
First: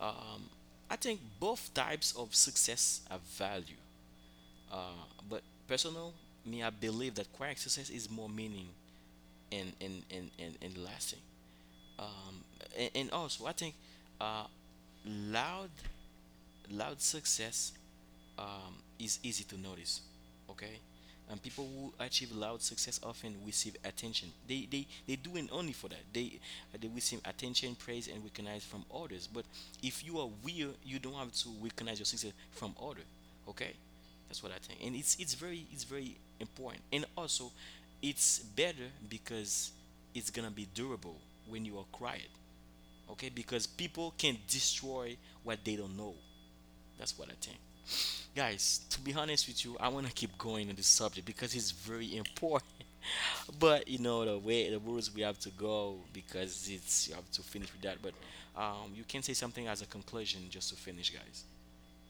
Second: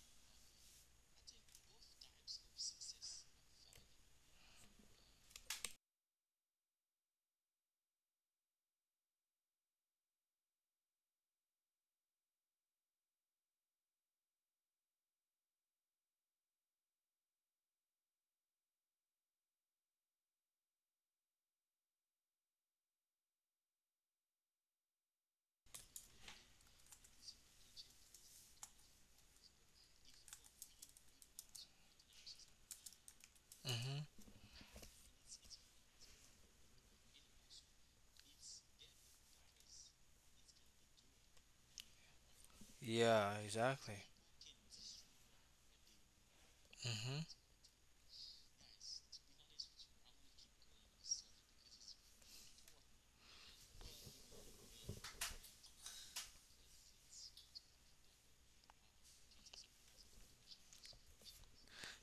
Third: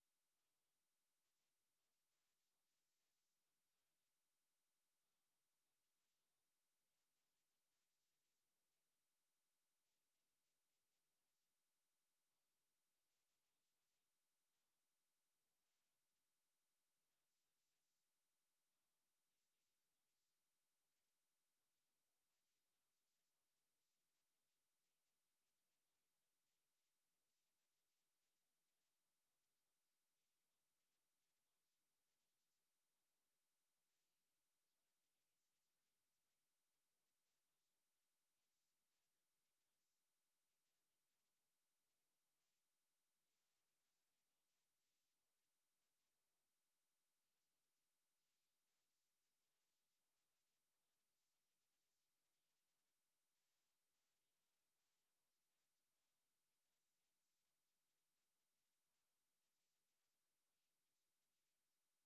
um, I think both types of success have value. Uh, but personal, me, I believe that quiet success is more meaning and lasting. Um, and also, I think, uh, loud loud success is easy to notice, okay. And people who achieve loud success often receive attention. They do it only for that. They receive attention, praise, and recognize from others. But if you are real, you don't have to recognize your success from others. Okay,
Hmm.
that's what I think. And it's very important. And also it's better because it's gonna be durable when you are quiet, okay.
Yeah.
Because
Exactly.
people can destroy what they don't know. That's
Hmm.
what I think. Guys, to be honest with you, I want to keep going on this subject because it's very important. But you know the way, the rules, we have to go because it's, you have to finish with that. But you can say something as a conclusion just to finish, guys.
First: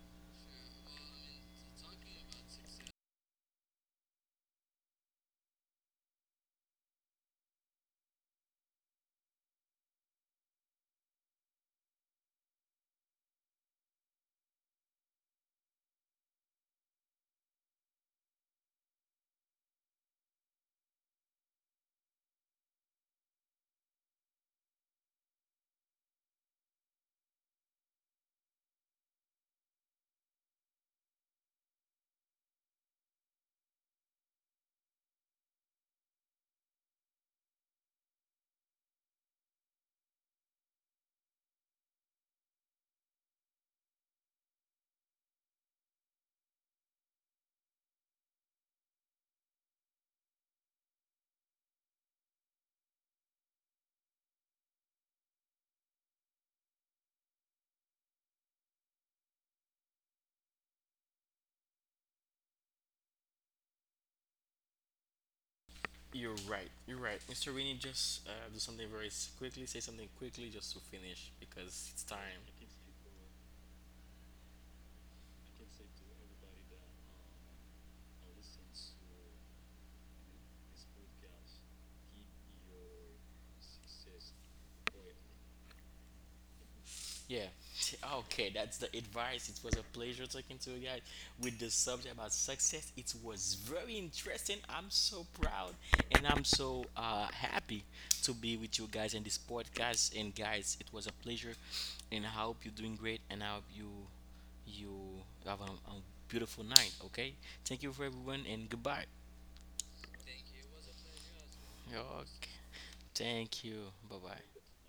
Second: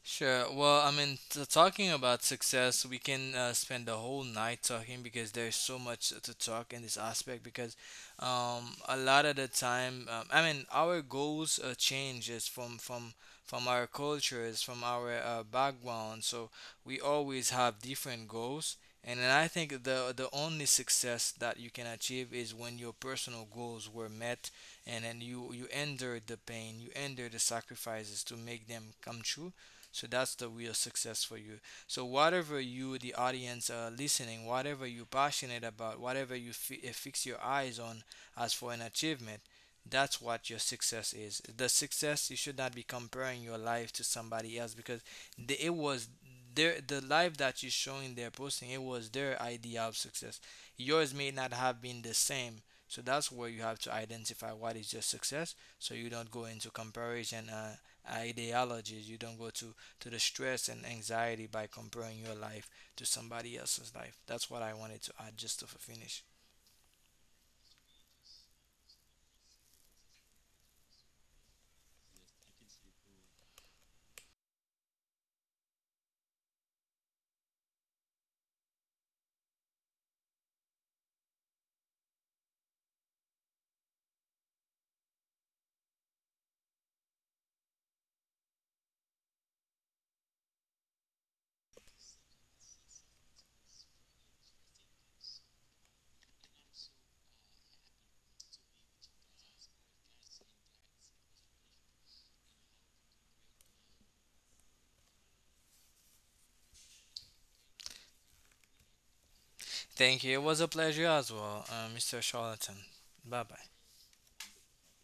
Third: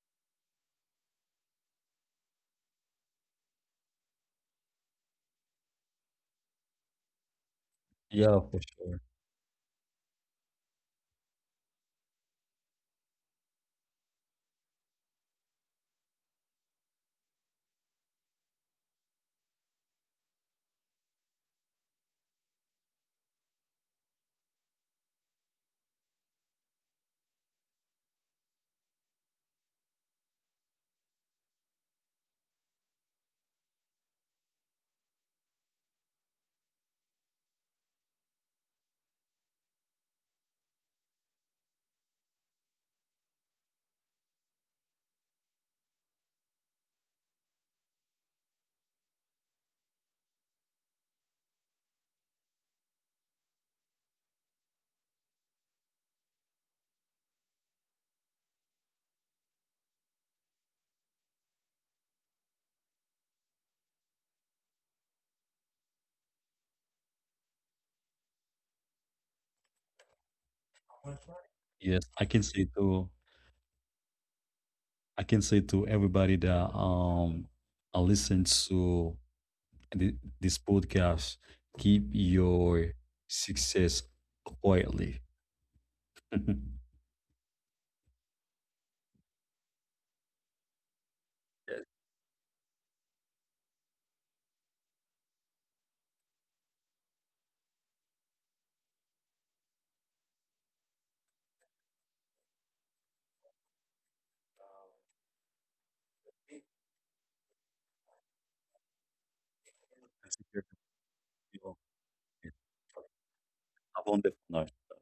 Sure. Well, I mean, talking about success, we can spend the whole night talking, because there's so much to talk in this aspect. Because
Yeah, for
a
sure.
lot of the time, I mean, our goals changes from our cultures, from our background. So we always have different goals, and then I think the only success that you can achieve is when your personal goals were met, and then you endured the pain, you endured the sacrifices to make them come true, so that's the real success for you. So whatever you, the audience, are listening, whatever you're passionate about, whatever you fix your eyes on as for an achievement, that's what your success is. The success, you should not be comparing your life to somebody else, because the, it was their the life that you're showing their posting. It was their idea of success. Yours may not have been the same. So that's where you have to identify what is your success, so you don't go into comparison ideologies. You don't go to the stress and anxiety by comparing your life to somebody else's life. That's what I wanted to add just to finish.
You're right. You're right. Mr. Winnie, just do something very quickly. Say something quickly just to finish because it's
Yes.
time.
I can say to everybody that, I listen to this podcast, keep your success quietly.
Yeah. Okay, that's the advice. It was a pleasure talking to you guys with the
Yes.
subject about success. It was very interesting. I'm so proud, and I'm so happy to be with you guys in this podcast. And guys, it was a pleasure. And I hope you're doing great. And I hope you have a beautiful night. Okay. Thank you for everyone and goodbye.
Thank you.
Essa
It was
aqui
a
é
pleasure as well, Mr.
Okay.
Charlatan. Bye bye.
Thank
a
you.
Avon
Bye
Devonagem,
bye.
tá.